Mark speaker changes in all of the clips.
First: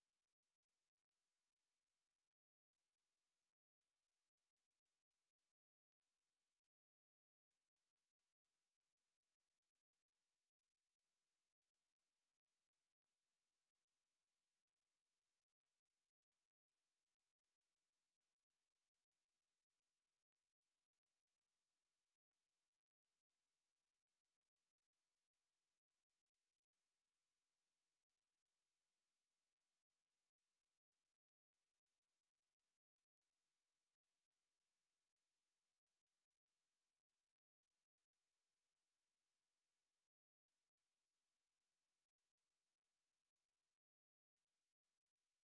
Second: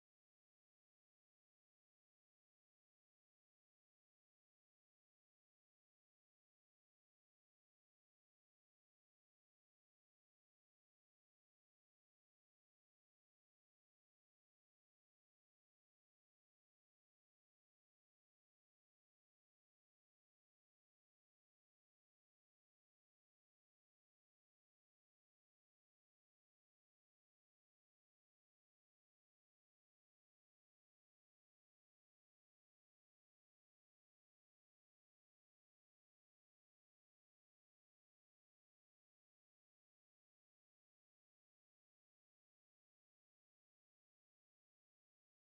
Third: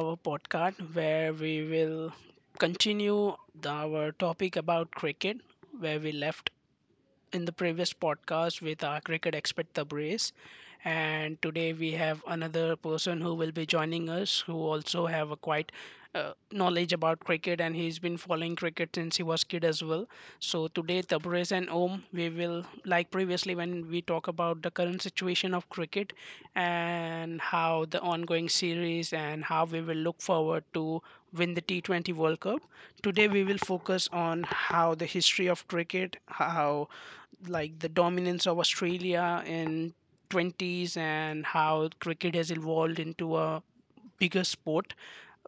Speaker 1: our podcast where we will continue our topic about cricket where we left in the previous podcast with our cricket expert Tabriz. And today we have another person who will be joining us, who also have a quite knowledge about cricket, and he's been following cricket since he was kid as well. So today, Tabriz and Om, we will like previously when we talk about the current situation of cricket and how the ongoing series and how we will look forward to win the T20 World Cup. Today we will focus on how the history of cricket, how like the dominance of Australia in 20s, and how cricket has evolved into a bigger sport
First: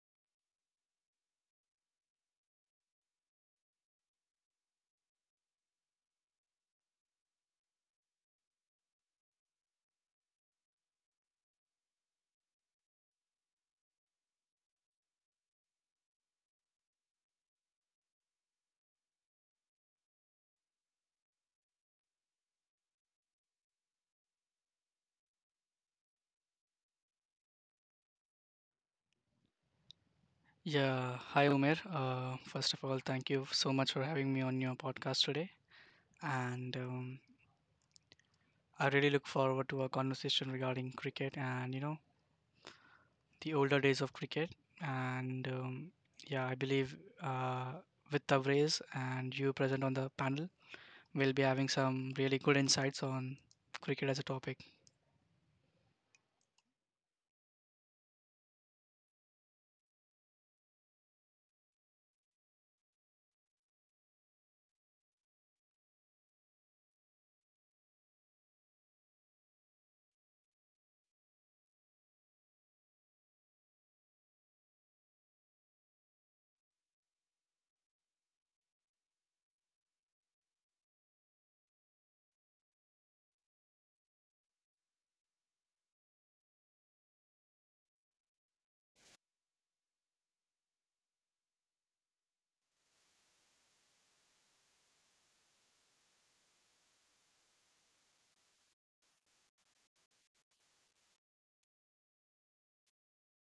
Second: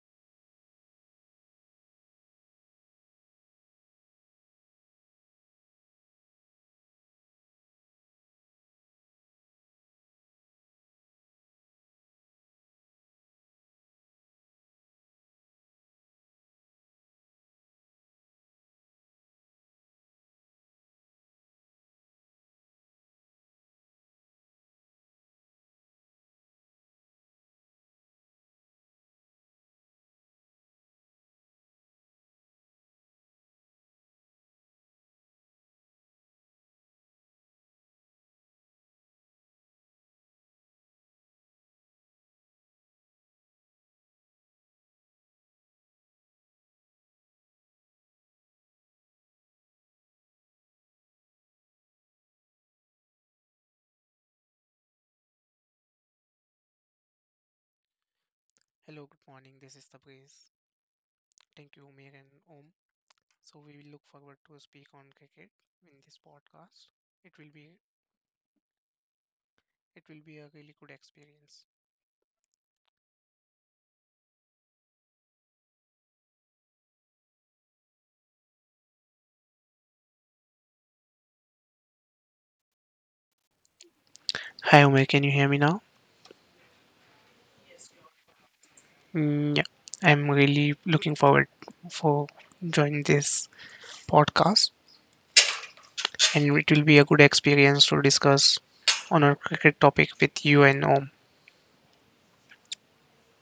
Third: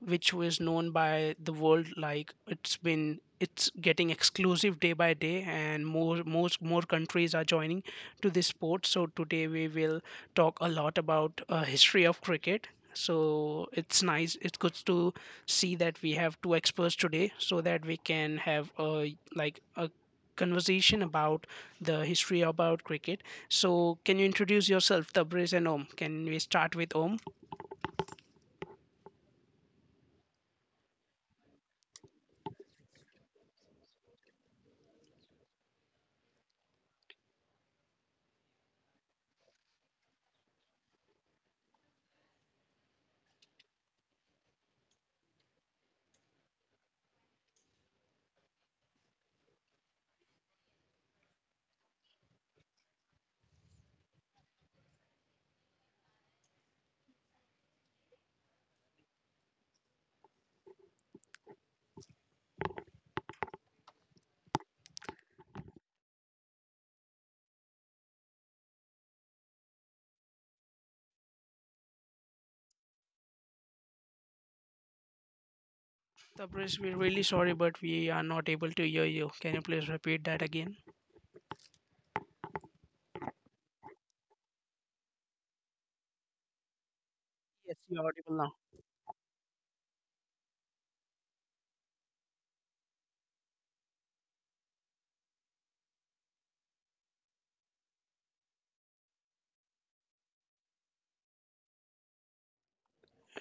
Speaker 1: which was known by the world. Like it's been, it's getting exclusive day by day, and more most more countries are joining to this sport. So today we will talk a lot about history of cricket. So it's nice, it's good to see that we have two experts today, so that we can have a like a conversation about the history about cricket. So can you introduce yourself, Tabriz and Om? Can we start with Om?
Speaker 2: Yeah, hi Umer. First of all, thank you so much for having me on your podcast today, and I really look forward to our conversation regarding cricket and the older days of cricket. And yeah, I believe uh, with Tabrez and you present on the panel, we'll be having some really good insights on cricket as a topic.
Speaker 3: Hello, good morning. This is Tabriz. Thank you, Umir and Om. So we will look forward to speak on cricket in this podcast. It will be it will be a really good experience.
Speaker 1: Tabriz, we're really sorry, but we are not able to hear you. Can you please repeat that again?
Speaker 3: Hi, Umir. Can you hear me now?
Speaker 1: Yes, you're audible now.
Speaker 3: Mm, yeah, I'm really looking forward for joining this podcast, and it will be a good experience to discuss on our cricket topic with you and Om.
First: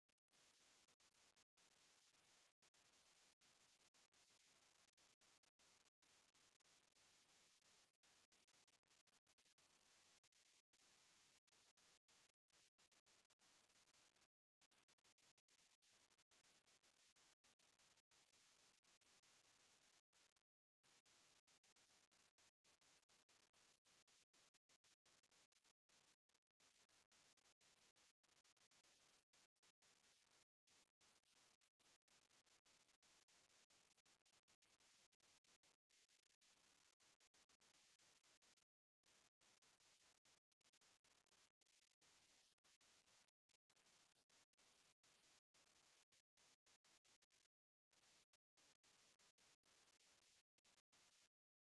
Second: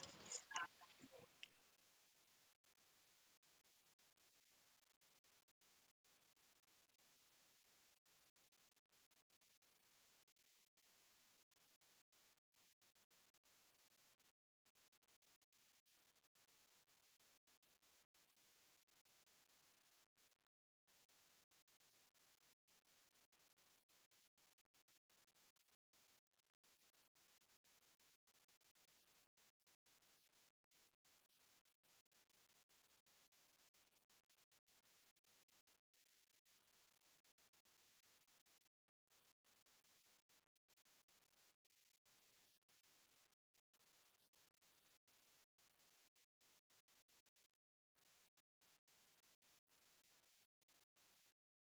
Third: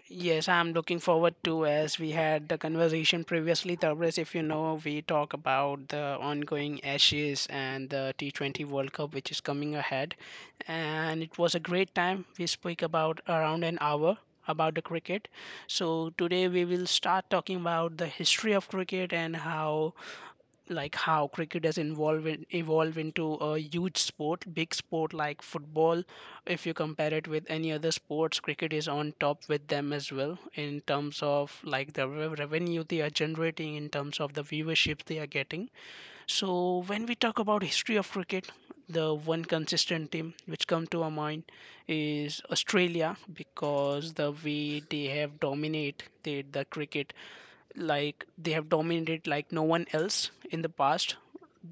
Speaker 1: Yes, I'm looking forward to, as we had the conversation previously, Tabriz, if you know, we talk about the ongoing Ashes and the T20 World Cup which is coming ahead. And it was a great time. We spoke about around an hour about the cricket. So today we will start talking about the history of cricket and how like how cricket has evolved into a huge sport, big sport, like football. If you compare it with any other sports, cricket is on top with them as well in terms of like the revenue they are generating, in terms of the viewership they are getting. So when we talk about history of cricket, the one consistent team which come to our mind is Australia, because the way they have dominate the cricket, like they have dominated like no one else in the past.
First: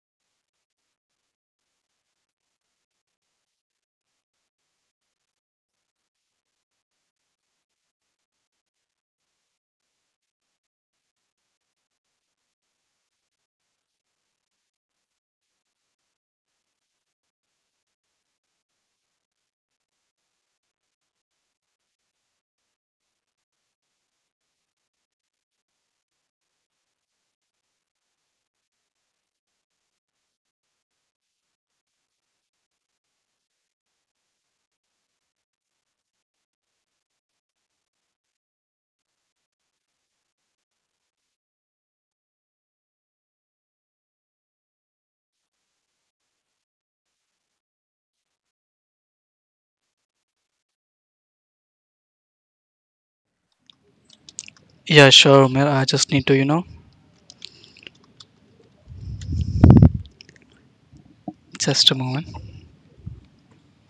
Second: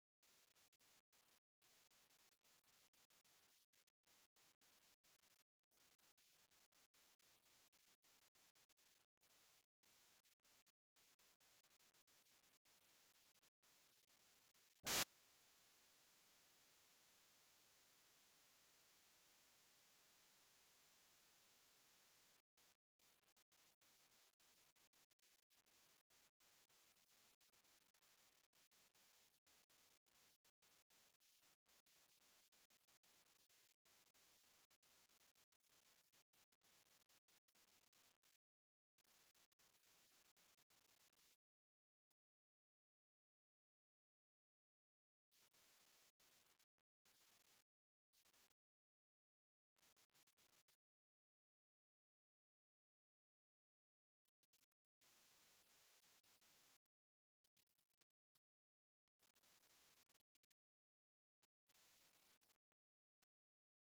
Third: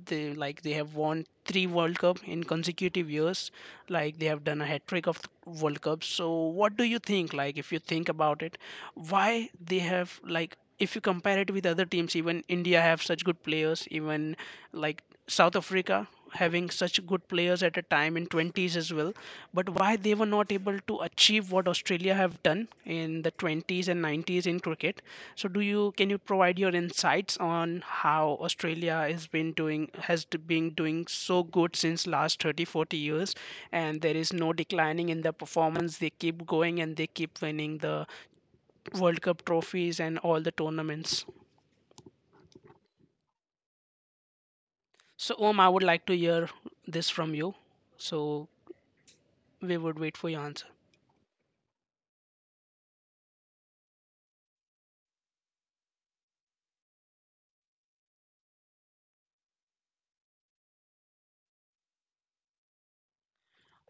Speaker 1: They like they have won three world cup in consecutive years. Like they have done a hat trick of world cup. So what do you think, like, if you think about it, why they have, like if you compare it with other teams, even India have such good players, even like South Africa having such good players at a time in 20s as well. But why they were not able to achieve what Australia have done in the 20s and 90s in cricket? So do you, can you provide your insights on how Australia has been doing, has been doing so good since last 30, 40 years, and there is no declining in the performance. They keep going and they keep winning the World Cup trophies and all the tournaments. So, Om, I would like to hear this from you. So, we would wait for your answer.
Speaker 2: Yeah, sure, Umer. I just need to just a moment.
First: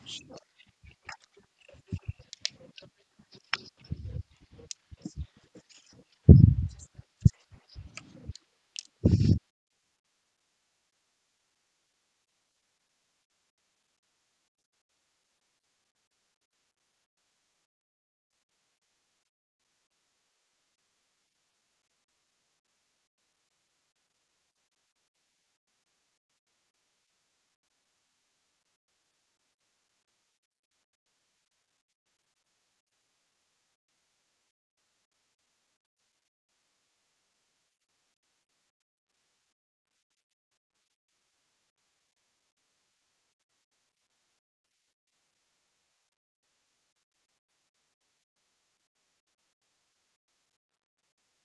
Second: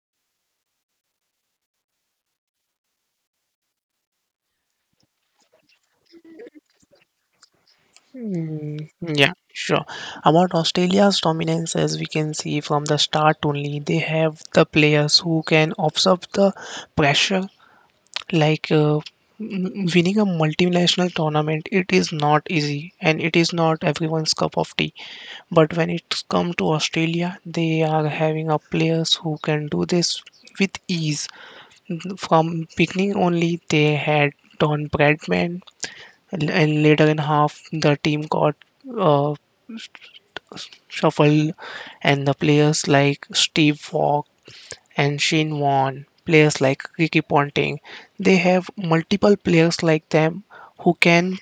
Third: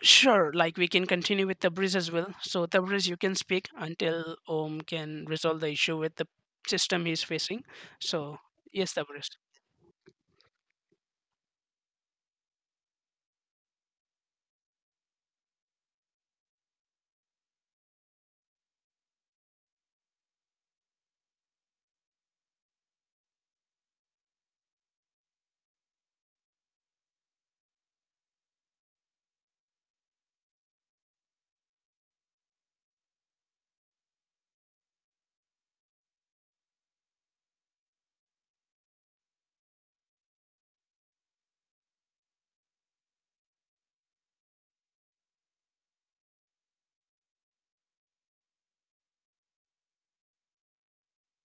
Speaker 1: Sure, like we can continue with Tabriz as well. So Tabriz, you can speak until Om can resolve the issue with the system he's facing. So
Speaker 3: Hmm,
Speaker 1: yes, Tabriz.
Speaker 3: yeah, sure. About Australia's dominance, as we can see from the start only, they have the players who can observe the pressure. Like uh, Winning a multinational tournament, it is not easy and it is not everyone's cup of tea. But when it's come to Australia, they are having a players who can do this with ease. From beginning only, they had Don Bradman, and later in half, the team got Uh, shuffle, and the players like Steve Fogg and Shane Warne, players like Ricky Ponting. They have multiple players like them who can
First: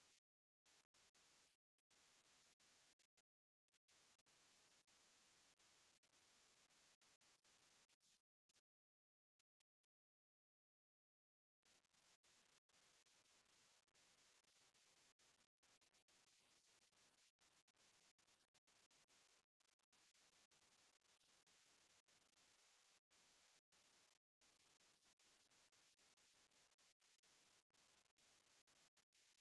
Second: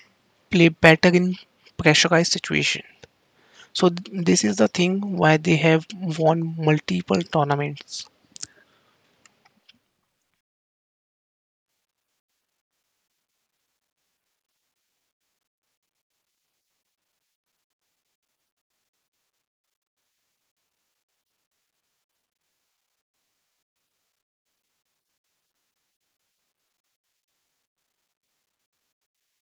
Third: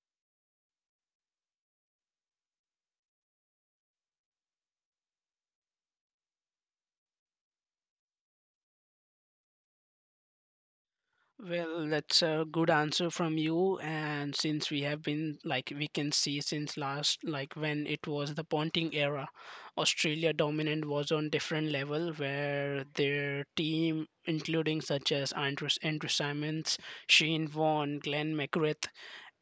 Speaker 3: play better in pressurized situation. So this is the thing why they have won multiple tournaments.
Speaker 1: Well, that's a good answer from you. And since we have been, like, we can see since last, like, when it was the Ponting era, Australia dominant was on different level, where their team, including such as Andrew Simons, Shane Vaughan, Glenn McGrath,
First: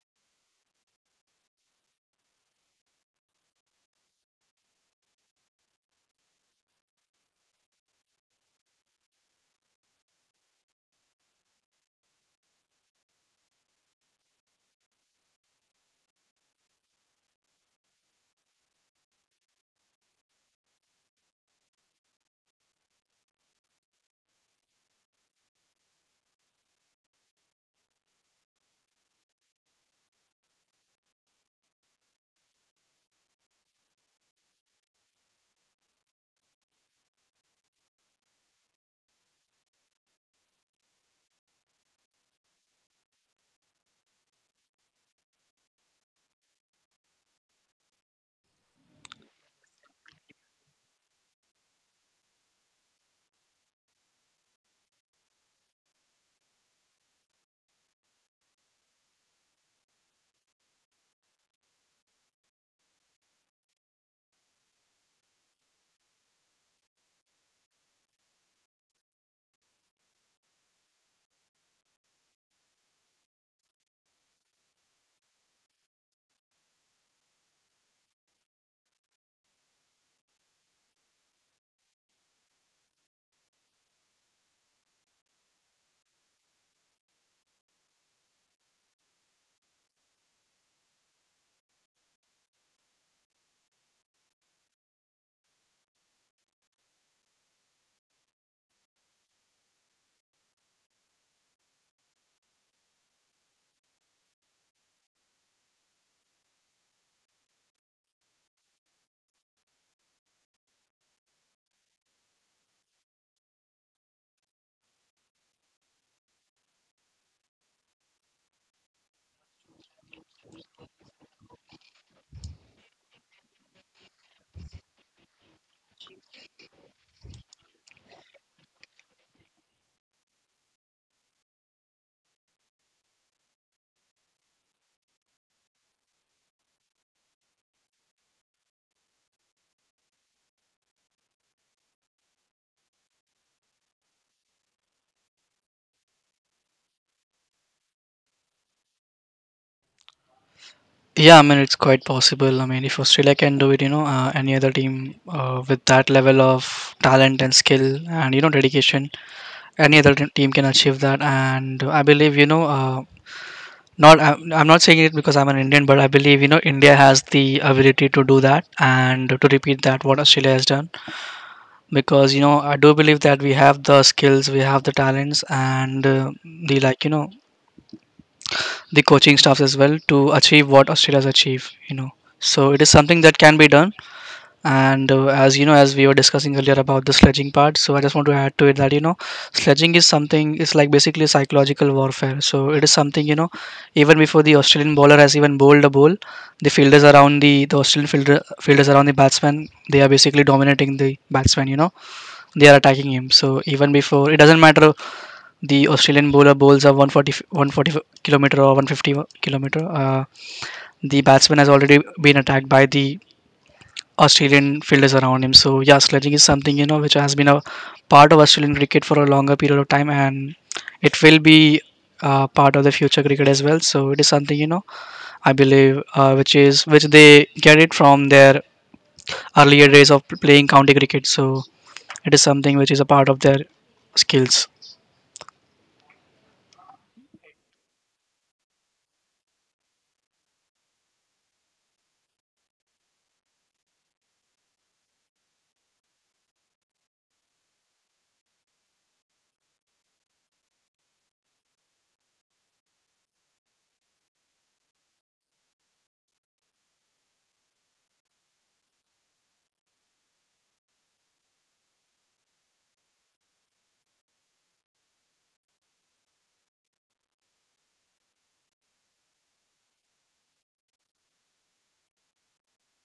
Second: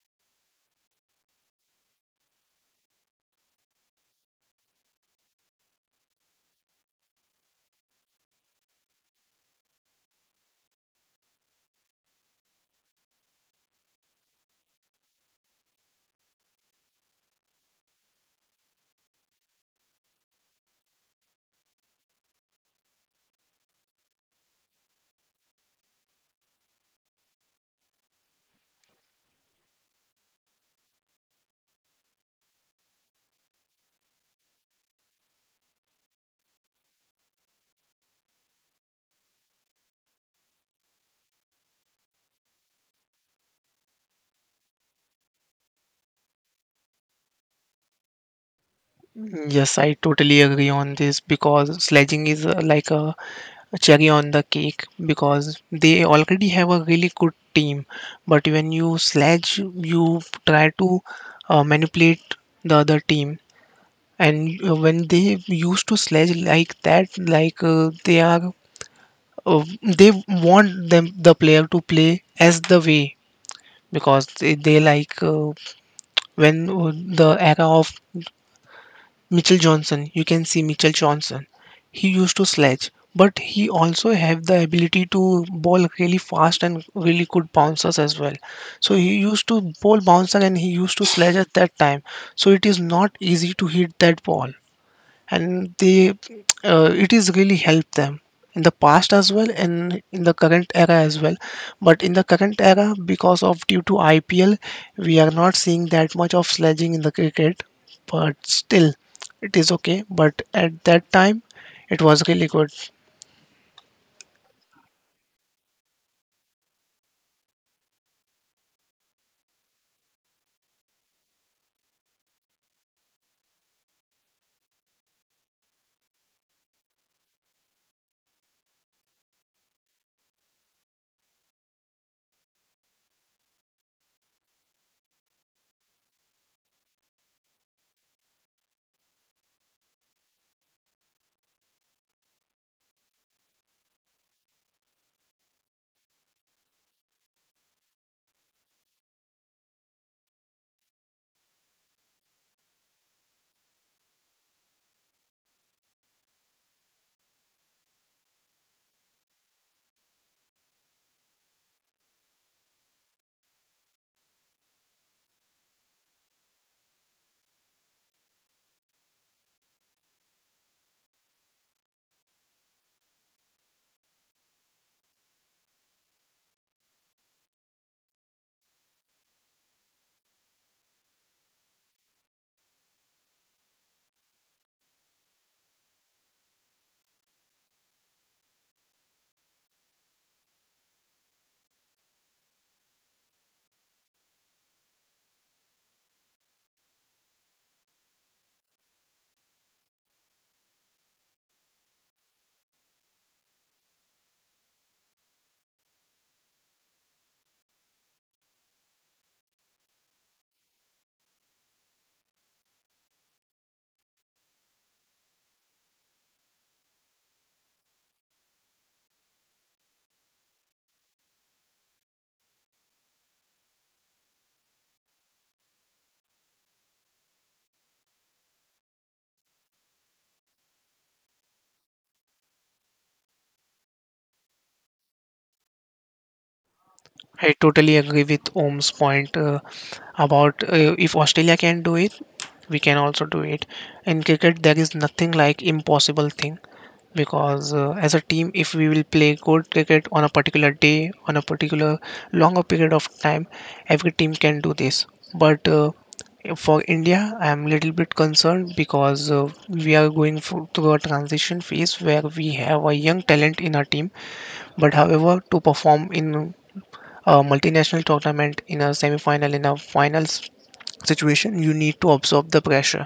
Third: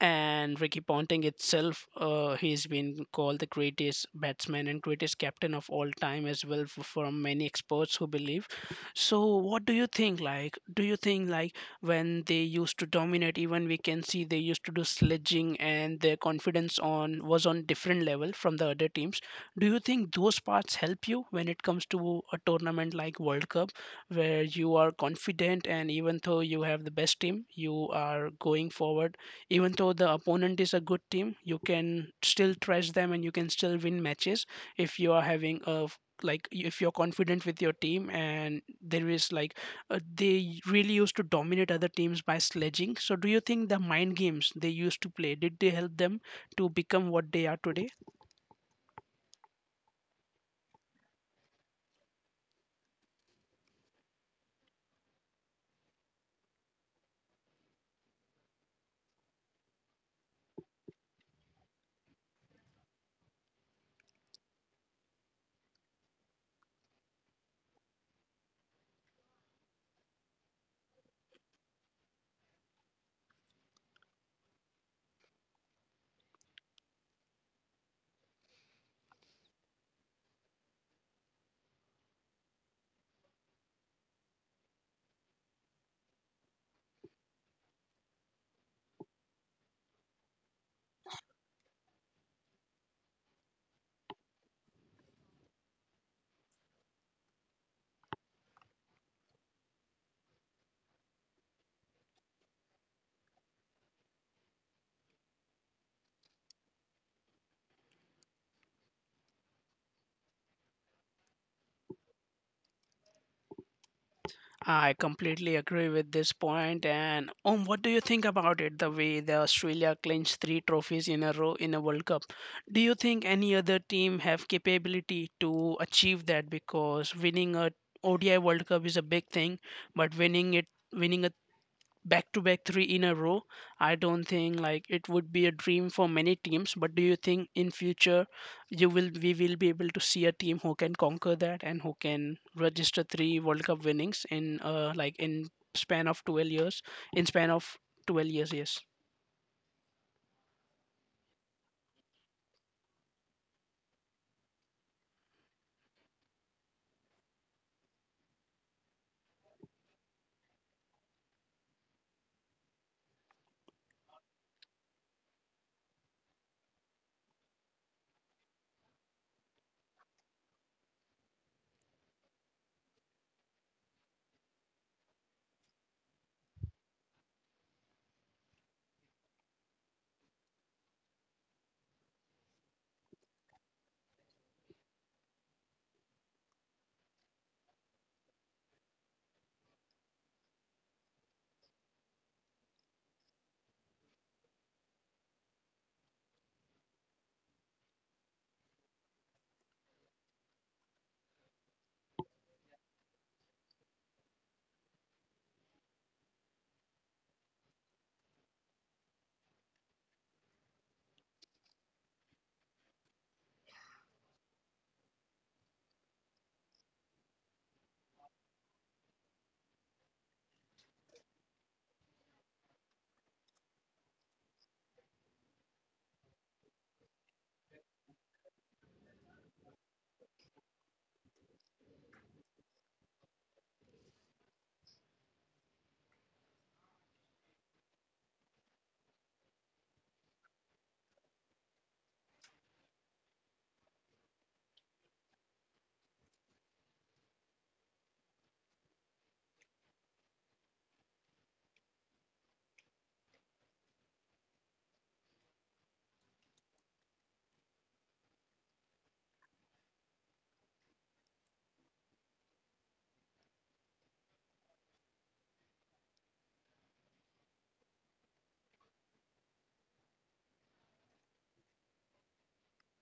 Speaker 1: and Ricky Ponting itself, he's been called the greatest batsman and greatest captain of all time as well from many experts who believe. So, what do you think? Like, do you think like when they used to dominate, even we can see they used to do sledging and their confidence on was on different level from the other teams. Do you think those parts help you when it comes to a tournament like world cup, where you are confident, and even though you have the best team you are going forward, even though the opponent is a good team you can still trash them and you can still win matches if you are having a like if you're confident with your team, and there is like they really used to dominate other teams by sledging. So, do you think the mind games they used to play, did they help them to become what they are today?
Speaker 3: Yes, I totally agree on this because sledging is like a cherry on the cake because they already have a really good team. But when you sledge, you try to manipulate the other team. And when they used to sledge like that, they want them the player to play as the way because they like when the era of Mitchell Johnson, you can see Mitchell Johnson. He used to sledge, but he also have the ability to bowl really fast and really good bouncers as well. So he used to bowl bouncer and he used to sledge at that time. So it is not easy to hit that ball, and they it is really helped them in the past as well and in the current era as well. But in the current era, because of due to IPL, we are not seeing that much of sledging in the cricket, but still it is okay. But at that time it was really good.
Speaker 1: I completely agree with this point. And what do you think about it? The way the Australia clinched three trophies in a row in a World Cup, do you think any other team have capability to achieve that? Because winning a ODI World Cup is a big thing, but winning a back to back three in a row, I don't think like it would be a dream for many teams. But do you think in future you will we will be able to see a team who can conquer that and who can register three world cup winnings in like in span of 12 years. in span of 12 years yes
Speaker 2: Yeah, I mean it's quite possible. I mean, if Australia can do it, any other team with that level of talent and skill and dedication, any other team can achieve that. And I believe, not I'm not saying it because I'm an Indian, but I believe India has the ability to do that and to repeat that what Australia has done. Because I do believe that we have the skills, we have the talents, and the like the coaching staffs as well to achieve what Australia has achieved. So it is something that can be done. And as you know, as we were discussing earlier about the sledging part, so I just want to add to it that sledging is something. It's like basically psychological warfare. So it is something even before the Australian bowler has even bowled a ball, the fielders around the fielders around the batsman, they are basically dominating the batsman. You know, they are attacking him. So even before, it doesn't matter the Australian bowler bowls are 140, 140 kilometer or 150 kilometer. The batsman has already been attacked by the Australian fielders around him. So yeah, sledging is something which has been a part of Australian cricket for a longer period of time, and it will be part of the future cricket as well. So it is something I believe which they get it from their earlier days of playing county cricket. So it is something which is a part of their skills.
Speaker 3: I totally agree with Om's point about if Australia can do it, we can also do it. In cricket, there is nothing like impossible thing, because as a team, if we will play good cricket on a particular day, on a particular longer period of time, every team can do this. But for India, I am little bit concerned because we are going through a transition phase where we have a young talent in our team. But however, to perform in a multinational tournament, in a semi final, in a finals situation, you need to absorb the pressure.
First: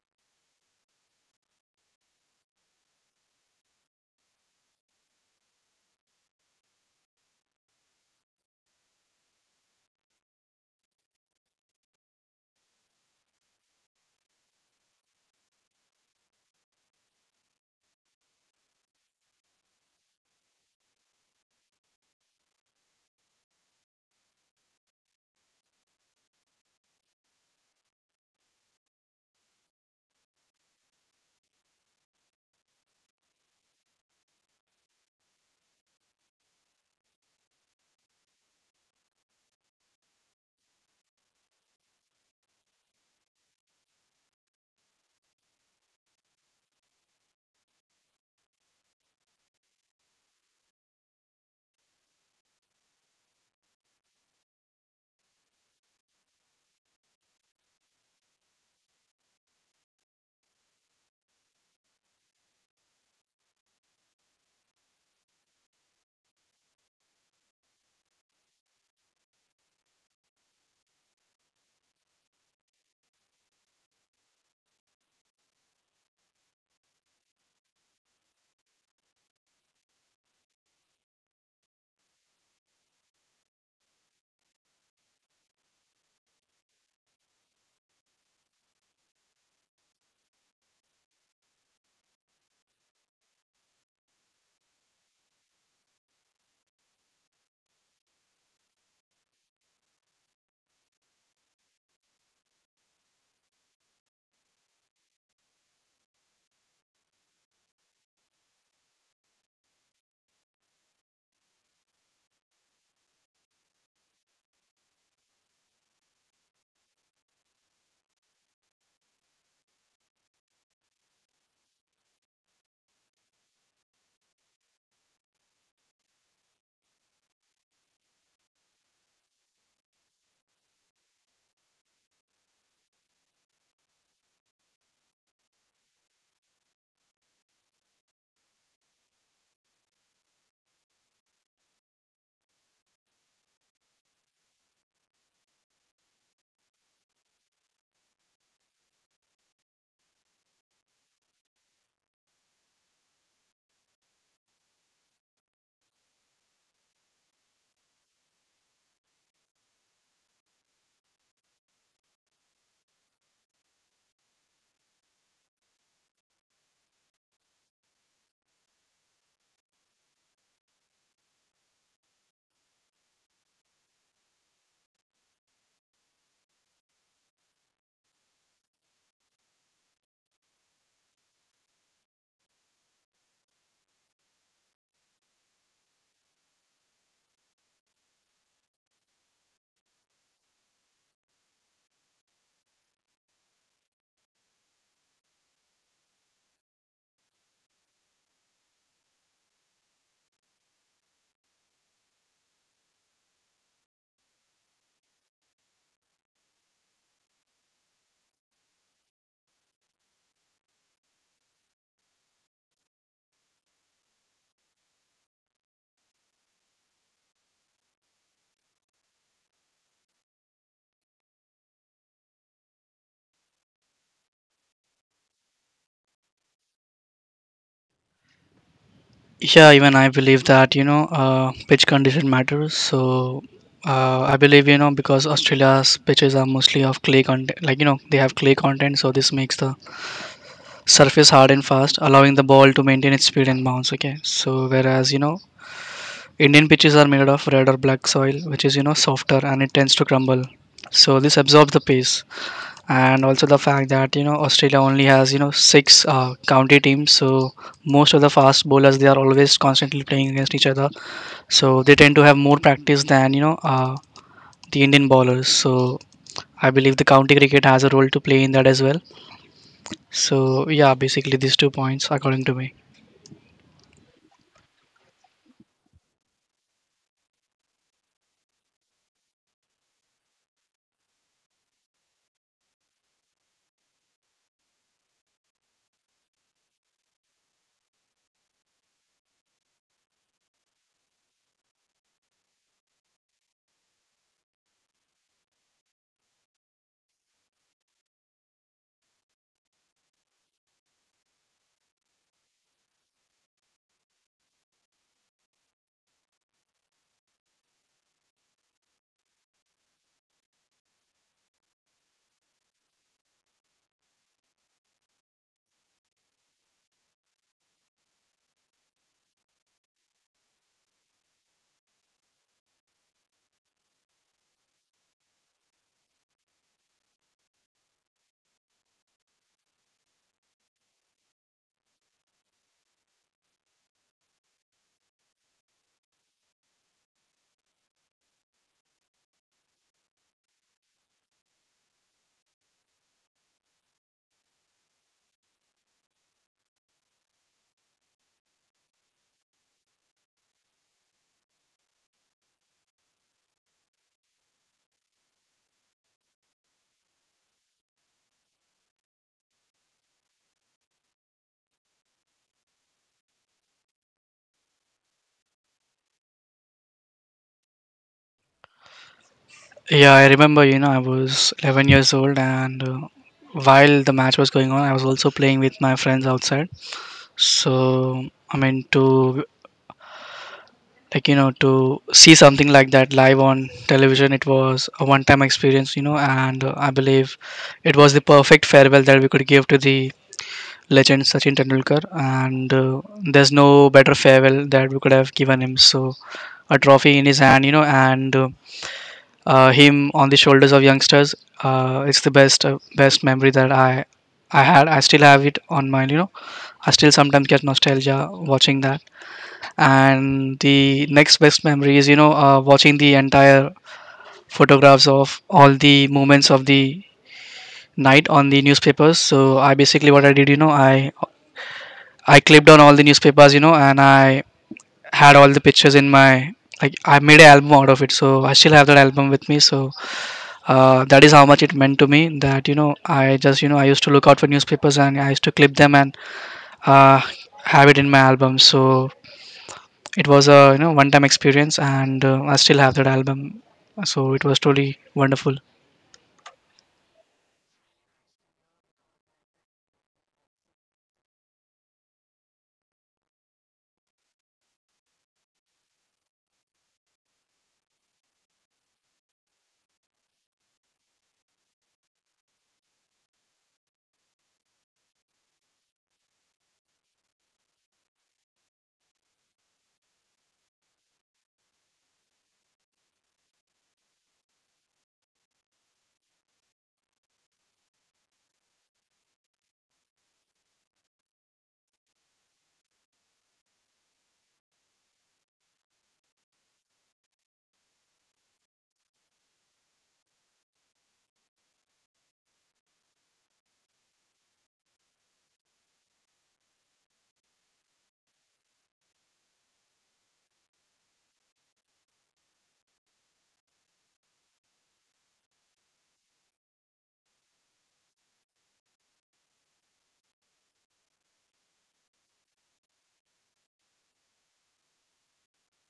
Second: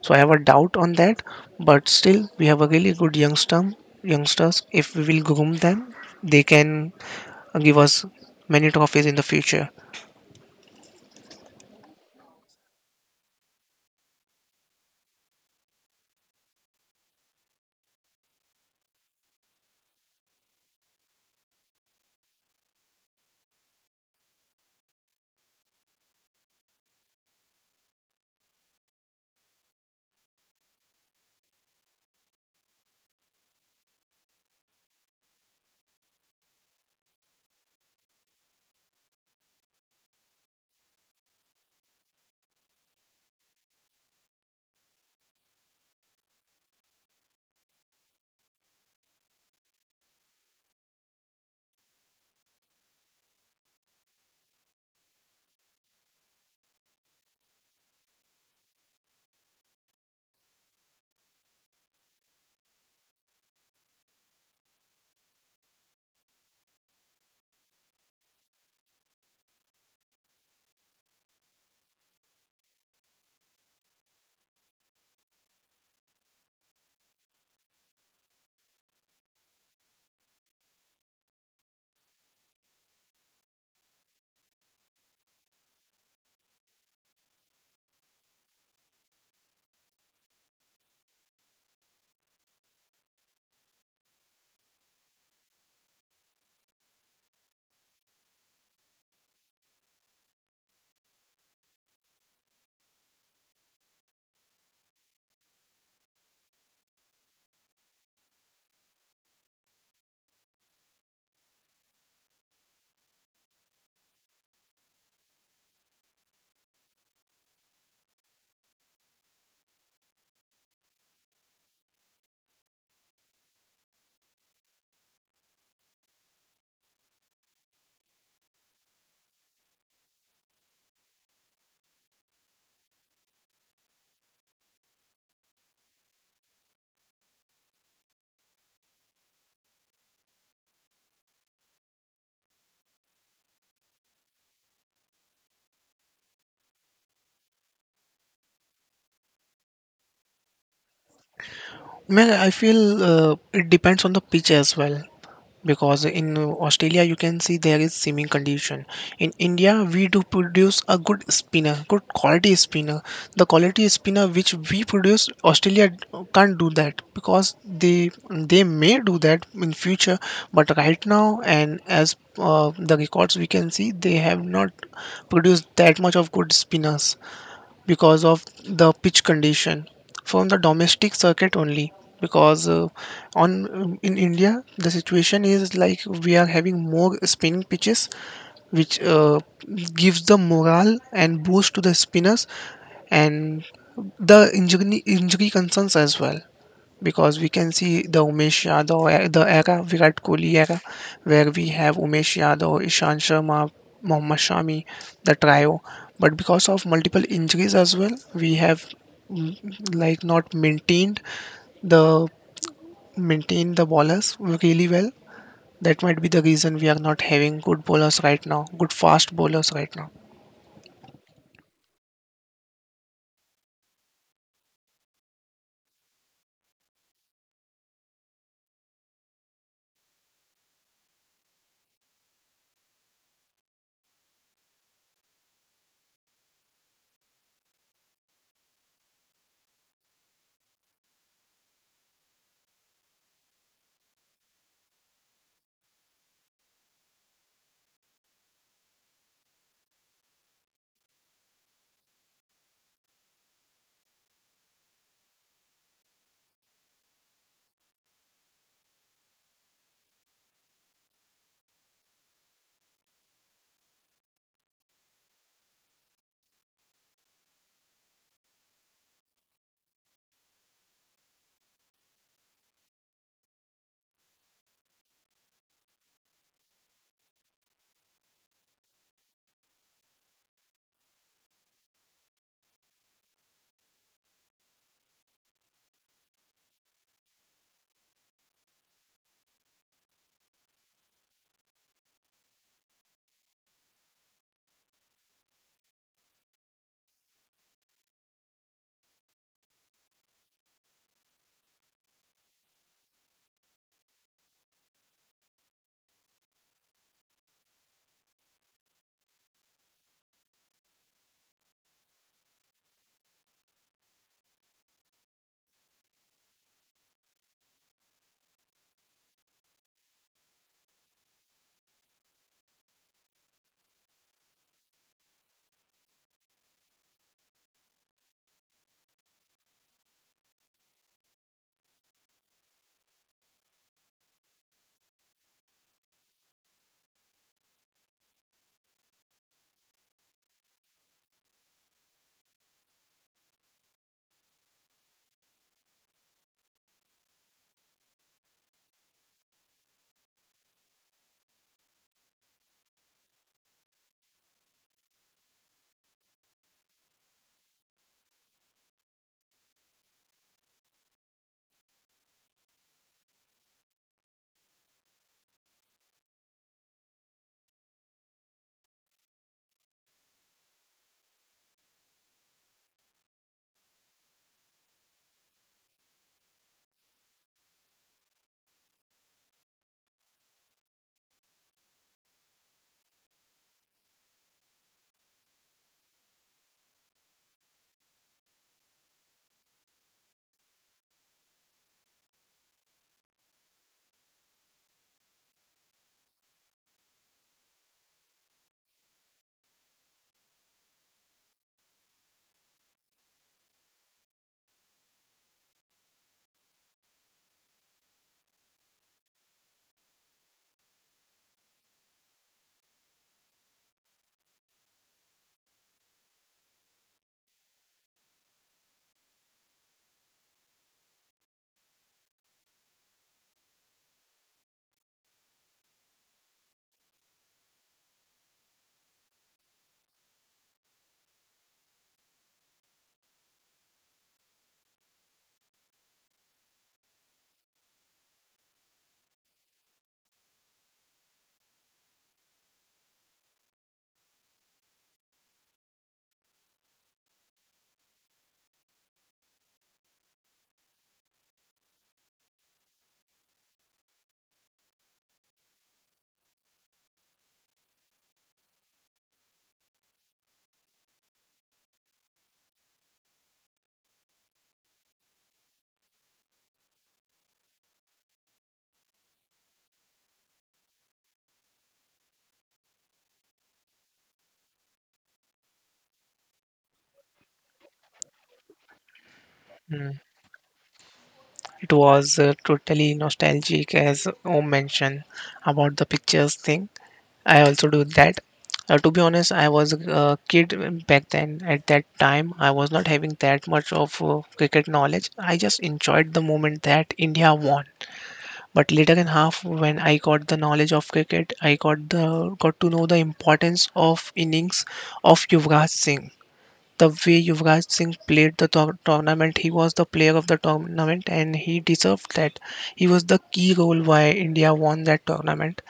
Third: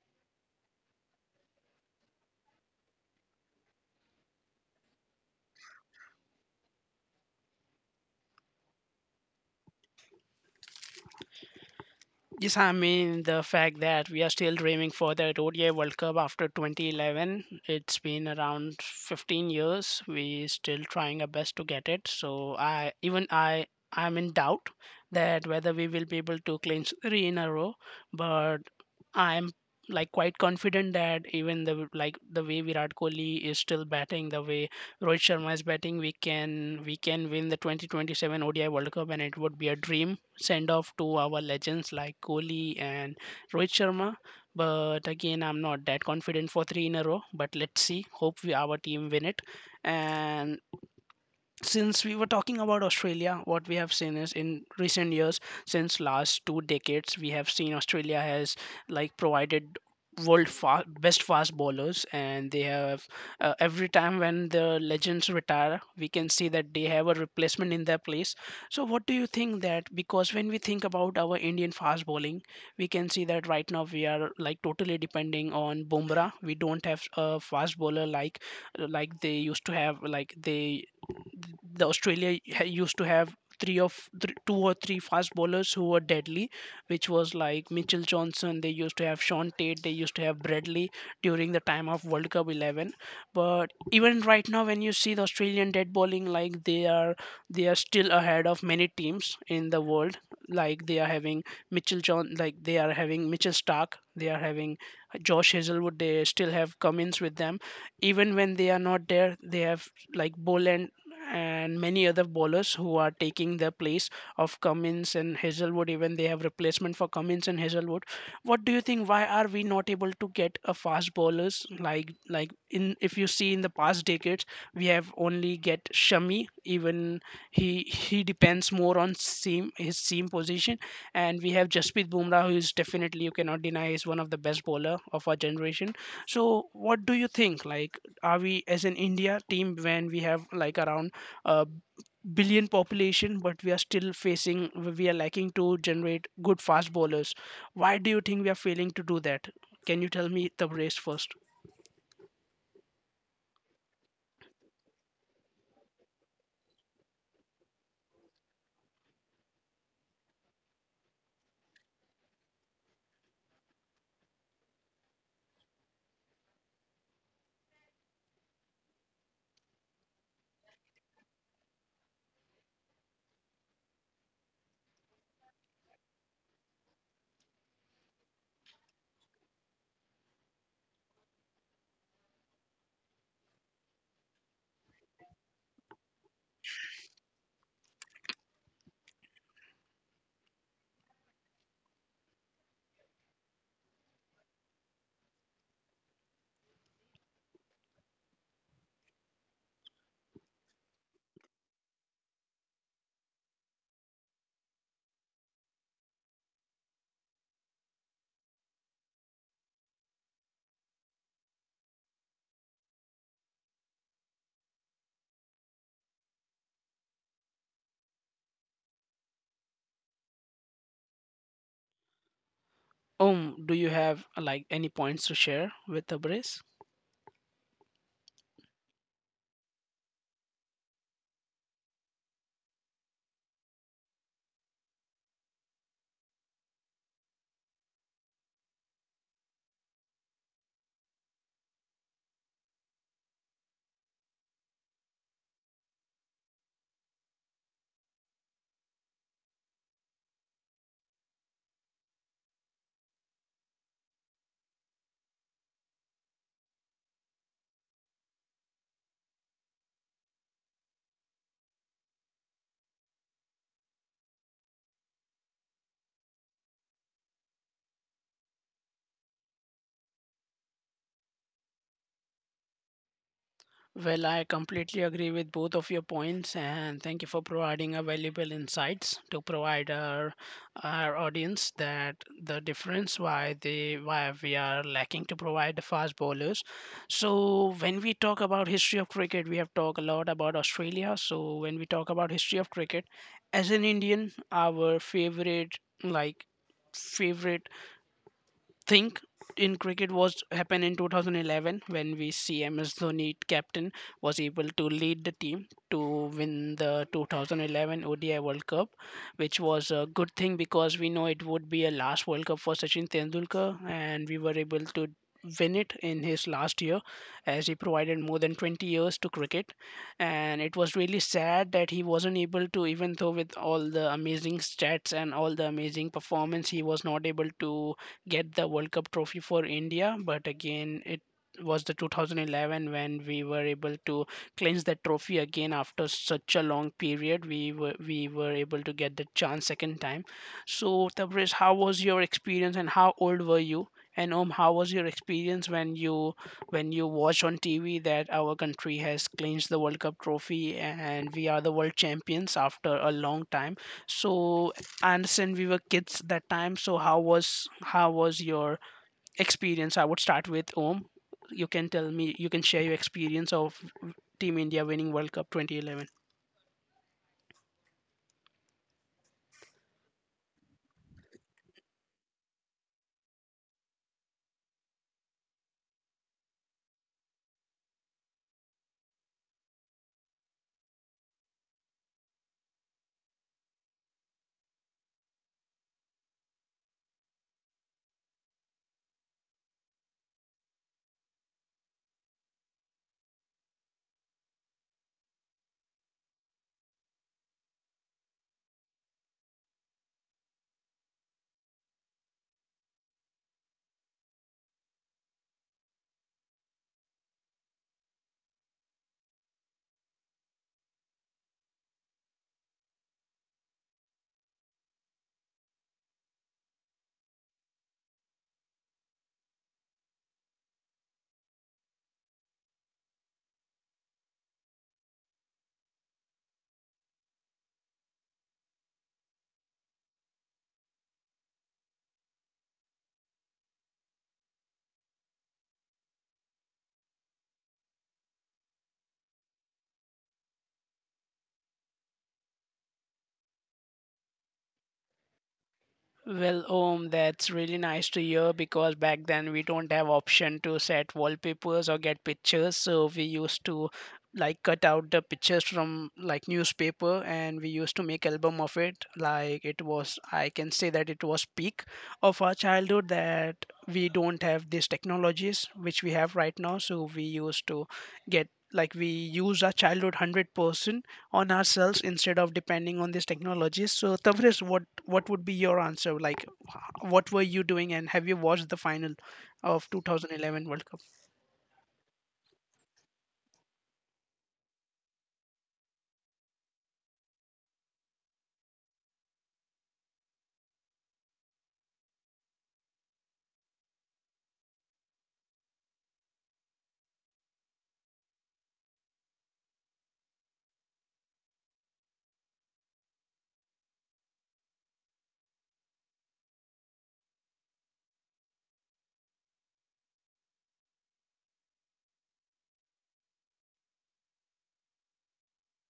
Speaker 3: So I have a doubt on that, but still we have a really good youngsters. If we will groom them, they can give us many trophies in the future.
Speaker 1: Yes, I mean the fact that we are still dreaming for that ODI World Cup after 2011. It's been around 15 years. We still trying our best to get it. So I even I I'm in doubt that whether we will be able to clinch three in a row. But I'm like quite confident that even the like the way Virat Kohli is still batting, the way Rohit Sharma is batting, we can win the 2027 ODI World Cup, and it would be a dream send off to our legends like Kohli and Rohit Sharma. But again, I'm not that confident for three in a row. But let's see. Hope our team win it. And since we were talking about Australia, what we have seen is in recent years, since last two decades we have seen Australia has like provided world best fast bowlers, and they have every time when the legends retire we can see that they have a replacement in their place. So what do you think that? Because when we think about our Indian fast bowling, we can see that right now we are like totally depending on Bumrah. We don't have a fast bowler like they used to have, like they, the Australia used to have three, two or three fast bowlers who were deadly, which was like Mitchell Johnson. They used to have Sean Tate. They used to have Bradley during the time of World Cup 11. But even right now, when you see the Australian dead bowling, like they are, they are still ahead of many teams in the world. Like they are having like they are having Mitchell Stark. They are having Josh Hazelwood. They still have Cummins with them. Even when they are not there, they have like Boland and many other bowlers who are taking the place of Cummins and Hazelwood. Even they have replacement for Cummins and Hazelwood. What do you think? Why are we not able to get a fast bowlers like in, if you see in the past decades we have only get Shami. Even he depends more on seam, his seam position, and we have Jasprit Bumrah who is definitely you cannot deny is one of the best bowler of our generation. So what do you think? Like are we as an India team when we have like around uh, billion population, but we are still facing, we are lacking to generate good fast bowlers. Why do you think we are failing to do that? Can you tell me the Brace first?
Speaker 3: Man, I feel it depends on the pitch as well, because in Australia you can see there is seeming condition. In India we do produce a good spinner, good quality spinner. The quality spinner which we produce, Australia can't do that, because they they may do that in future, but right now, and as the records we can see, they have not produced that much of good spinners because of the pitch condition, from the domestic circuit only, because on in India the situation is like we are having more spinning pitches, which gives the morale and boost to the spinners, and the injury concerns as well. Because we can see the the era, Virat Kohli era, where we have Umesh Yadav, Ishan Sharma, Mohammad Shami, the trio. But because of multiple injuries as well, we have like not the maintained the bowlers really well. That might be the reason we are not having good bowlers right now, good fast bowlers right now.
Speaker 1: Do you have like any points to share with the?
Speaker 2: Yeah, even I believe that pitch condition matters. So I believe because Australia's pitches are mostly of clay content, like they have clay content, so this makes the surface hard and fast, allowing the ball to maintain its speed and bounce. Okay, so whereas Indian pitches are made of red or black soil, which is softer and it tends to crumble. So this absorbs the pace, and also the fact that Australia only has six county teams, so most of the fast bowlers they are always constantly playing against each other, so they tend to have more practice than the Indian bowlers. So I believe the county cricket has a role to play in that as well. So yeah, basically these two points according to me.
Speaker 1: Well, I completely agree with both of your points, and thank you for providing a valuable insights to provide our audience that the difference why they, why we are lacking to provide the fast bowlers. So when we talk about history of cricket, we have talked a lot about Australia. So when we talk about history of cricket, as an Indian, our favorite think in cricket was happened in 2011 when we see MS Dhoni captain was able to lead the team to win the 2011 ODI World Cup, which was a good thing because we know it would be a last World Cup for Sachin Tendulkar, and we were able to win it in his last year, as he provided more than 20 years to cricket. And it was really sad that he wasn't able to, even though with all the amazing stats and all the amazing performance, he was not able to get the World Cup trophy for India. But again, it was the 2011 when we were able to clinch that trophy again after such a long period. We were able to get the chance second time. So Tabriz, how was your experience and how old were you? And how was your experience when you watched on TV that our country has clinched the World Cup trophy and we are the world champions after a long time? So I understand we were kids that time. So how was your experience? I would start with Om. You can tell me. You can share your experience of Team India winning World Cup 2011.
Speaker 2: Yeah, I remember, I was 11 years old, and while the match was going on, I was also playing with my friends outside. So, I mean, to like, to see something like that live on television, it was a one time experience, and I believe it was the perfect farewell that we could give to the legend Sachin Tendulkar, and there's no better farewell that we could have given him. So, a trophy in his hand, and him on the shoulders of youngsters. It's the best best memory that I had. I still have it on my. I still sometimes get nostalgia watching that. And the next best memory is watching the entire photographs of all the moments of the night on the newspapers. So I basically what I did I clipped on all the newspapers and I had all the pictures in my like I made an album out of it. So I still have that album with me. So that is how much it meant to me that I just I used to look out for newspapers and I used to clip them and uh, have it in my album, so it was a one time experience and I still have that album, so it was truly wonderful.
Speaker 1: Well, that's really nice to hear because back then we don't have option to set wallpapers or get pictures, so we used to like cut out the pictures from like newspaper and we used to make album of it. Like it was, I can say that it was peak of our childhood that we don't have these technologies which we have right now, so we used to get like we use our childhood 100% on ourselves instead of depending on these technologies. So, Tavris, what would be your answer? Like, what were you doing, and have you watched the final of
Speaker 3: Mm,
Speaker 1: 2011 World Cup?
Speaker 3: it was totally nostalgic, as Om mentioned about the pictures thing. I also do that. To be honest, I was a kid back then. At that time, I was not having that much of cricket knowledge. I just enjoyed the moment that India won. But later in half, when I got the knowledge of cricket, I got the got to know the importance of innings of Yuvraj Singh. The way Yuvraj Singh played the tournament, he was the player of the tournament, and he deserved that. He was the key role why India won that tournament,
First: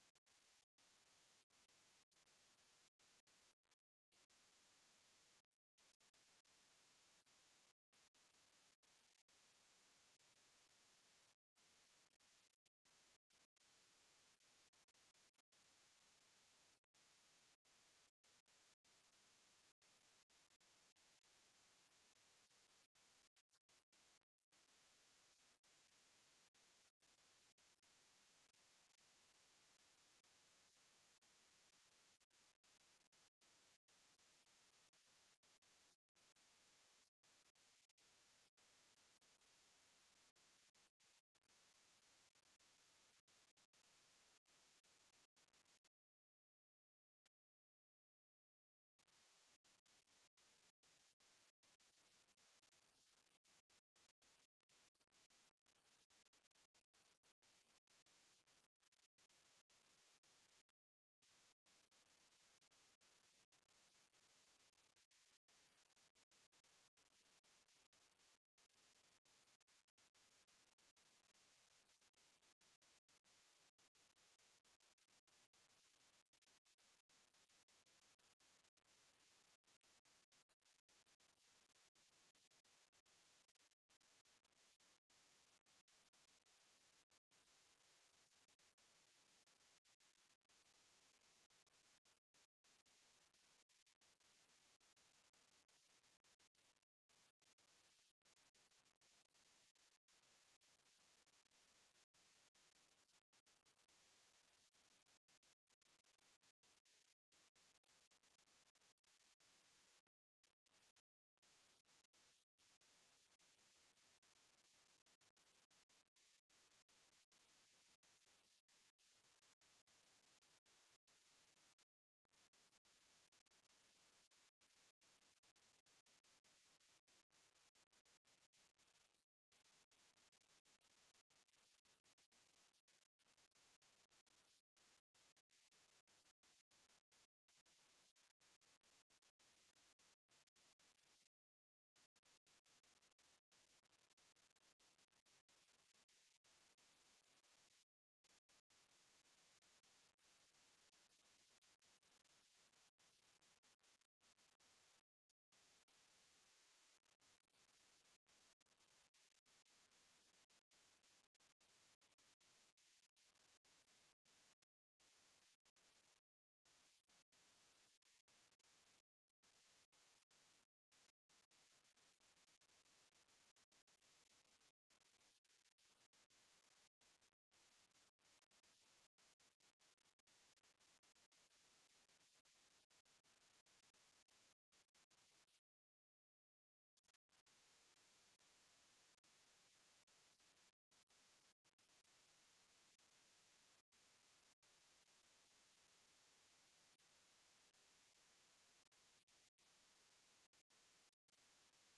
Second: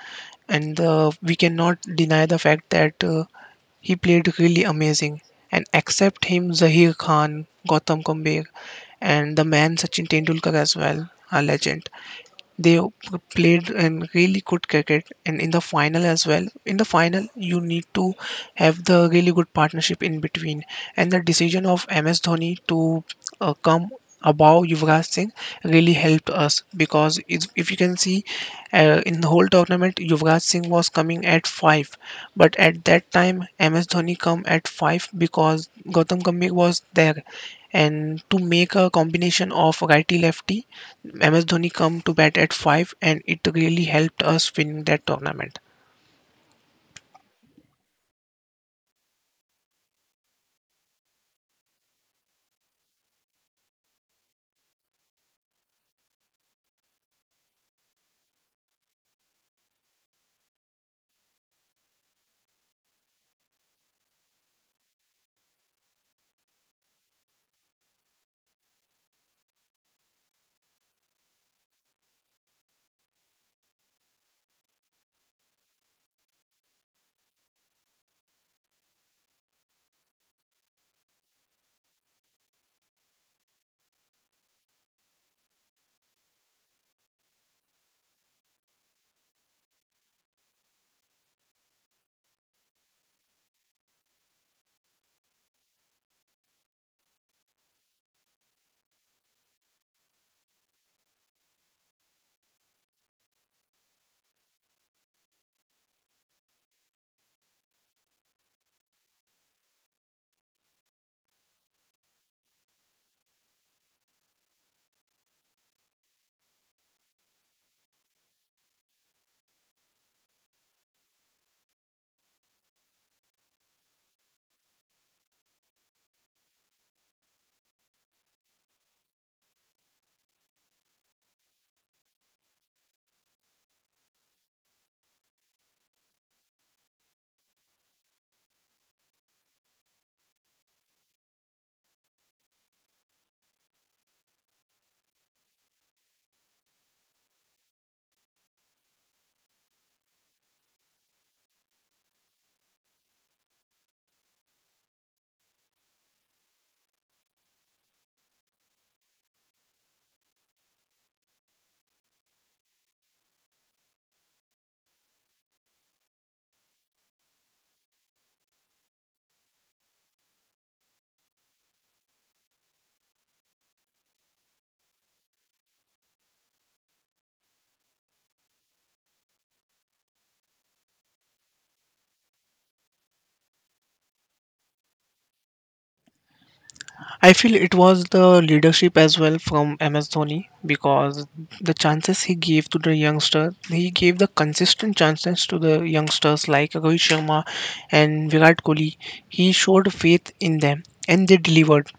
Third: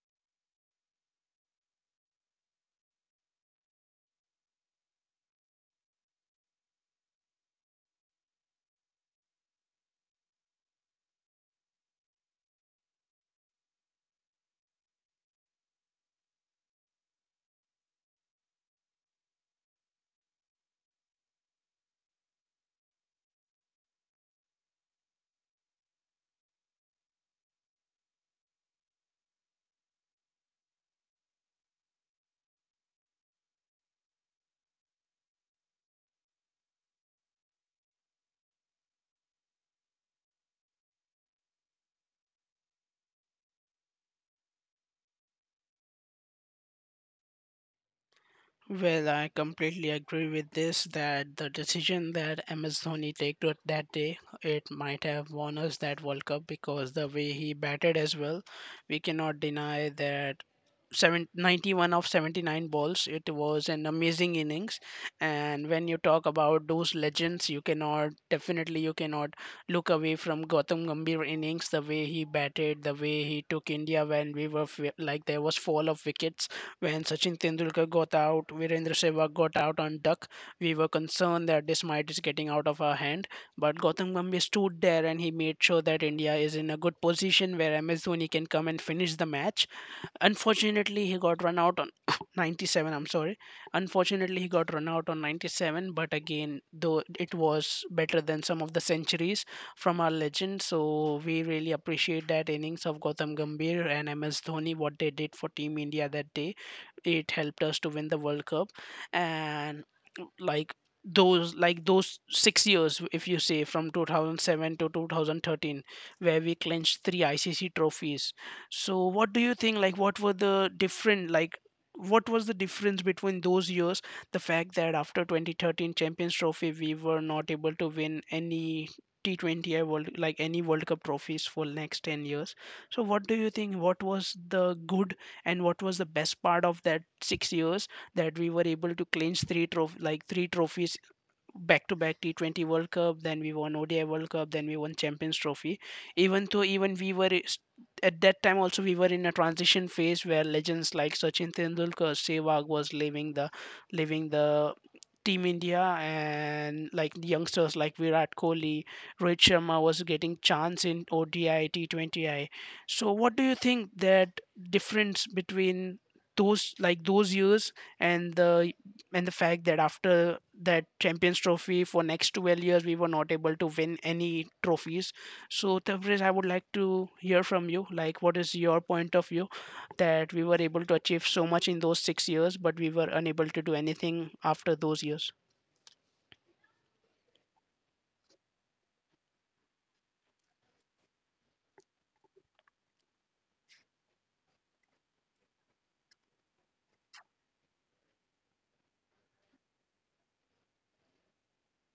Speaker 3: and we cannot deny the fact that he played really amazing. And except him, Zahir Khan, Gautam Gambhir, and the man Sachin Tendulkar as well, a legend, they played and really good cricket. And in the final as well, in the final you need to have the really good partnership in between, and the decision of MS Dhoni to come above Yuvraj Singh really helped us, because if you can see, in the whole tournament Yuvraj Singh was coming at 5, but at that time MS Dhoni come at 5 because Gautam Gambhir was there, and to make a combination of righty lefty, MS Dhoni come to bat at 5, and it really helped us win that tournament.
Speaker 1: Well, I completely agree with this that the decision that MS Dhoni took to- that day, it might have won us that World Cup because the way he batted as well, we cannot deny that Seven ninety one of 79 balls. It was an amazing innings. And when you talk about those legends, you cannot look away from Gautam Gambhir innings. The way he batted, the way he took India when we were f- like there was fall of wickets when Sachin Tendulkar got out, Virendra Sehwag got out on duck. We were concerned that this might is getting out of our hand, but Gautam Gambhir stood there and he made sure that India is in a good position where MS Dhoni can come and finish the match. Unfortunately, he got run out on 97. I'm sorry. Unfortunately, he got run out on 97. But again, though it was better than some of the centuries from our legend, so we really appreciate that innings of Gautam Gambhir and MS Dhoni. What they did for Team India that day, it helped us to win the World Cup. And like those 6 years if you say from 2007 to 2013, where we clinched three ICC trophies, so what do you think, like what were the different, like what was the difference between those years, the fact that after 2013 Champions Trophy we were not able to win any T20 I world like any World Cup trophies for next 10 years. So what do you think what was the good and what was the best part of that 6 years that we were able to clinch like three trophies back to back T20 World Cup, then we won ODI World Cup, then we won Champions Trophy. Even though even we at that time also we were in a transition phase where legends like Sachin Tendulkar, Sehwag was leaving the Team India, and like the youngsters like Virat Kohli, Rohit Sharma was getting chance in ODI, T20I. So what do you think that difference between those years and the fact that after that champions trophy for next 12 years we were not able to win any trophies, so Tabriz, I would like to hear from you, like what is your point of view that we were able to achieve so much in those 6 years but we were unable to do anything after those years.
Speaker 3: I feel it was the leadership as well from MS Dhoni, because the chances he gave to the youngster, he gave the consistent chances to the youngsters like Rohit Sharma and Virat Kohli. He showed faith in them and they delivered.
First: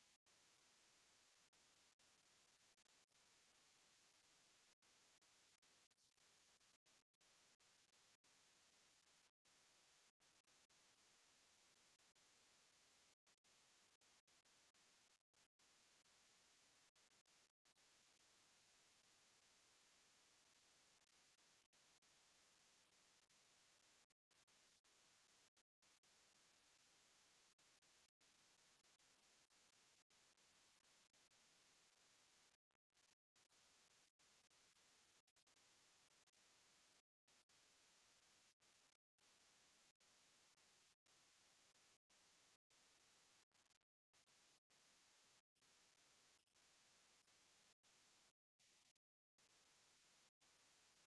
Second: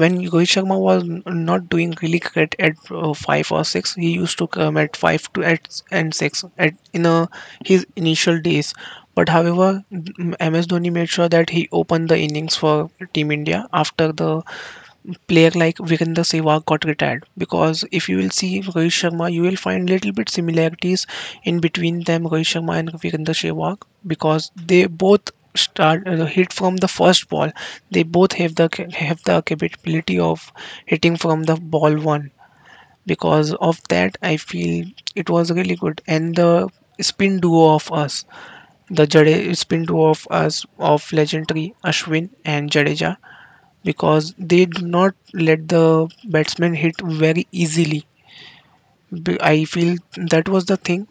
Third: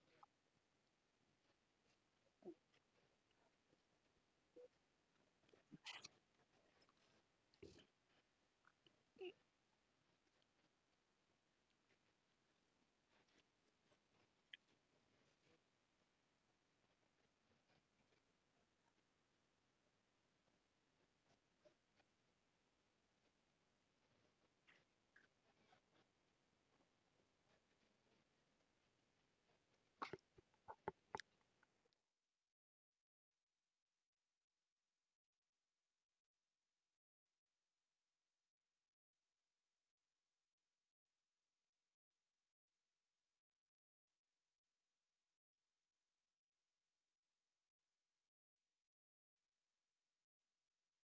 Speaker 3: When Rohit Sharma was not doing really great at five or six, he used to come at five to at and six at in his initial days. But however, MS Dhoni made sure that he opened the innings for Team India after the player like Virender Sehwag got retired, because if you will see Rohit Sharma, you will find little bit similarities in between them, Rohit Sharma and Virender Sehwag, because they both start hit from the first ball. They both have the capability of hitting from the ball one. Because of that, I feel it was really good, and the spin duo of us, the Jade spin duo of us, of legendary Ashwin and Jadeja, because they do not let the batsman hit very easily. I feel that was the thing,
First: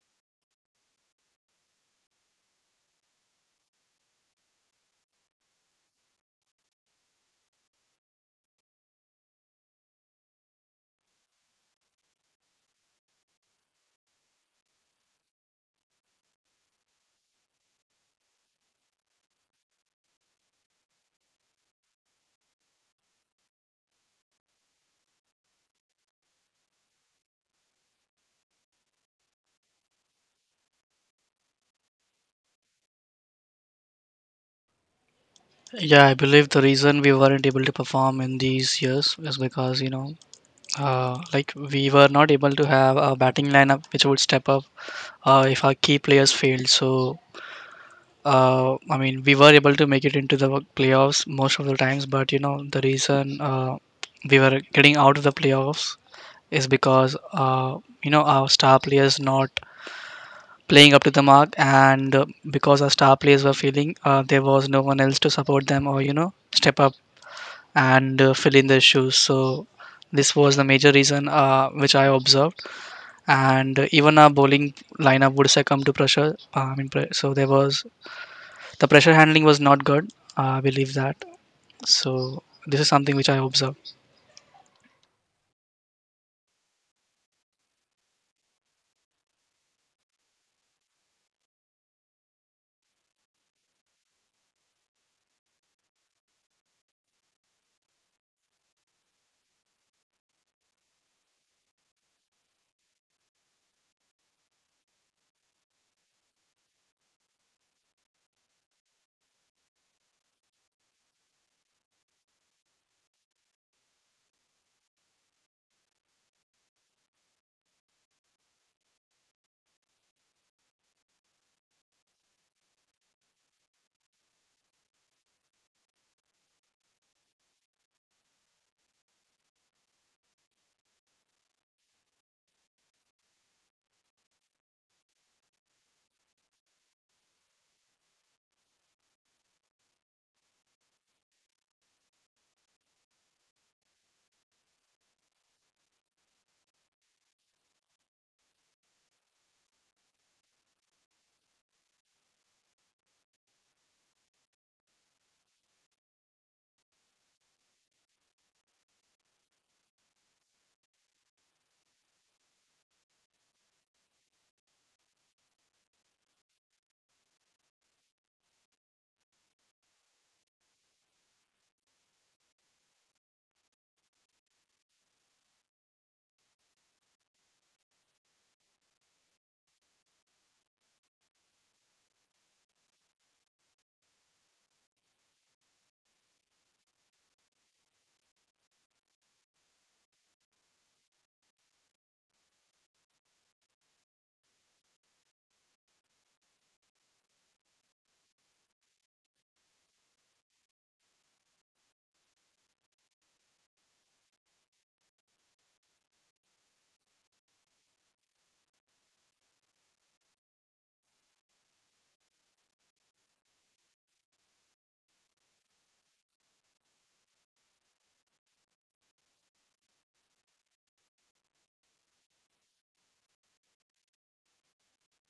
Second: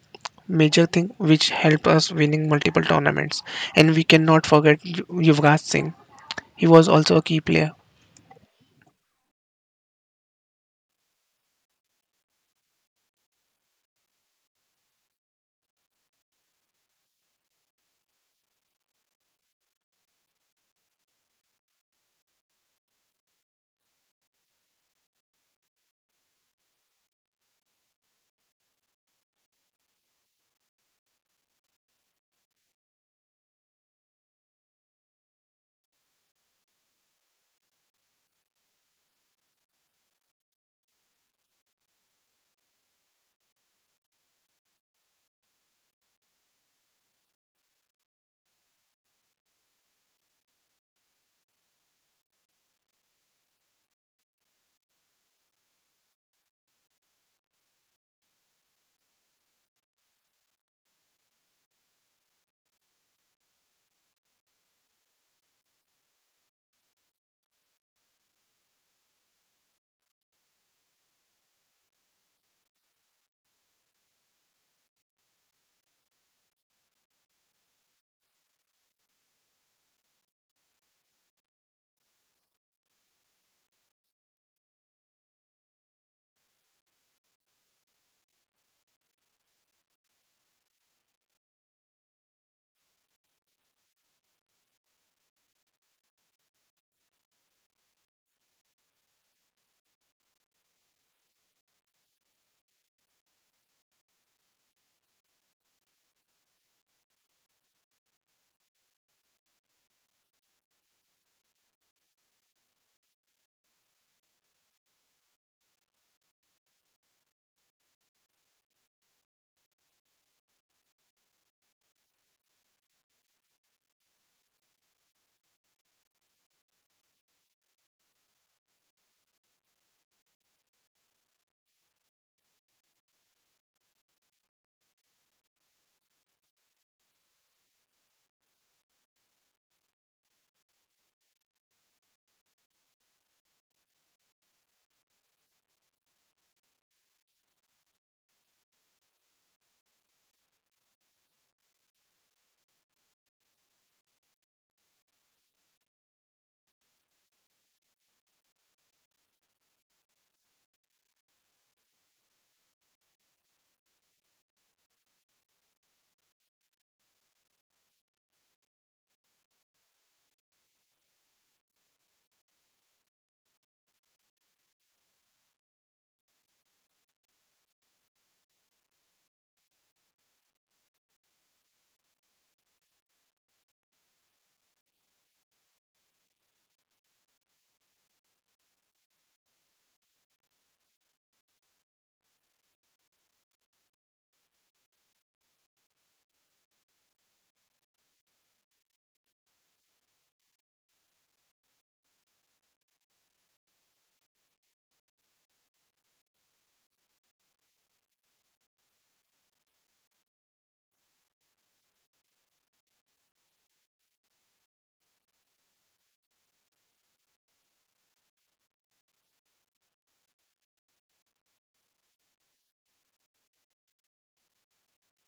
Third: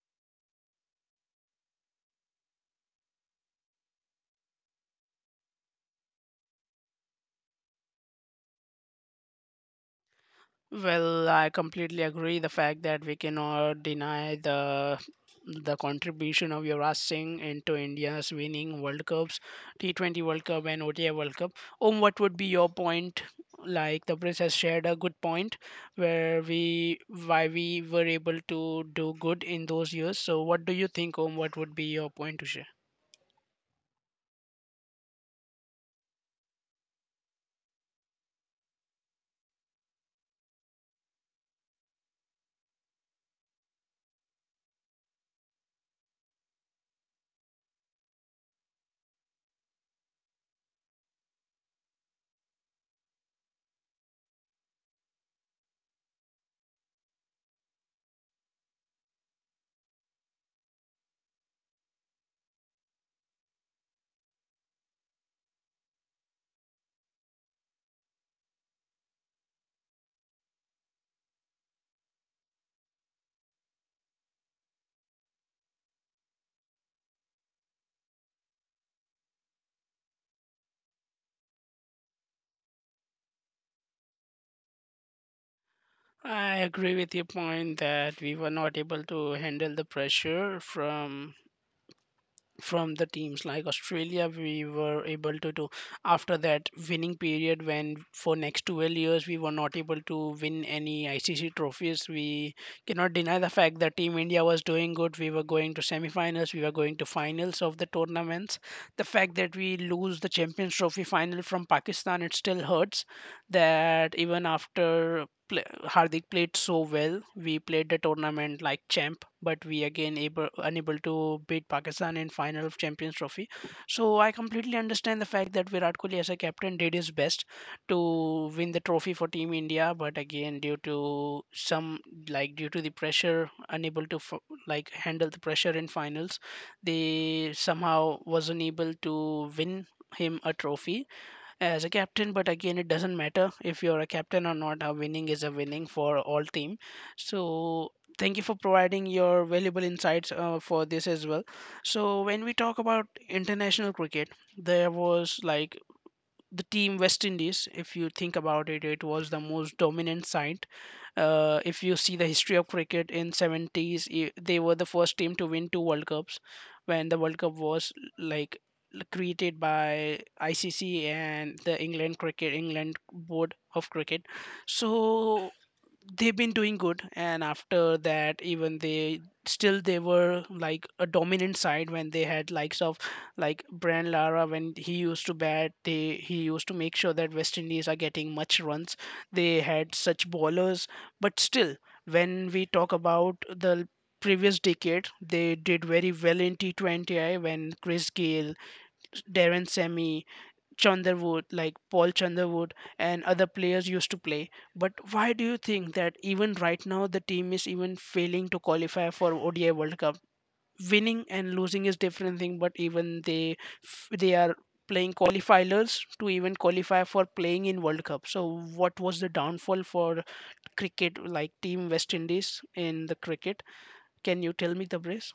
Speaker 3: major thing, which helped us winning multiple tournaments. And we cannot forget Yuvraj Singh. He was also a key player.
Speaker 1: Well, I completely agree. The fact that we cannot deny the contribution of Yuvraj Singh into India's winning World Cups, T20 World Cup and ODI World Cup. What would be your point? Like the Prince has shared a good point where we why we were able to do good in those years. So what do you think, what would be your point to share?
Speaker 2: Yeah, I believe the reason we weren't able to perform in these years is because like we were not able to have a batting lineup which would step up if our key players failed. So I mean, we were able to make it into the playoffs most of the times, but the reason we were getting out of the playoffs is because our star players not playing up to the mark, and because our star players were feeling there was no one else to support them or step up and fill in their shoes. So this was the major reason which I observed, and even our bowling lineup would succumb to pressure. I mean, so there was, the pressure handling was not good. I believe that. So this is something which I observe.
Speaker 1: I agree with your point that we were not able to handle the pressure from the teams like Australia. We were able to do after that winning period when for next 12 years we were not able to win any ICC trophies. We cannot deny the fact that Team India was doing good. We were going to semi-finals, we were going to finals of the tournaments. The fact that we lose the Champions Trophy final from Pakistan, it still hurts that even after pla Hardik played so well. We played the tournament like champ, but we again able unable to beat Pakistan in final of Champions Trophy. So I completely understand the fact that Virat Kohli as a captain did his best to win the trophy for Team India, but again due to some like due to the pressure, unable to f- like handle the pressure in finals, they somehow wasn't able to win him a trophy as a captain. But again, it doesn't matter if you're a captain or not, a winning is a winning for all team. So thank you for providing your valuable insights for this as well. So when we talk about international cricket, there was like the team West Indies, if you think about it, it was the most dominant side. If you see the history of cricket in 70s, I- they were the first team to win two World Cups when the World Cup was like created by ICC and the England cricket England board of cricket. So they've been doing good, and after that even they were like a dominant side when they had likes of like Brian Lara. When he used to bat, they he used to make sure that West Indies are getting much runs. They had such bowlers, but still, when we talk about the previous decade, they did very well in T20I when Chris Gayle, Darren Sammy, Chanderwood, like Paul Chanderwood and other players used to play. But why do you think that even right now the team is even failing to qualify for ODI World Cup? Winning and losing is different thing, but even they are playing qualifiers to even qualify for playing in World Cup. So what was the downfall for cricket like team West Indies in the cricket? Can you tell me the brace?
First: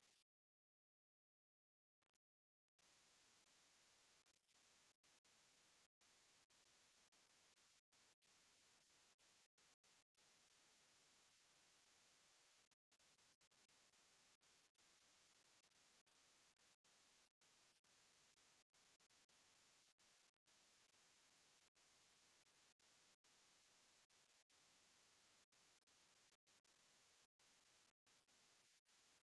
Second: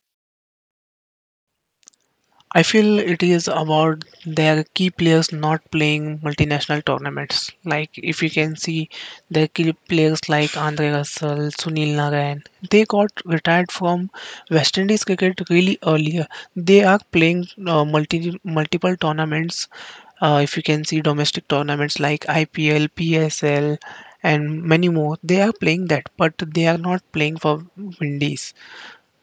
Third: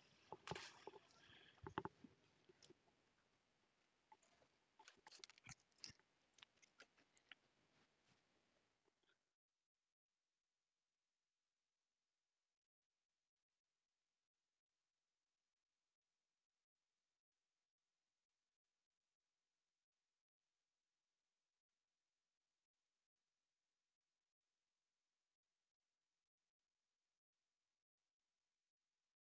Speaker 3: I feel it is about their key players not playing multinational tournaments. Like if you can see, their key players like Andre Russell, Sunil Narayan, they got retired from West Indies cricket really earlier. They are playing multiple tournaments. If you can see domestic tournaments like IPL, PSL, and many more, they are playing that, but they are not playing for Windies,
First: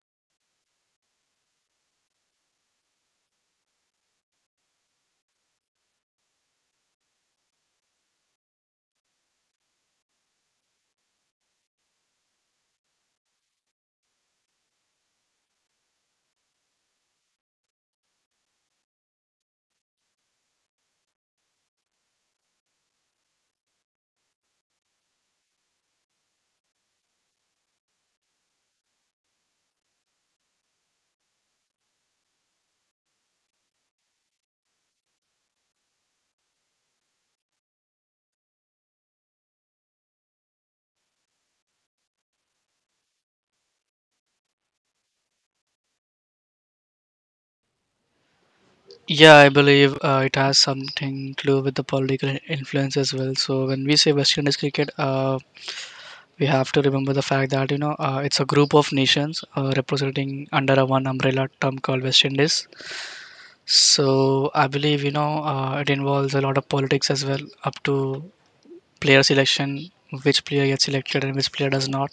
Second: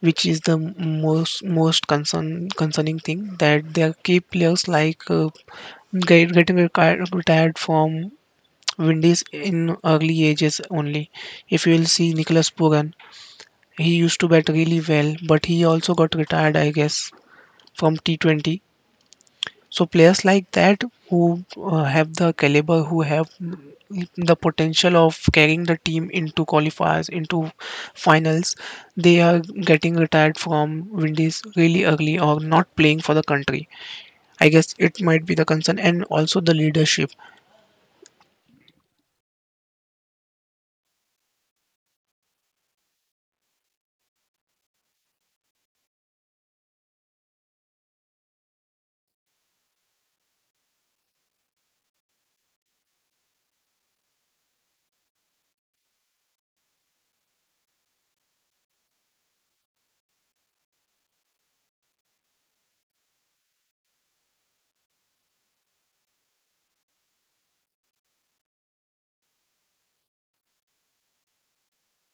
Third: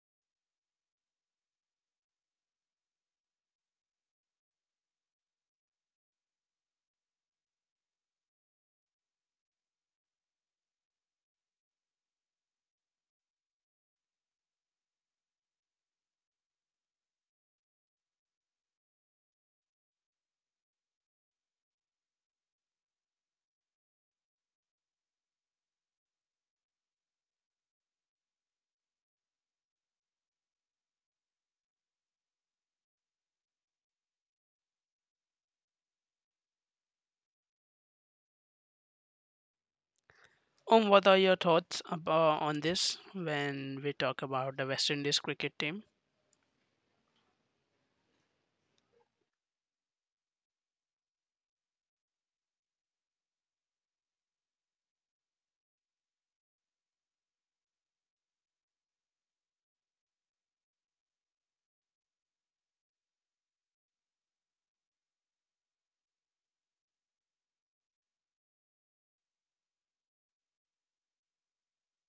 Speaker 3: which is the most concerning thing, that their key players like getting retired from Windies in early ages only. If you will see Nicholas Puran, he used to bat really well, but he also got retired, I guess, from T20. So players like that who have the caliber, who have the potential of carrying the team into qualifiers, into finals, they are getting retired from Windies really early or not playing for the country. I guess it might be the concern and also the leadership.
Speaker 1: What are your thoughts about on this when we talk about the West Indies cricket team?
Speaker 2: Yeah, I believe it has something to do with the political influence as well. So when we say West Indies cricket, we have to remember the fact that it's a group of nations representing under a one umbrella term called West Indies. So I believe it involves a lot of politics as well, up to player selection, which player gets selected and which player does not.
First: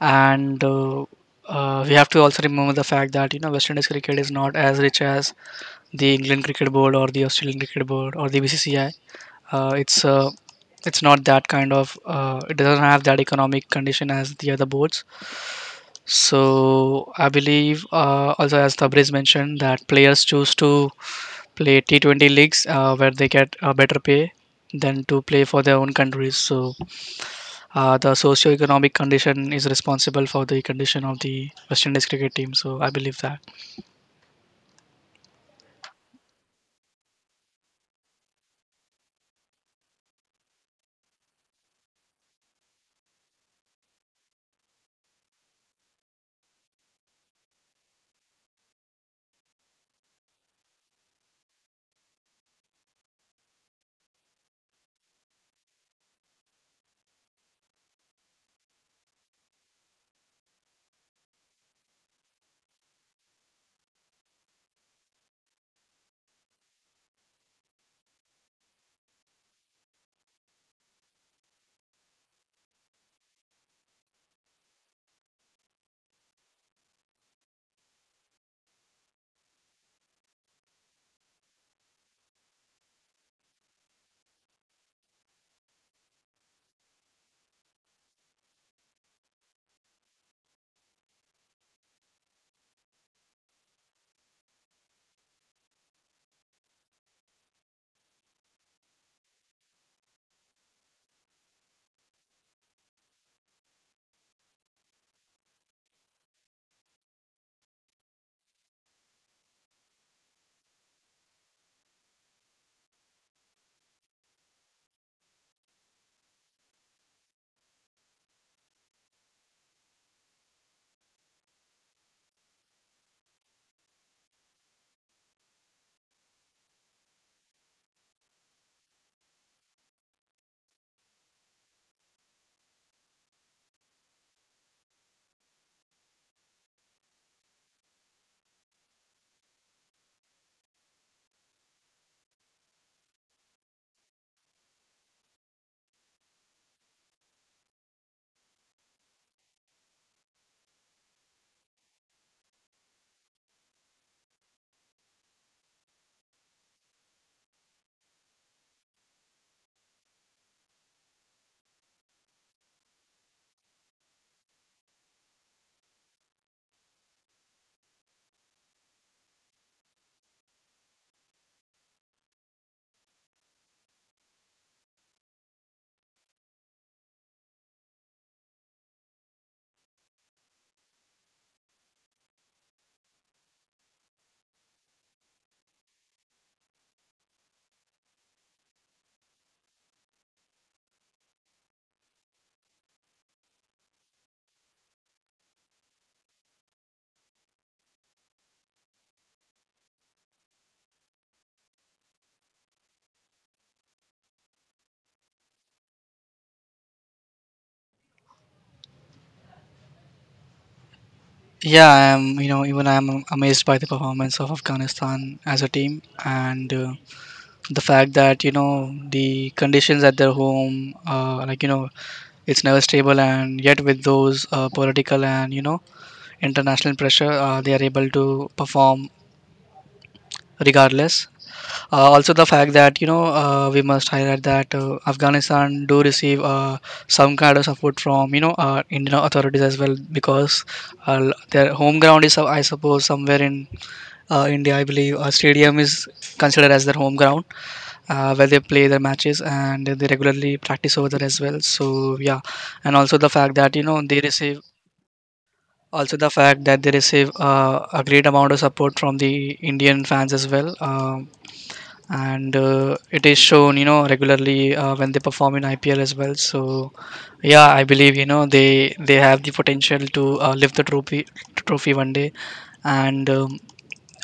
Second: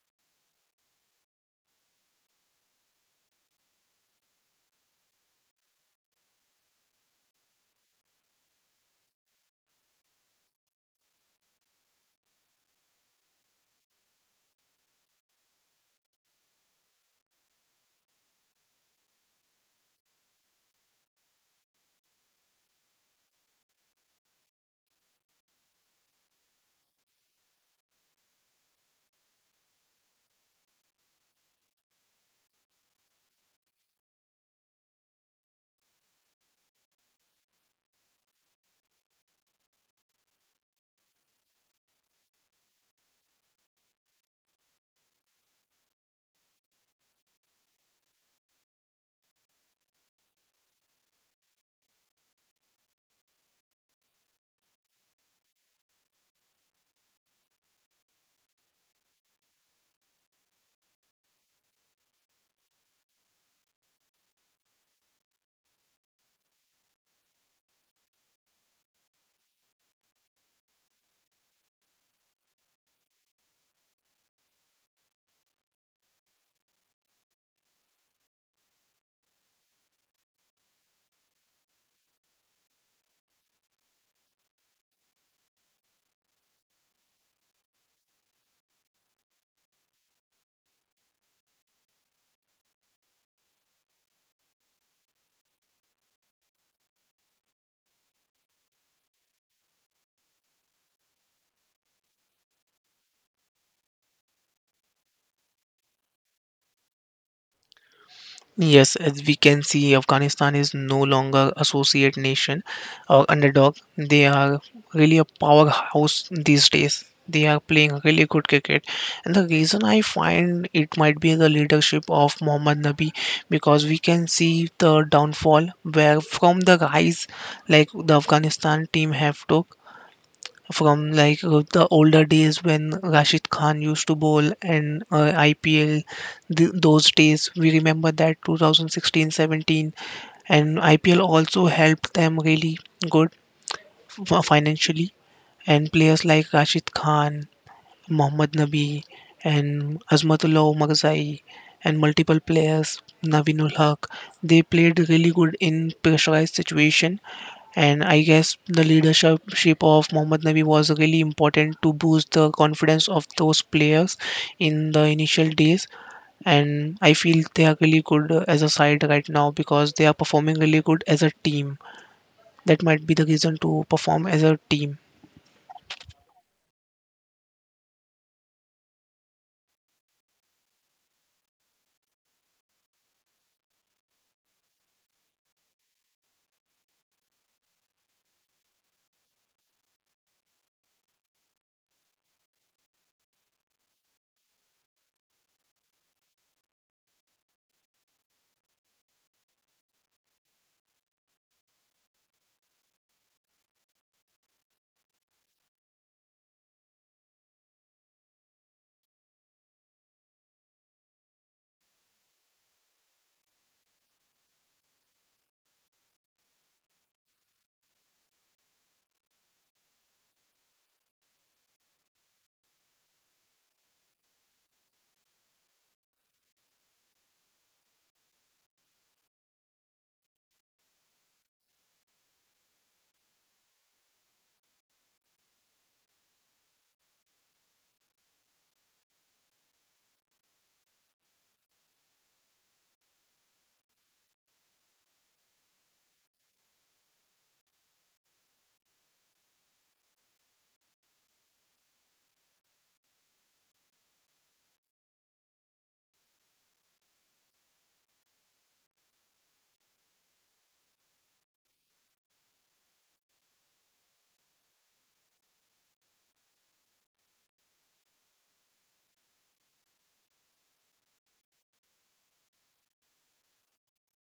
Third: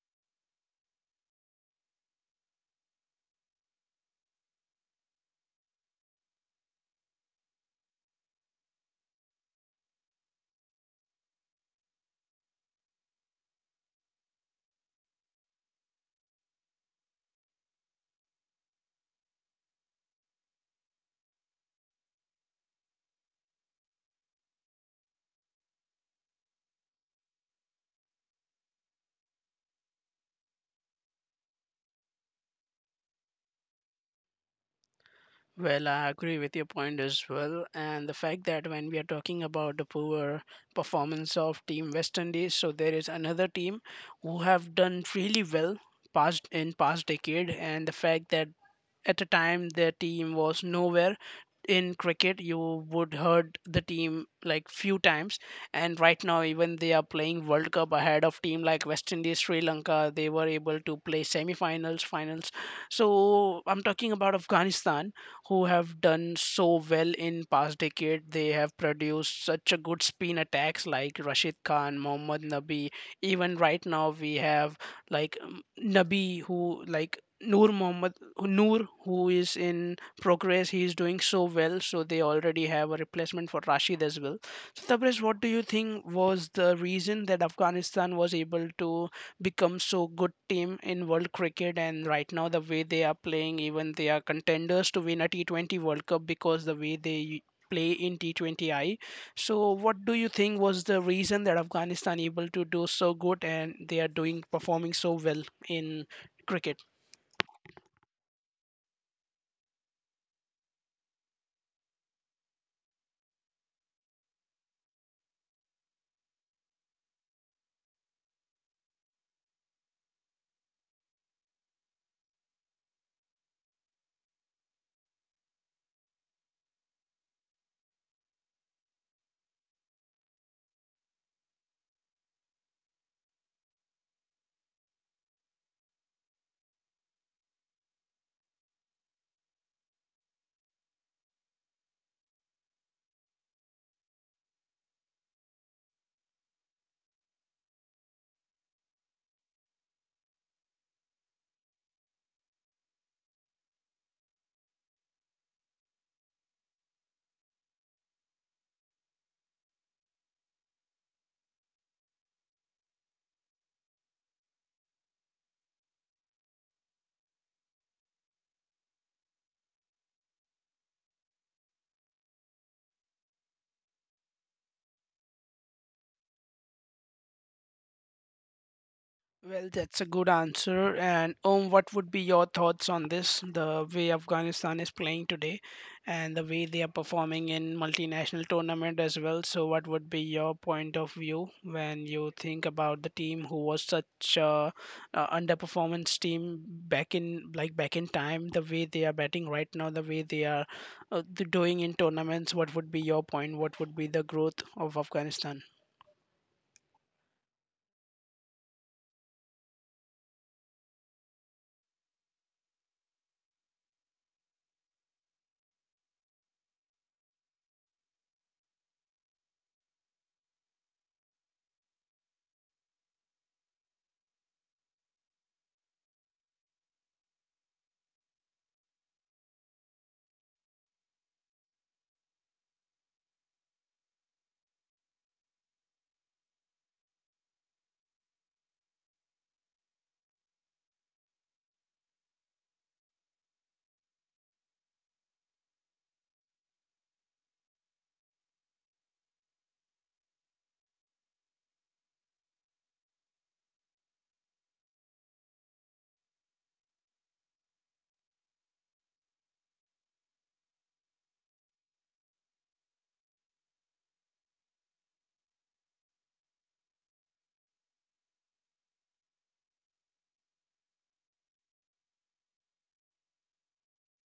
Speaker 2: And we have to also remember the fact that West Indies cricket is not as rich as the England Cricket Board or the Australian Cricket Board or the BCCI. Uh, it's uh, it's not that kind of, it doesn't have that economic condition as the other boards. So I believe also, as Tabriz mentioned, that players choose to play T20 leagues, where they get a better pay than to play for their own countries. So the economic condition is responsible for the condition of the West Indies cricket team. So I believe that.
Speaker 1: Well, I agree with your point as well. And the fact that when we are talking about the poor performance of Team West Indies, so there is another team who have done really well past in past decade, and the fact that at the time their team was nowhere in cricket. You would heard the team like few times, and right now even they are playing world cup ahead of team like West Indies, Sri Lanka. They were able to play semi-finals, finals. So I'm talking about Afghanistan, who have done so well in past decade. They have produced such a good spin attacks like Rashid Khan, Mohammad Nabi. Even right now we have like Nabi, who like Noor Mohammad Noor who is in progress. He is doing so well, so they already have a replacement for Rashid as well. So Tabriz, what do you think was the reason that Afghanistan was able to become so good team in world cricket, and right now the way they are playing, even they are contenders to win a T20 World Cup because the way they play in T20I. So what do you think was the reason that Afghanistan able to do so good and they are doing performing so well in cricket?
Speaker 3: Yes, as we can see, Afghanistan is no longer associate nation or underdog. They are really a powerhouse these days. They are playing really good cricket, and the reason I find it might be the leadership of Mohammad Nabi, because we can see the downfall where from the rise, like the Afghanistan team have to, from the older days when Rashid Khan used to bowl and IPL. Those days we remember that 2016-17, and IPL also helped them really good financially. And players like Rashid Khan, Mohammad Nabi, and Azmatullah Omarzai, and multiple players, Navinul Haq, they played really good in pressurized situation, and I guess the leadership ship of Mohammad Nabi was really important to boost the confidence of those players in the initial days. And I feel they are really good as a side right now, because they are performing really good as a team. That might be the reason to perform as a team.
Speaker 1: Well, that's a good answer. And what would be your thoughts on this? The way Afghanistan is playing today, and the way they are performing in multinational tournament as well. So, what would be your point of view when you think about the team who was such a, underperformance team back in like back in time? The way they are batting right now, the way they are doing in tournaments. What would be your point? What would be the growth of Afghanistan?
Speaker 2: Yeah, I am. Even I am amazed by the performance of Afghanistan as a team, and the fact that the conditions at their home, like it's never stable, and yet with those political and international pressure, they are able to perform regardless. Also, the fact that we must highlight that Afghanistan do receive some kind of support from Indian authorities as well, because their home ground is, I suppose, somewhere in India. I believe a stadium is considered as their home ground, where they play their matches and they regularly practice over there as well. So yeah, and also the fact that they receive a great amount of support from the Indian fans as well. And it is shown, regularly, when they perform in IPL as well. So yeah, I believe they have the potential to lift the trophy one day. And um,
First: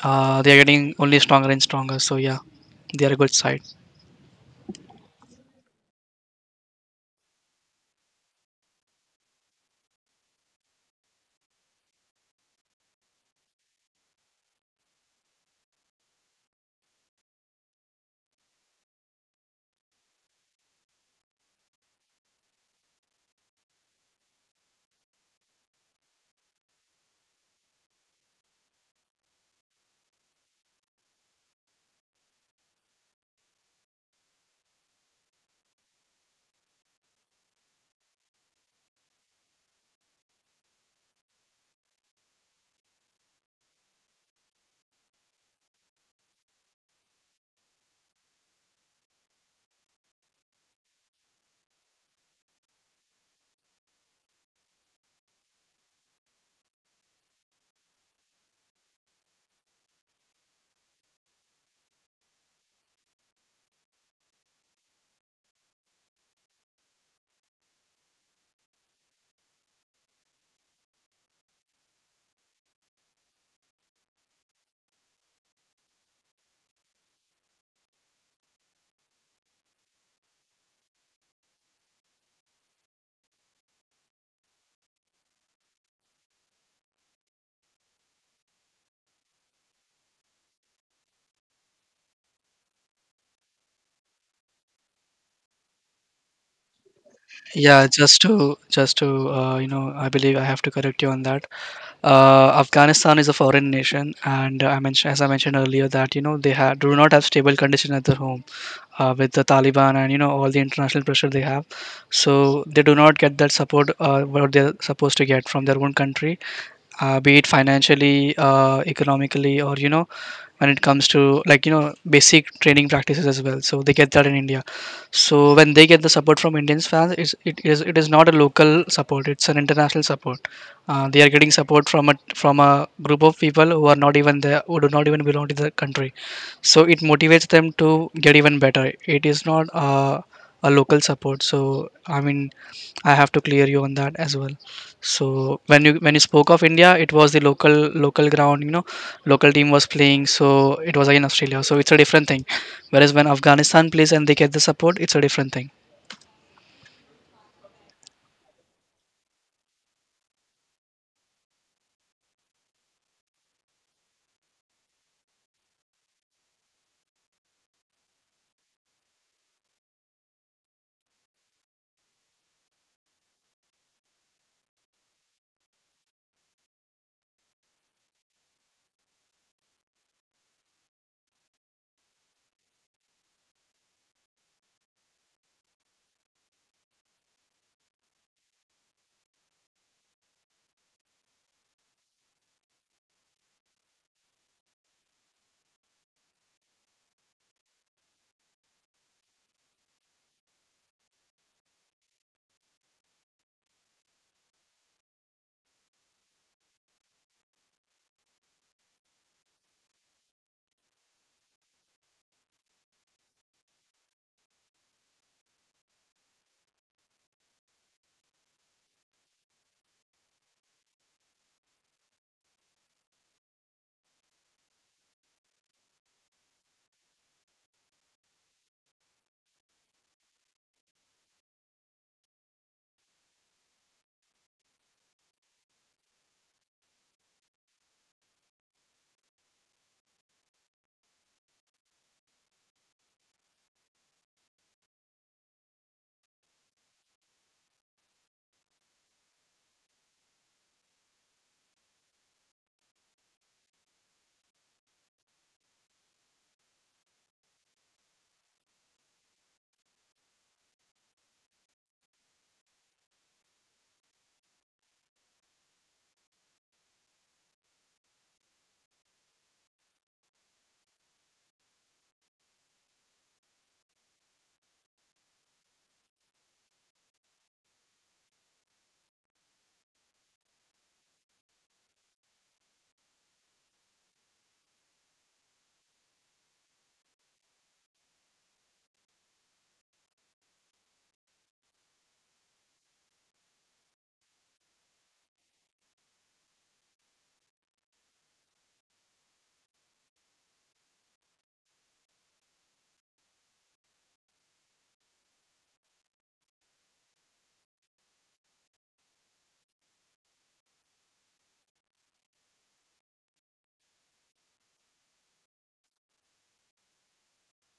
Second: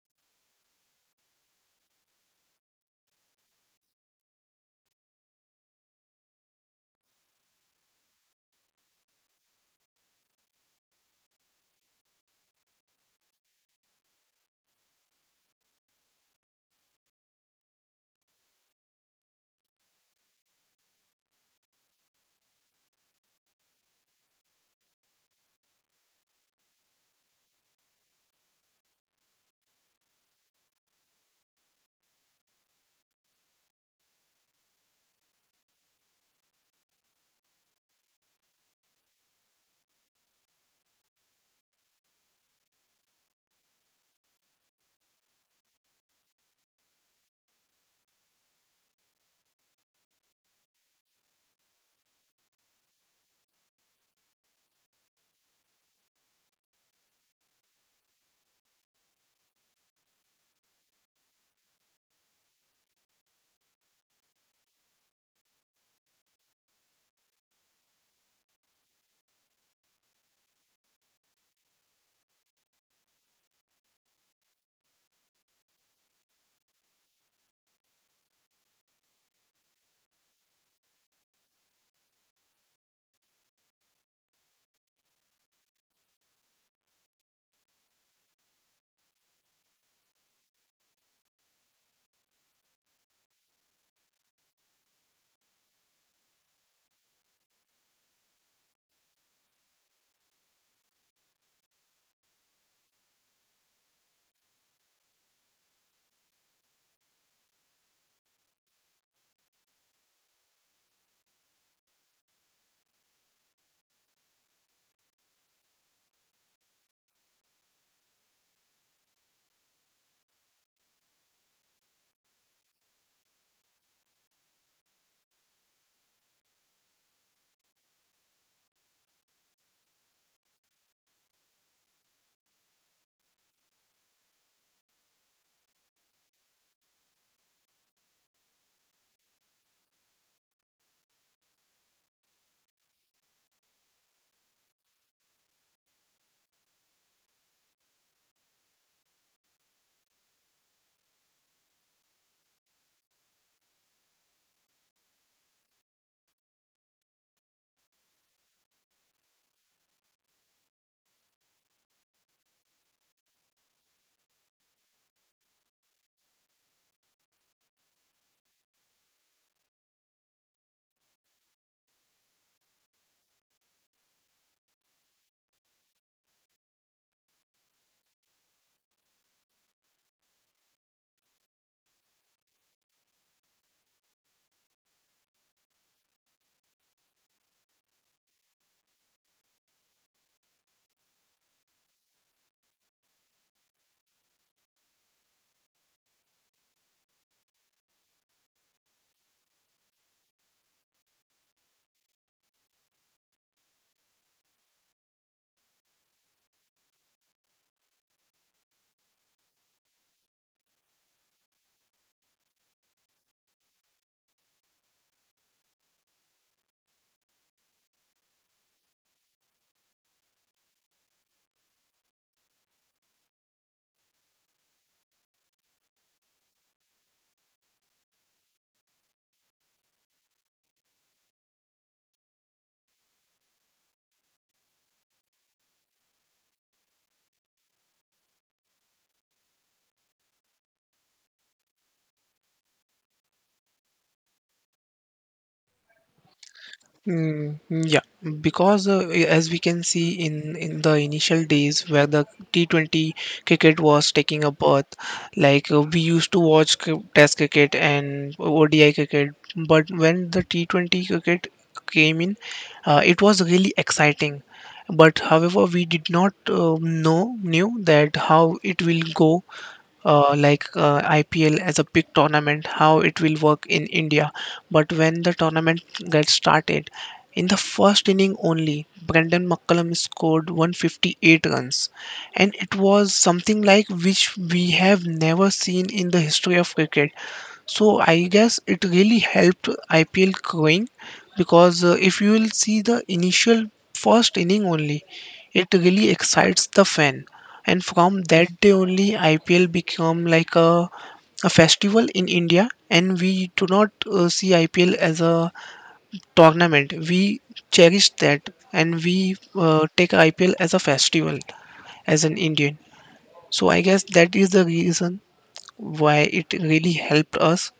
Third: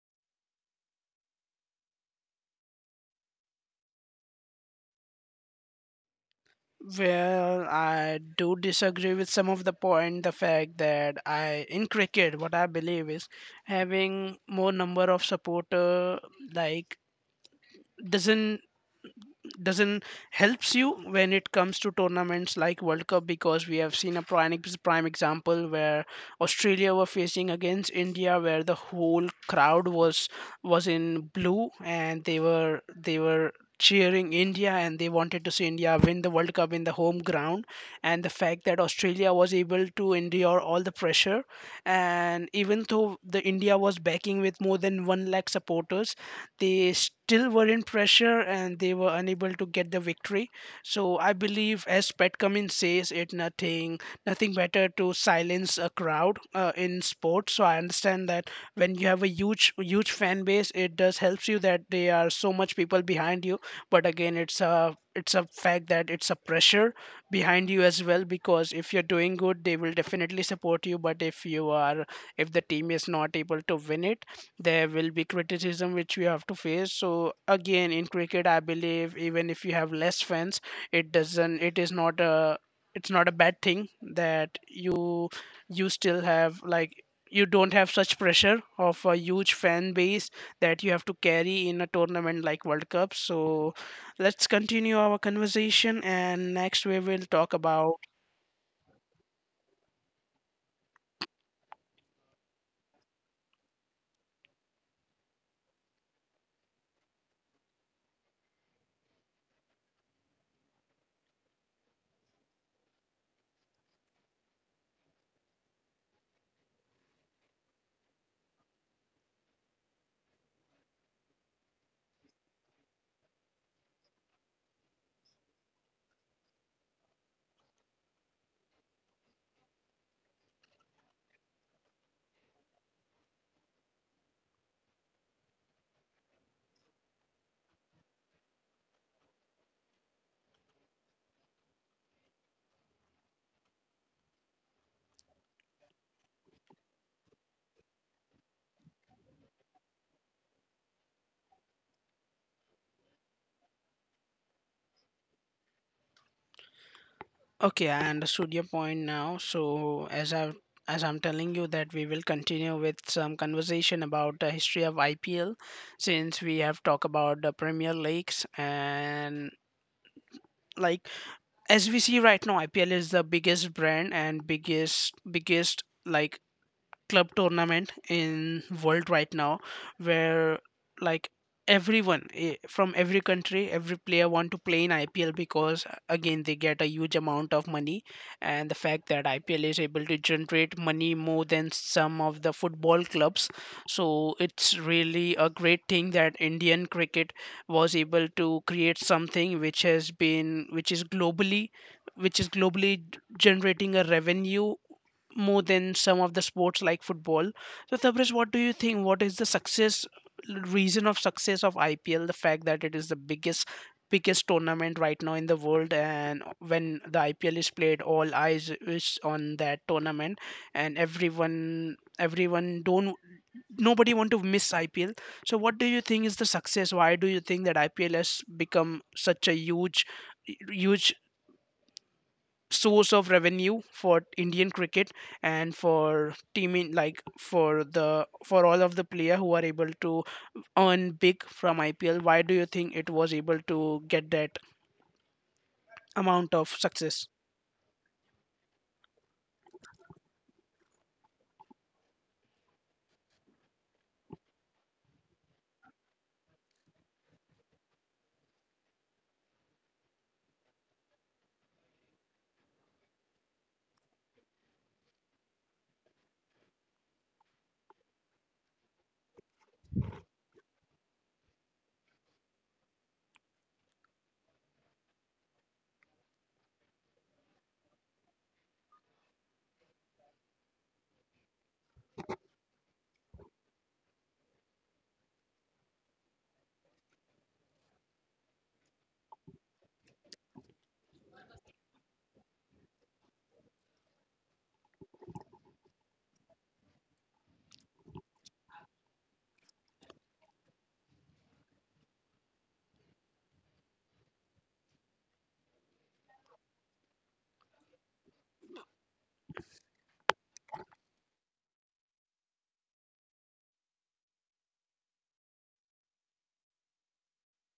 Speaker 2: uh, they are getting only stronger and stronger, so yeah, they are a good side.
Speaker 1: Well, I do disagree with some of the point. The fact that I in cricket, what I believe is having more number of supporter, like, doesn't doesn't helps you when it comes to tournaments like World Cup, because we have seen a prime prime example where Australia were facing against India, where the whole crowd was in blue and they were cheering India and they wanted to see India win the World Cup in the home ground, and the fact that Australia was able to endure all the pressure, and even though the India was backing with more than 1 lakh supporters, they still were in pressure and they were unable to get the victory. So I believe, as Pat Cummins says, it nothing better to silence a crowd in sports. So I understand that when you have a huge fan base, it does helps you that there are so much people behind you. But again, it's a fact that it's a pressure behind you as well, because if you're doing good they will definitely support you, but if you are, if the team is not able to win it, there will be criticism which we have to face. So again, in cricket I believe, even if you have less fans, it doesn't, it is not a, it's not a bad thing that you still have, like, you don't have such pressure of a huge fan base that you have to carry in a tournament like World Cup. So let's continue our conversation, and next we will talk
Speaker 2: Yeah,
Speaker 1: about.
Speaker 2: just to you know, I believe I have to correct you on that. Afghanistan is a foreign nation, and I mentioned as I mentioned earlier that they have do not have stable condition at their home, with the Taliban and all the international pressure they have. So they do not get that support, what they're supposed to get from their own country, be it financially, economically, or when it comes to like basic training practices as well. So they get that in India. So when they get the support from Indians fans, it is not a local support; it's an international support. They are getting support from a group of people who are not even there, who do not even belong to the country. So it motivates them to get even better. It is not a local support. So I mean, I have to clear you on that as well. So when you spoke of India, it was the local ground, local team was playing, so it was again Australia. So it's a different thing. Whereas when Afghanistan plays and they get the support, it's a different thing.
Speaker 1: Okay, I understood your point now. So as I, as I'm telling you that we will continue with some conversation about the history of IPL, since we have talked about the Premier Leagues and, like, as we see right now, IPL is the biggest brand and biggest, like, club tournament in world right now, where, like, everyone from every country every player want to play in IPL, because again they get a huge amount of money, and the fact that IPL is able to generate money more than some of the football clubs. So it's really a great thing that Indian cricket was able to create something which has been which is globally, which is globally generating a revenue more than some of the sports like football. So, Tabriz, what do you think? What is the success of IPL? The fact that it is the biggest tournament right now in the world, and when the IPL is played all eyes is on that tournament, and everyone everyone don't nobody want to miss IPL. So what do you think is the success, why do you think that IPL has become such a huge source of revenue for Indian cricket and for teaming, like for the, for all of the player who are able to earn big from IPL? Why do you think it was able to get that amount of success?
Speaker 3: Mm, yeah, because as we can see, in the initial days where the T20 cricket was taking a birth, we used to watch Test cricket and ODI cricket, but when the T20 cricket came in, it was really exciting. But however, we did not know knew that how it will go, IPL as a big tournament, how it will work in India. But when the tournament gets started, in the first inning only, Brendan McCullum scored 158 runs, and it was something like which we have never seen in the history of cricket. So I guess it really helped IPL growing because if you will see the initial first inning only, it really excites the fan, and from that day only IPL become like a festival in India, and we do not see IPL as a tournament. We cherish that, and we take IPL as a festival as an Indian. So I guess that is the reason why it really helped us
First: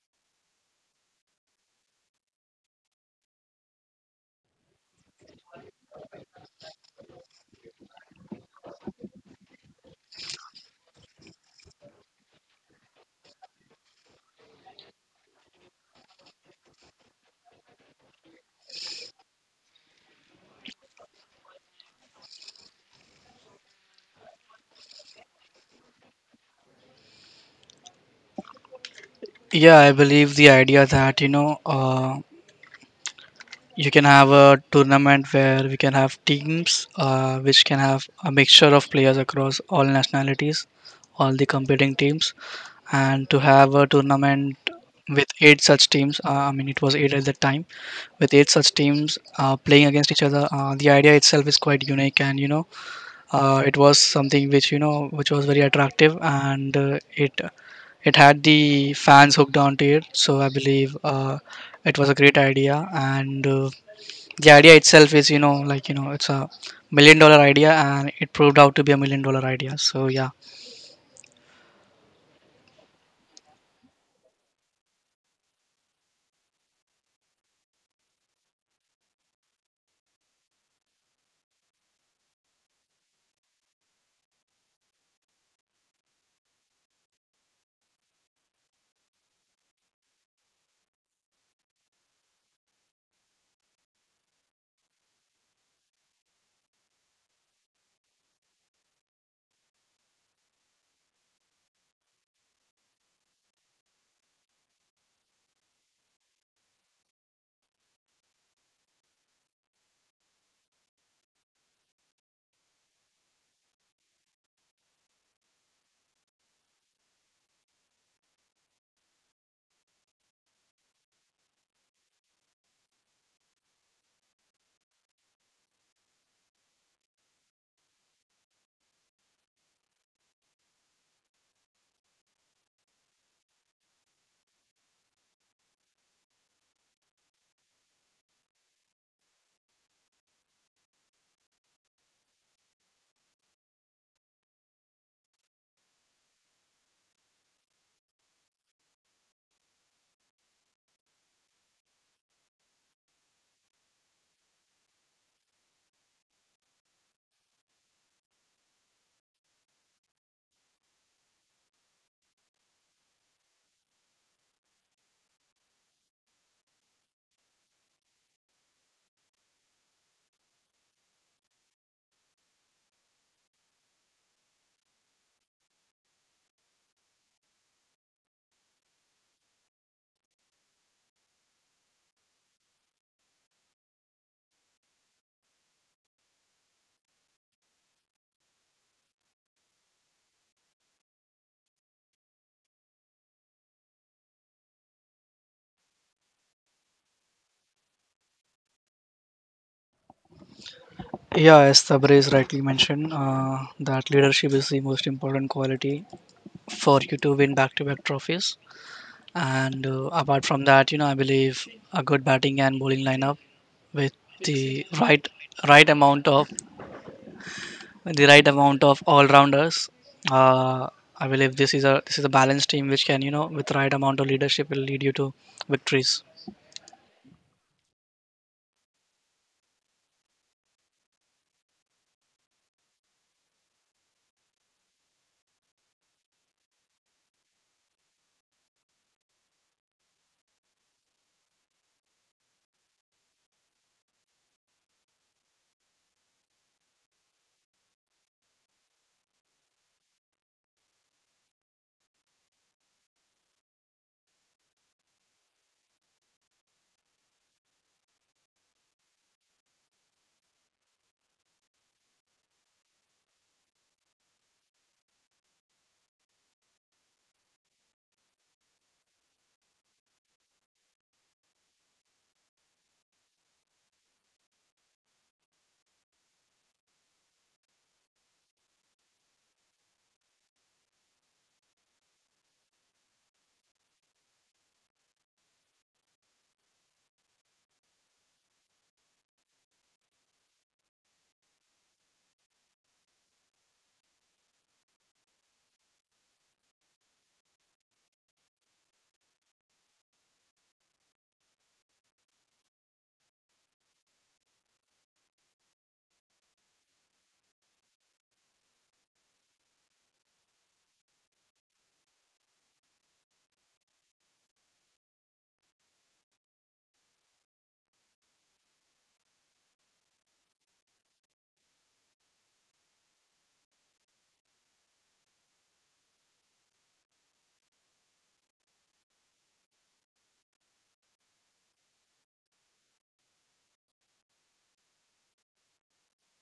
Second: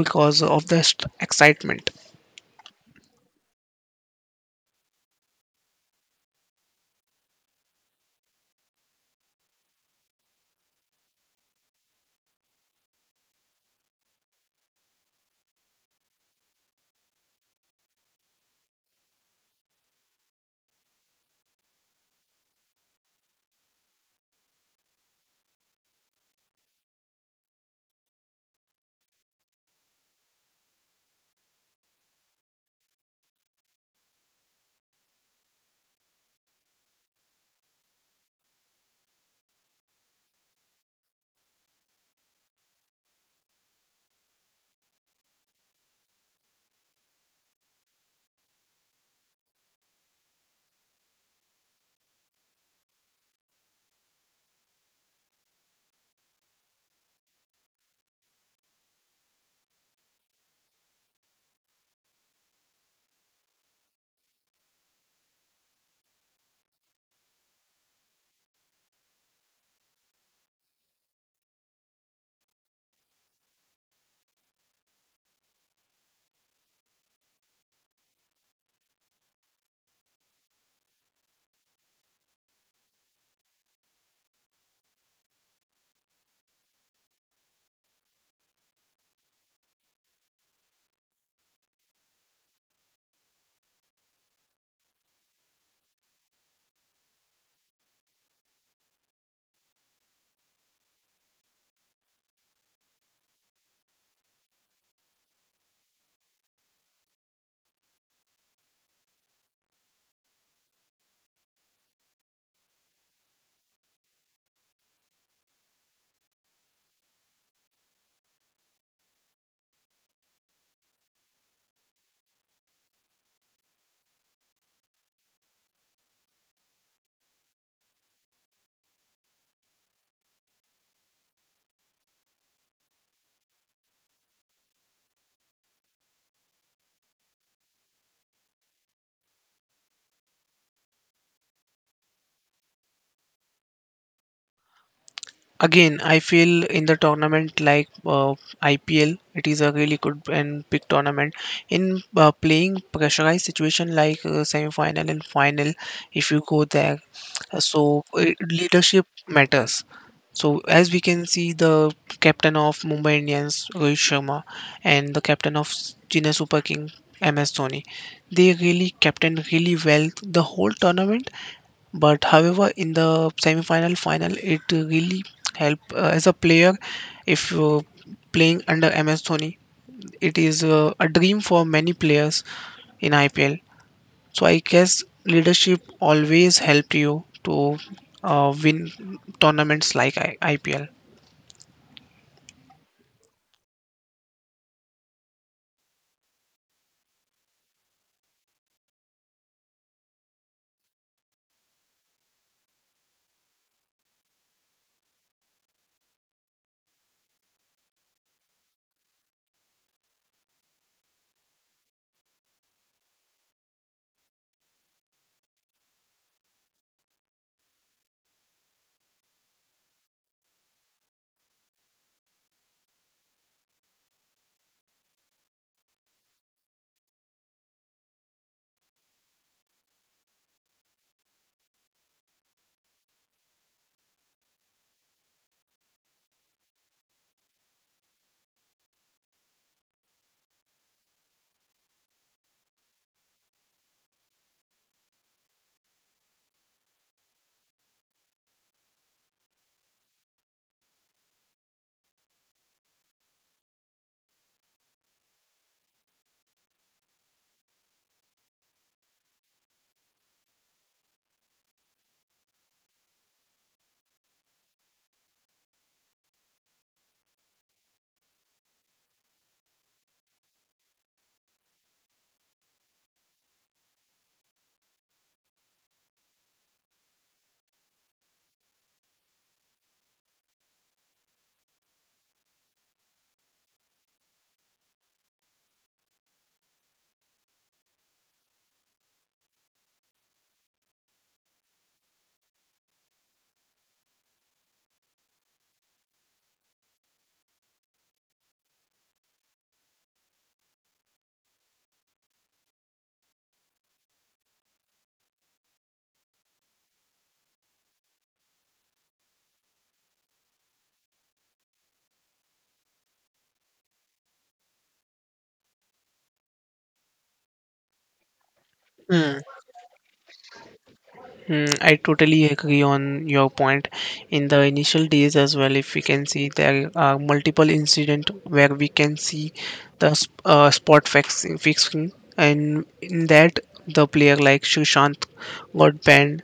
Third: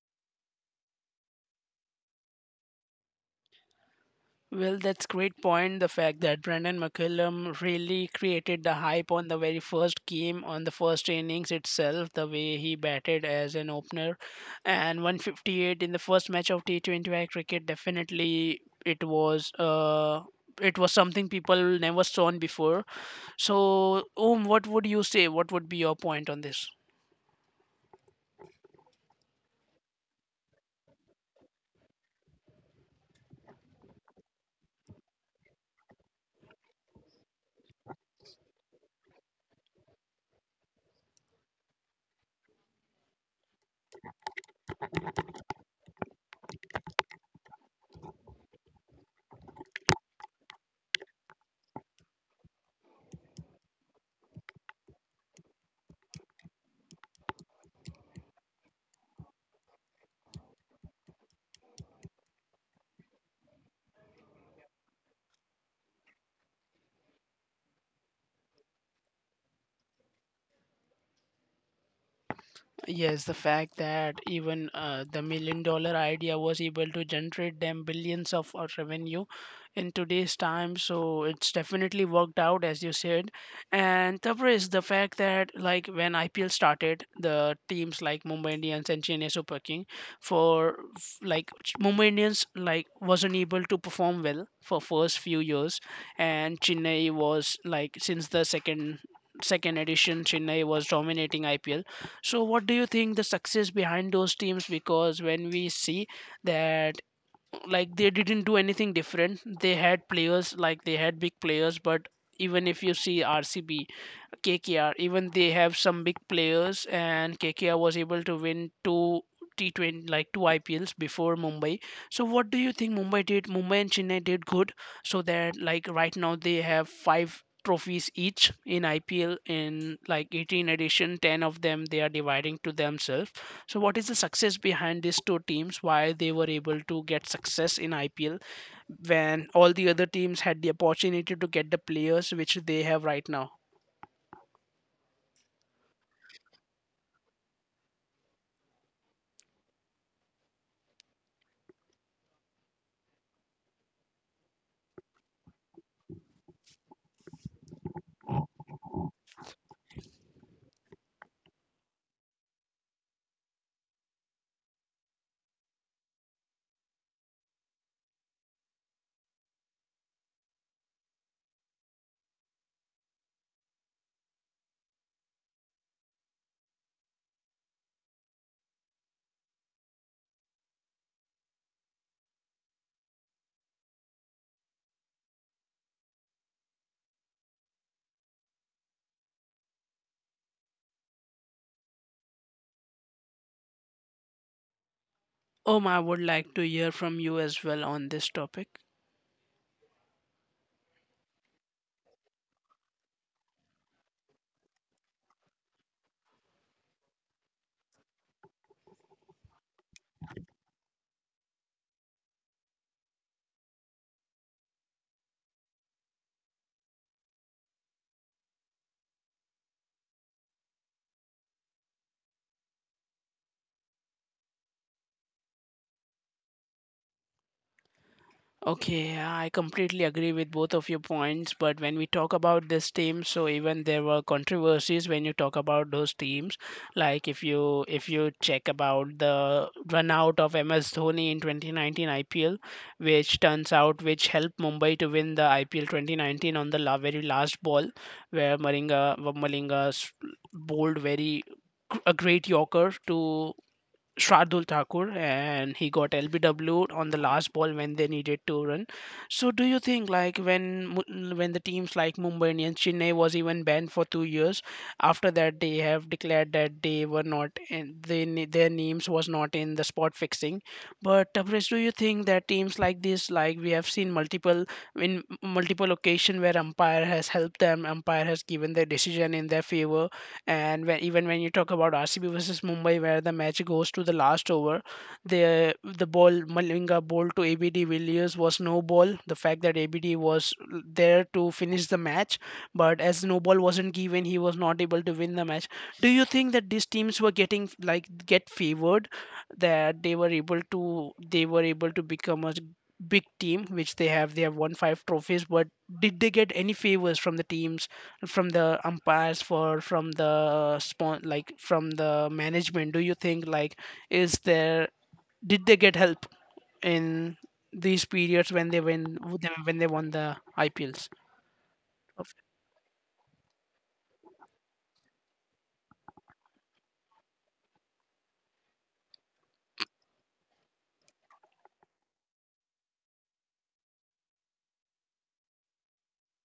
Speaker 3: because of the excitement.
Speaker 1: Well, that's great point. The fact that Brandon McCullum really created the hype on the very first game, on the first innings itself, the way he batted as an opener, and 158 in the first match of T20 cricket, definitely it was something people never saw before. So, Om, what would you say? What would be your point on this?
Speaker 2: Yeah, I believe the idea that you know. You can have a tournament where we can have teams which can have a mixture of players across all nationalities, all the competing teams, and to have a tournament with eight such teams. I mean, it was eight at the time, with eight such teams playing against each other. The idea itself is quite unique, and it was something which which was very attractive, and it had the fans hooked onto it. So I believe it was a great idea, and the idea itself is it's a million dollar idea, and it proved out to be a million dollar idea, so yeah.
Speaker 1: Yes, the fact that even the million-dollar idea was able to generate them billions of revenue in today's time. So it's definitely worked out, as you said. And Tabriz, the fact that, like, when IPL started, the teams like Mumbai Indians and Chennai Super King for Mumbai Indians, like, wasn't able to perform well for first few years, and Chennai was, like, since the second edition Chennai was dominating IPL. So, what do you think the success behind those teams? Because when we see that, like, they didn't do anything different, they had players, like, they had big players, but even if you see RCB, KKR. Even they have some big players, and KKR was able to win two T20, like two IPLs before Mumbai. So what do you think Mumbai did? Mumbai and Chennai did good, so that, like, right now they have five trophies each in IPL. In like 18 edition, 10 of them they are dividing to themselves. So what is the success behind these two teams, why they were able to get success in IPL when all the other teams had the opportunity to get the players which they have right now?
Speaker 3: Again, I feel in the tournament like IPL, it is a really good and big tournament. In playing pressurized situation like semi-final and final, if you go there, leadership matters. So as we can see, the captain of Mumbai Indians Rohit Sharma and the captain of Chennai Super King MS Dhoni, they really captained really well the whole tournament, but however in the semi-final final it really help, as a player if playing under MS Dhoni, it is a dream for many players in IPL. So I guess leadership always helped you to win tournaments like IPL.
Speaker 1: I would like to hear from you as well on this topic.
Speaker 2: Yeah, as sabri is rightly mentioned, that leadership is the most important quality for you to win back-to-back trophies, and apart from that, I believe a good batting and bowling lineup with the right amount of the right amount of all-rounders. uh, I believe this is a balanced team which can, with right amount of leadership, will lead you to victories.
Speaker 1: Okay, I completely agree with both of your points. But when we talk about this team, so even there were controversies when you talk about those teams. Like, if you, if you check about the run out of MS Dhoni in 2019 IPL, which turns out, which helped Mumbai to win the IPL 2019 on the very last ball, where Malinga bowled a great yorker to Shardul Thakur, and he got LBW on the last ball when they needed to run. So do you think, like, when when the teams like Mumbai Indians, Chennai was even banned for 2 years. After that, they have declared that they were not in, their names was not in the spot fixing. But Tabrez, do you think that teams like this, like, we have seen multiple, in multiple occasion where umpire has helped them, umpire has given their decision in their favor, and when, even when you talk about RCB versus Mumbai, where the match goes to the last over, the ball Malinga bowled to ABD Villiers was no ball. The fact that ABD was there to finish the match, but as no ball wasn't given, he was not able to win the match. Do you think that these teams were getting, like, get favored, that they were able to, they were able to become a big team, which they have, they have won five trophies, but did they get any favors from the teams, from the umpires, for from the spawn, like from the management? Do you think, like, is there, did they get help in these periods when they win,
Speaker 3: Hmm.
Speaker 1: when they won the IPLs?
Speaker 3: Mm, I
Speaker 1: Of-
Speaker 3: totally agree on your point. In the initial days as well, if we can see there are multiple incident where we can see the spot fixing, fixing, and in that the player like Sushant got banned,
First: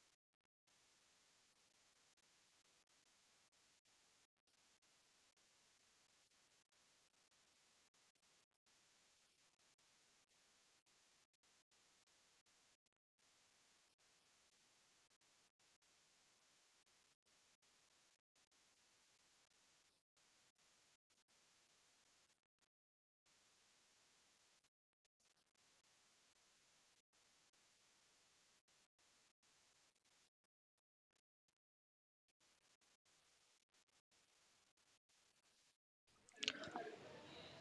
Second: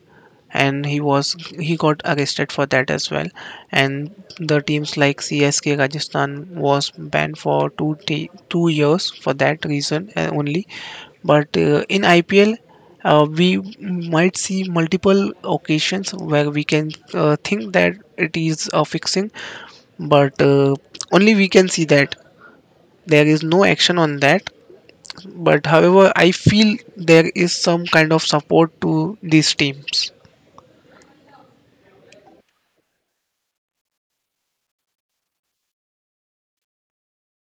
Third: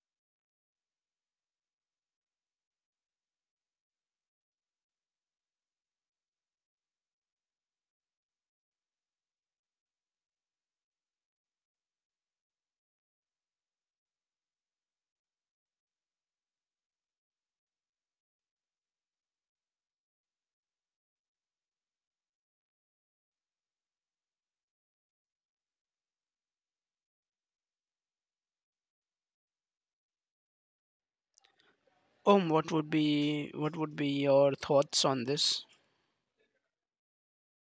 Speaker 3: and he was he got arrested for that as well, and the teams like CSK Rajasthan was banned for 2 years for that reason only. But in IPL we might see multiple occasions where we can think that it is a fixing, but only we can see that there is no action on that. But however I feel there is some kind of support to these teams.
Speaker 1: what would be, what would be your thoughts on this?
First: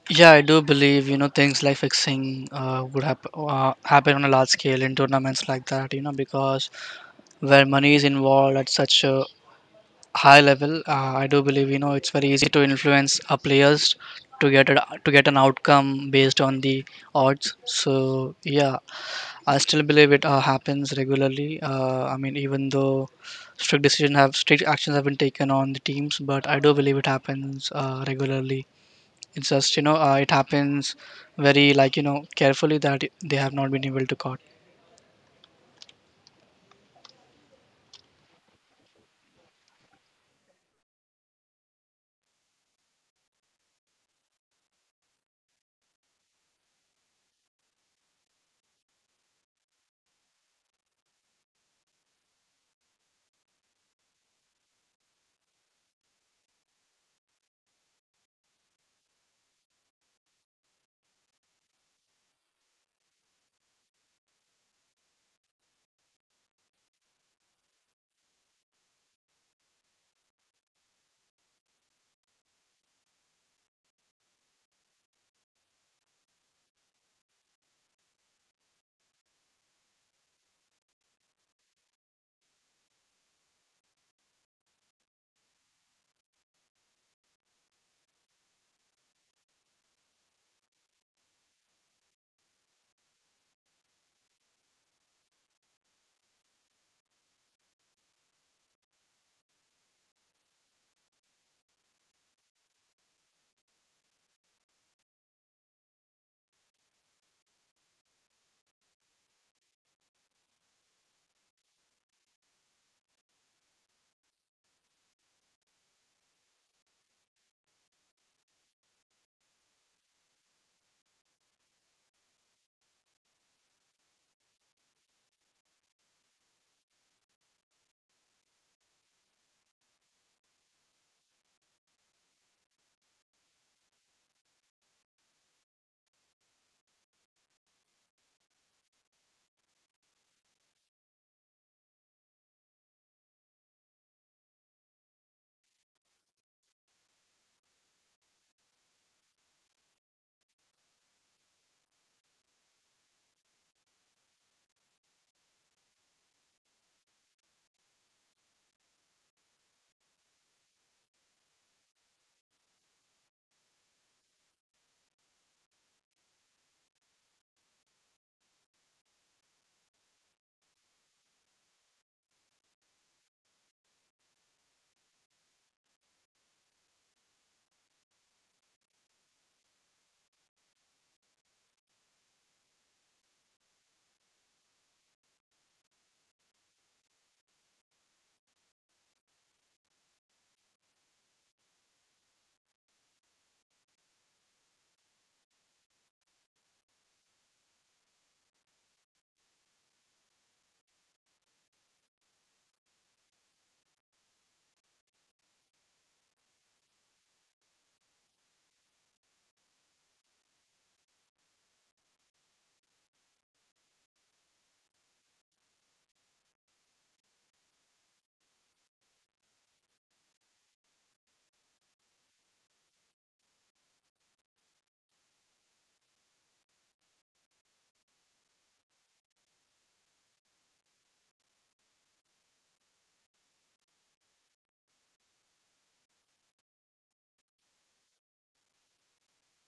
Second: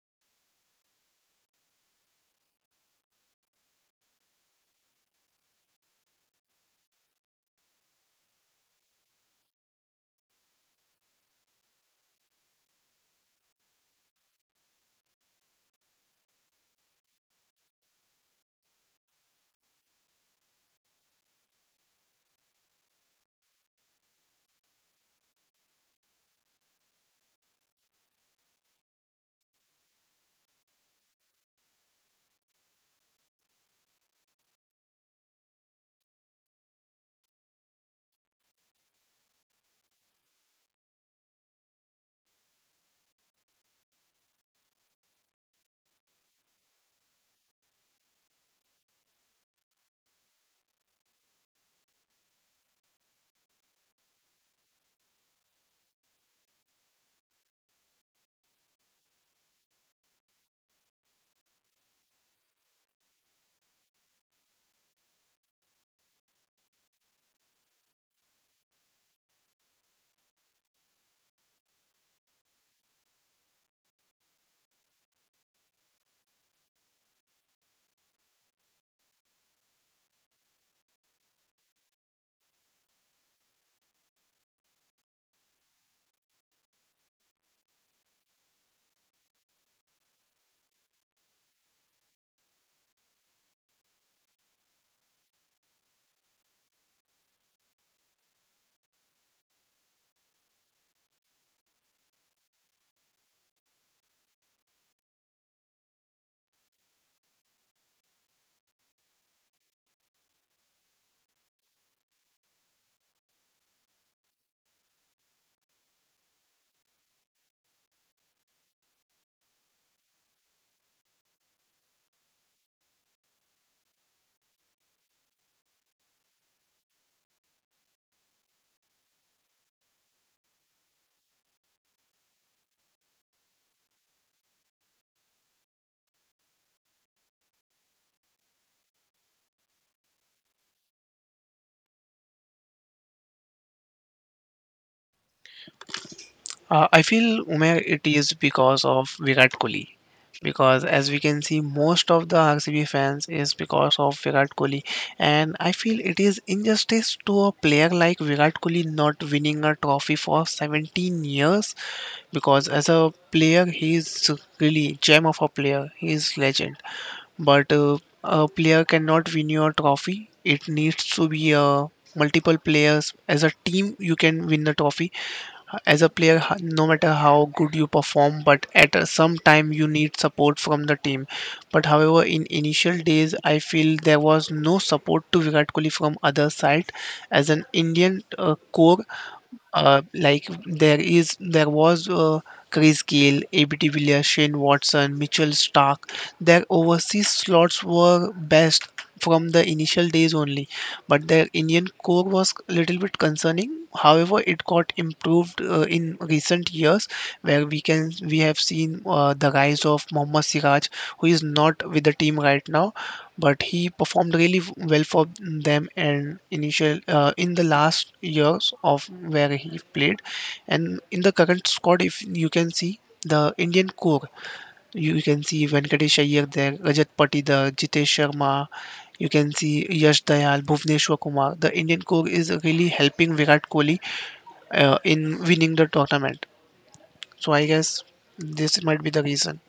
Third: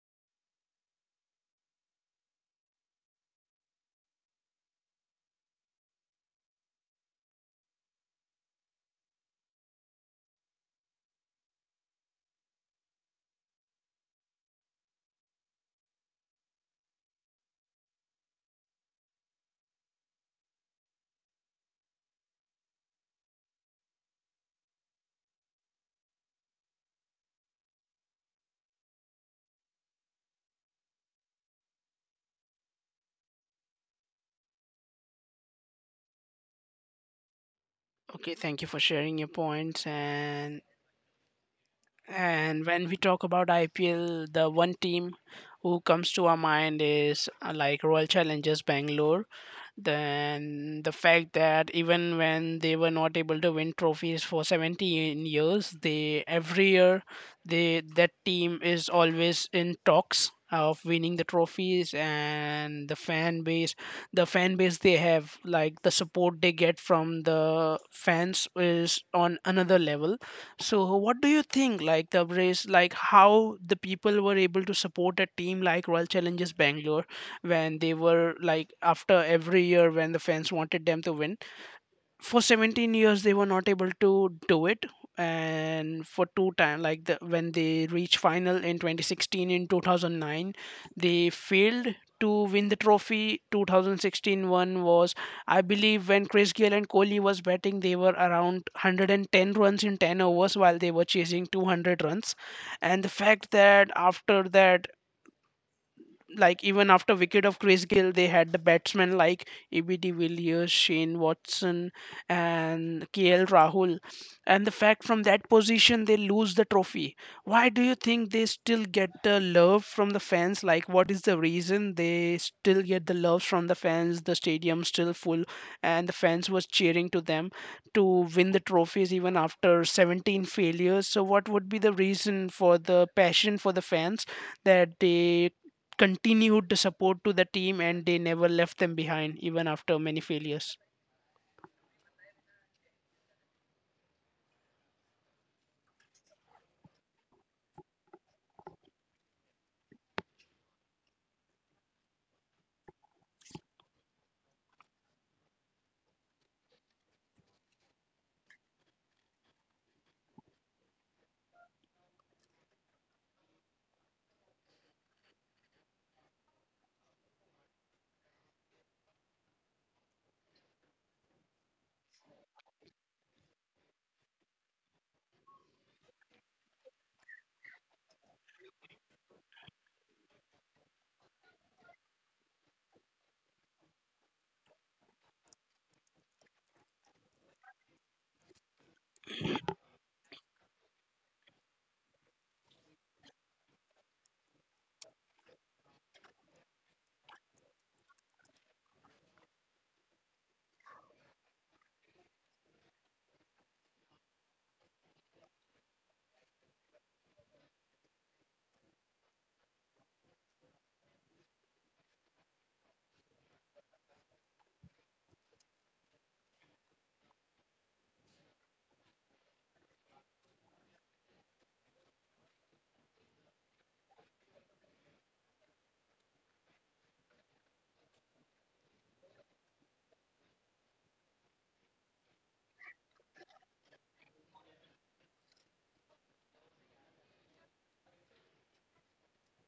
Speaker 2: Yeah, I do believe, you know, things like fixing would happen on a large scale in tournaments like that, you know, because where money is involved at such a high level, I do believe, you know, it's very easy to influence our players to get a, to get an outcome based on the odds. So yeah, I still believe it happens regularly. I mean, even though strict actions have been taken on the teams, but I do believe it happens regularly. It's just it happens very, carefully, that they have not been able to caught.
Speaker 1: Okay, thank you for sharing your points. And when we talk about IPL, the one team who comes to our mind is like Royal Challengers Bangalore. Then the fact that even when they were not able to win trophies for 17 years, they every year, they, that team is always in talks of winning the trophies, and the fan base, the fan base they have, like the support they get from the fans is on another level. So what do you think, like, the race, like, how the people were able to support a team like Royal Challengers Bangalore when they were, like, after every year when the fans wanted them to win, for 17 years they were not able to do it. And for two time, like the, when they reached final in 2016, in 2009 they failed to win the trophy. 2016 one was, I believe, when Chris Gayle and Kohli was batting, they were around 110 runs in 10 overs while they were chasing 200 runs. And the fact that after that, like, even after wicket of Chris Gill, they had the batsmen like ABD Villiers, Shane Watson, and KL Rahul. And the fact, from that position they lose the trophy. Why do you think they still get the love from the fans? Like, what is the reason they still get the love from the fans? The stadium still full, and the fans was cheering to them to win the trophies even after 17 failures. So, what would be the reason for the passion for the fans that they continued the support to the team, and they never left them behind even after many failures?
Speaker 3: I feel, Umair, it is because of Virat Kohli. Because as we can see, most of the RCB fans is because of Virat Kohli, and I feel it is injustice to a player like Virat Kohli not winning a trophy for 17 years. Because as a player, he is really gem of a player. He is legend, but a player cannot win your trophy. It needs to be multiple players. As a team, you can win the trophy. As a player, no matter how good you perform, but at some time you need support from the team. But however, in initial days, I feel there was no support to Virat Kohli from other side. As an Indian core, like there was Chris Gayle, ABT Villiers, Shane Watson, Mitchell Stark. Their overseas slots were best from the initial days only, but their Indian core was a little bit concerning. However, it got improved in recent years us, where we have seen the rise of Mohammad Siraj, who is not with the team right now, but he performed really well for them, and initial in the last years of where he played. And in the current squad, if you can see the Indian core, you can see Venkatesh Iyer there, Rajat Patidar, Jitesh Sharma, you can see Yash Dayal, Bhuvneshwar Kumar. The Indian core is really helping Virat Kohli in winning the tournament. So I guess this might be the reason.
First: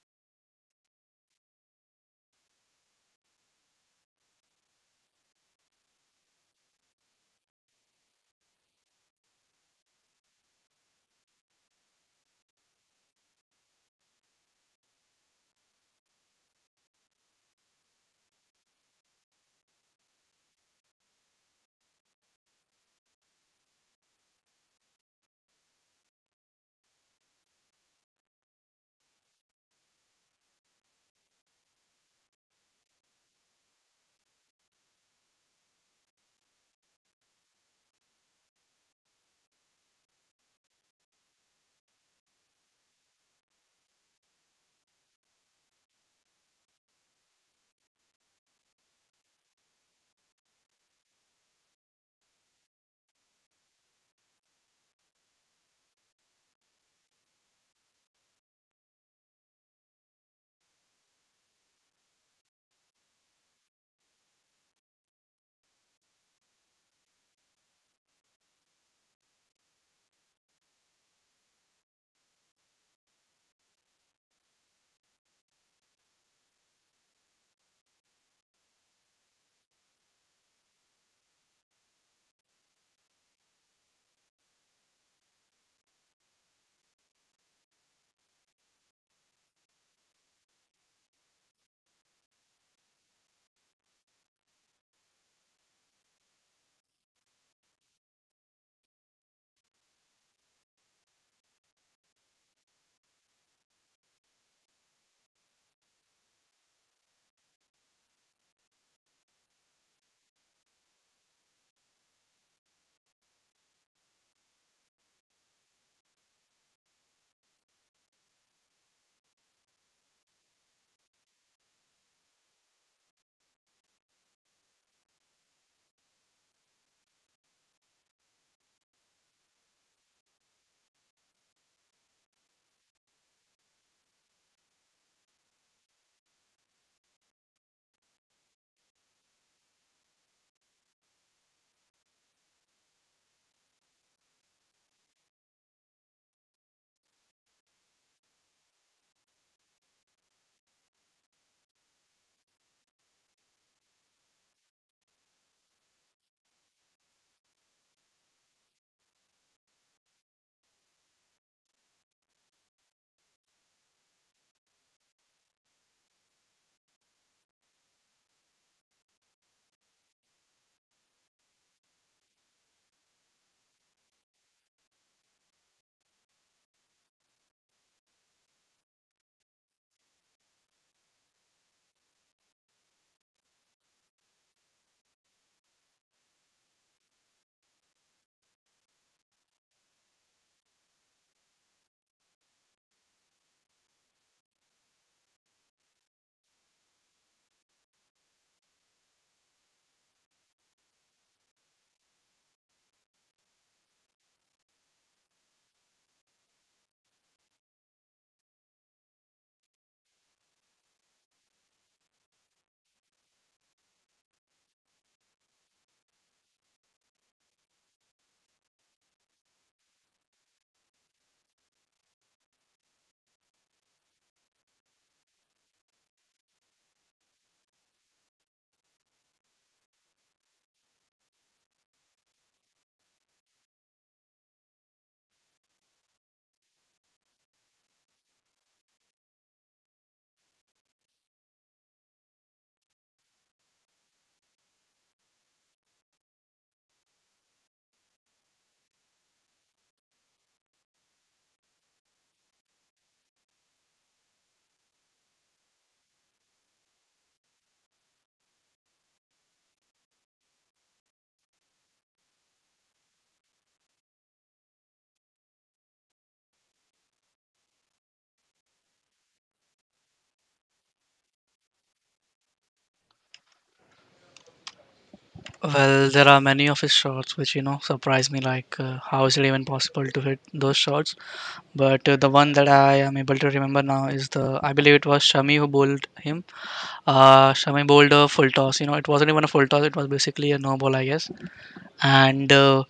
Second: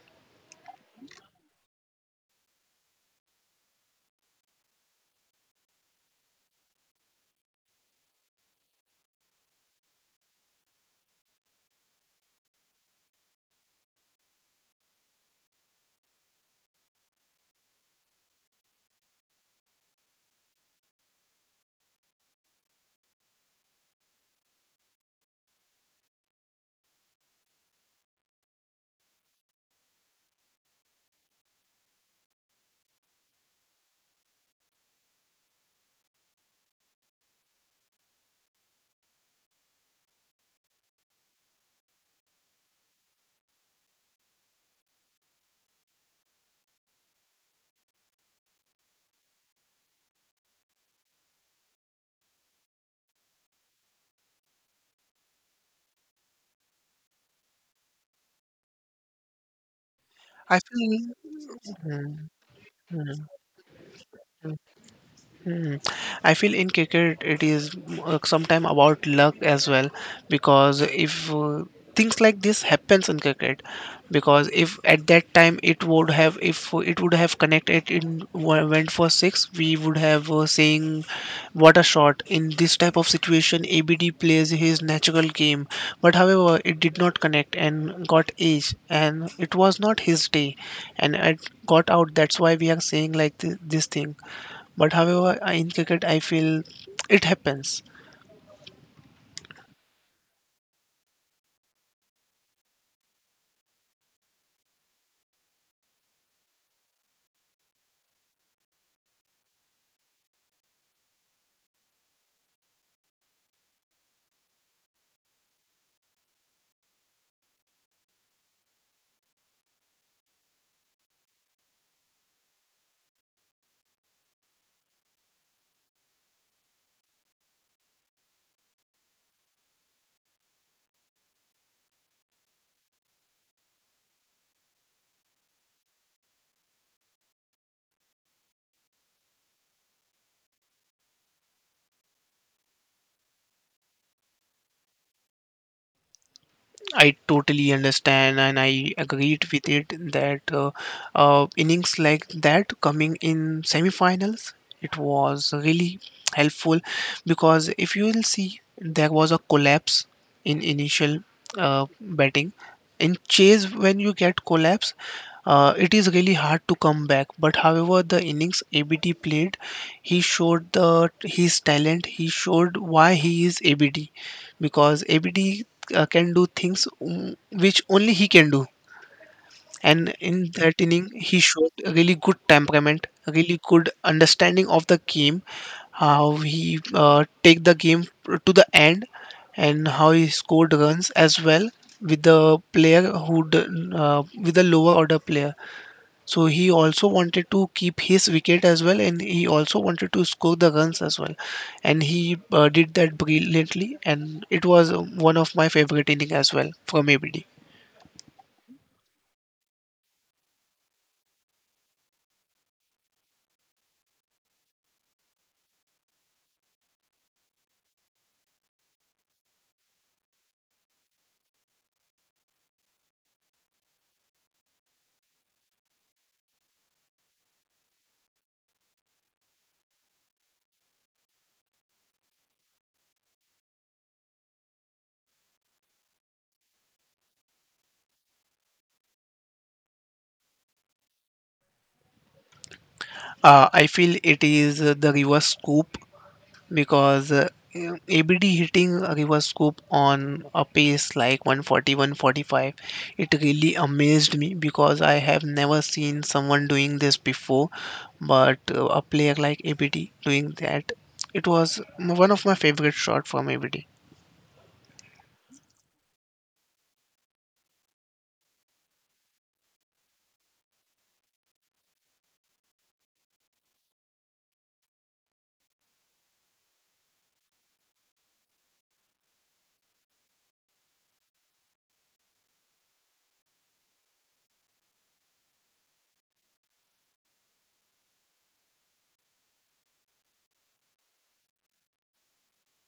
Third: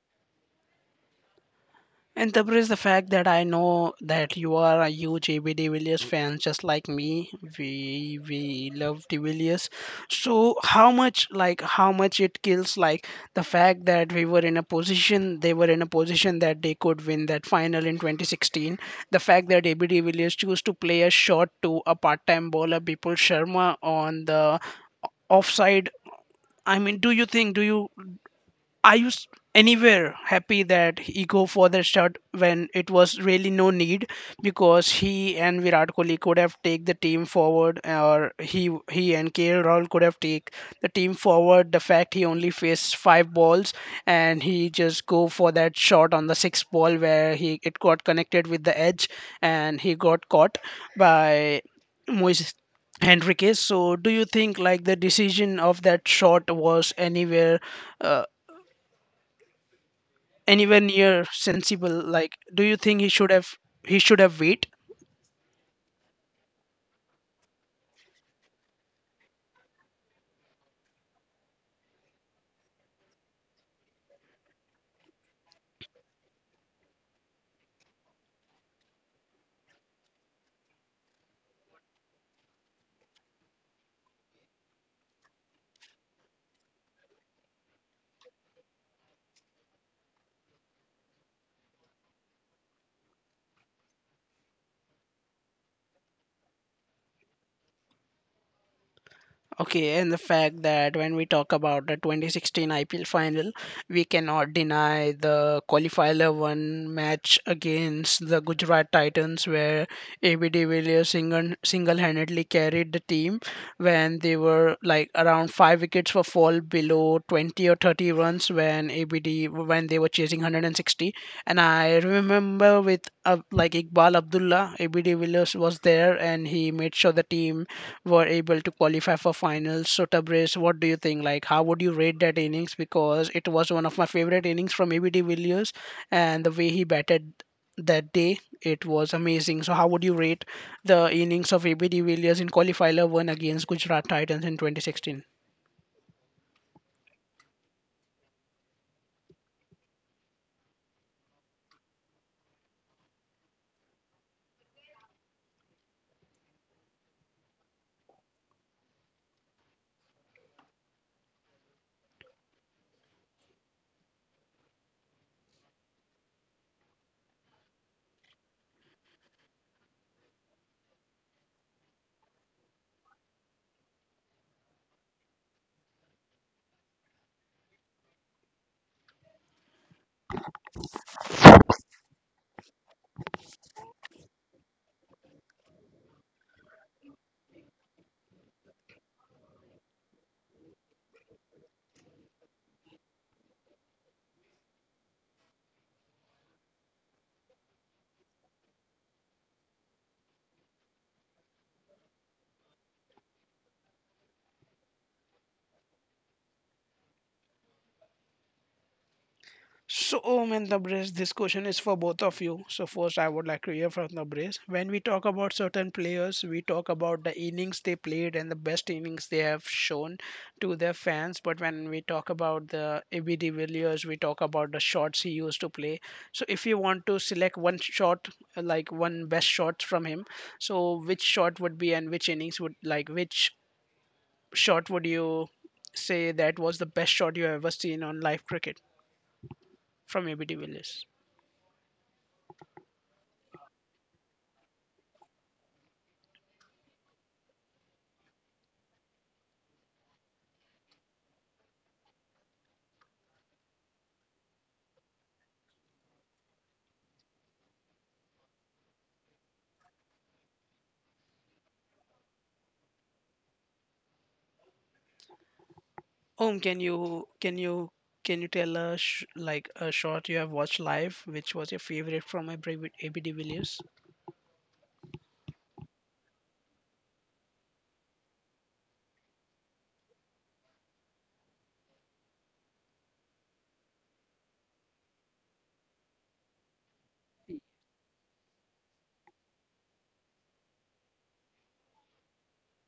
Speaker 1: And there is the fact that I know that you are a huge AB de Villiers fan, just like me. We love de Villiers. So how much, like, how much it kills, like, the fact that we were in a position, they were in a position that they could win that final in 2016. The fact that AB de Villiers chose to play a shot to a part-time bowler Bipul Sharma on the offside, I mean, do you think, do you, are you anywhere happy that he go for the shot when it was really no need, because he and Virat Kohli could have take the team forward, or he and KL Rahul could have take the team forward. The fact he only faced five balls, and he just go for that shot on the sixth ball where he, it got connected with the edge, and he got caught by Moises Henriquez. So do you think, like, the decision of that shot was anywhere, uh,
Speaker 3: I
Speaker 1: anywhere
Speaker 3: feel,
Speaker 1: near sensible?
Speaker 3: Mhm,
Speaker 1: Like, do you think he
Speaker 3: mhm.
Speaker 1: should have, he should have wait?
Speaker 3: Hmm. I feel in cricket it is sometime about luck as well, because if things like this happens in cricket. Because if at that time it would have, if it would have connected in, went for six, we would have saying what a shot. In this type of situation ABD plays his natural game, but however it did not connect and got age, and it was not his day, and it got out. That's why we are saying like this thing. But however, in cricket, I feel it happens.
Speaker 1: Okay, and the fact that when we talk about the 2016 IPL final, we cannot deny the qualifier one match against the Gujarat Titans, where AB de Villiers single-handedly carried the team when they were, like, around five wickets for fall below 20 or 30 runs, when ABD, when they were chasing 160. And I remember with like Iqbal Abdullah, AB de Villiers was there, and he made sure the team were able to qualify for finals. So Tabrez, what do you think? Like, how would you rate that innings? Because it was one of my favorite innings from ABD Villiers, and the way he batted that day, it was amazing. So how would you rate the innings of ABD Villiers in qualifier one against Gujarat Titans in 2016?
Speaker 3: I totally understand and I agreed with it that innings like that coming in semi-finals, it was really helpful because if you will see there was a collapse in initial betting in chase. When you get collapse, it is really hard to come back, but however the innings ABD played, he showed the his talent, he showed why he is ABD, because ABD can do things, which only he can do. And in that inning he showed a really good temperament, a really good understanding of the game, how he take the game to the end, and how he scored runs as well, with the player who with the lower order player. So he also wanted to keep his wicket as well, and he also wanted to score the runs as well. And he did that brilliantly, and it was one of my favorite innings as well from ABD.
Speaker 1: So, Om and Tabriz, this question is for both of you. So, first, I would like to hear from Tabriz. When we talk about certain players, we talk about the innings they played and the best innings they have shown to their fans. But when we talk about the AB de Villiers, we talk about the shots he used to play. So, if you want to select one shot, like one best shot from him, so which shot would be and which innings would, like, which shot would you say that was the best shot you have ever seen on live cricket from AB de Villiers?
Speaker 3: I feel it is the reverse scoop, because ABD hitting a river scoop on a pace like 140 145, it really amazed me because I have never seen someone doing this before. But a player like ABD doing that, it was one of my favorite shots from ABD.
Speaker 1: Um, can you can you can you tell us like a short you have watched live, which was your favorite from AB de Villiers?
Speaker 2: Well, there are many of his shots which surprise me. Like how is it even possible to hit those shots? But the one that I am able to remember now is the, I believe it was Shami who bowled him. Shami bowled a full toss. You know, it wasn't even a full toss. It was basically a no ball, I guess. And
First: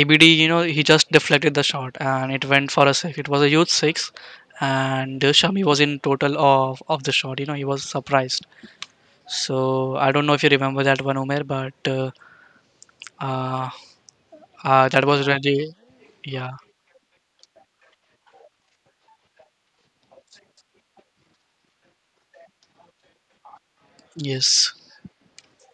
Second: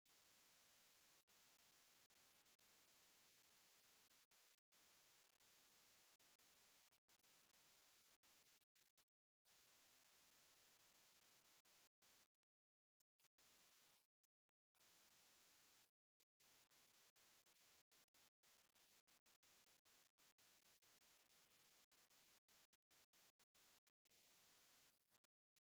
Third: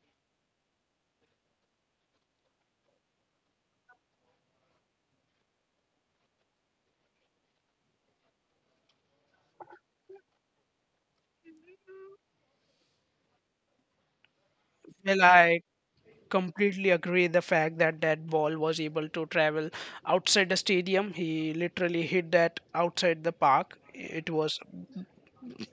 Speaker 2: ABD, you know, he just deflected the shot and it went for a six. It was a huge six, and Shami was in total of the shot. You know, he was surprised. So I don't know if you remember that one, Umer, but uh, that
Speaker 1: Well,
Speaker 2: was
Speaker 1: I
Speaker 2: really, yeah,
Speaker 1: completely agree the fact that that ball was able to travel outside the stadium. He literally hit that outside the park. It was
Speaker 2: yes.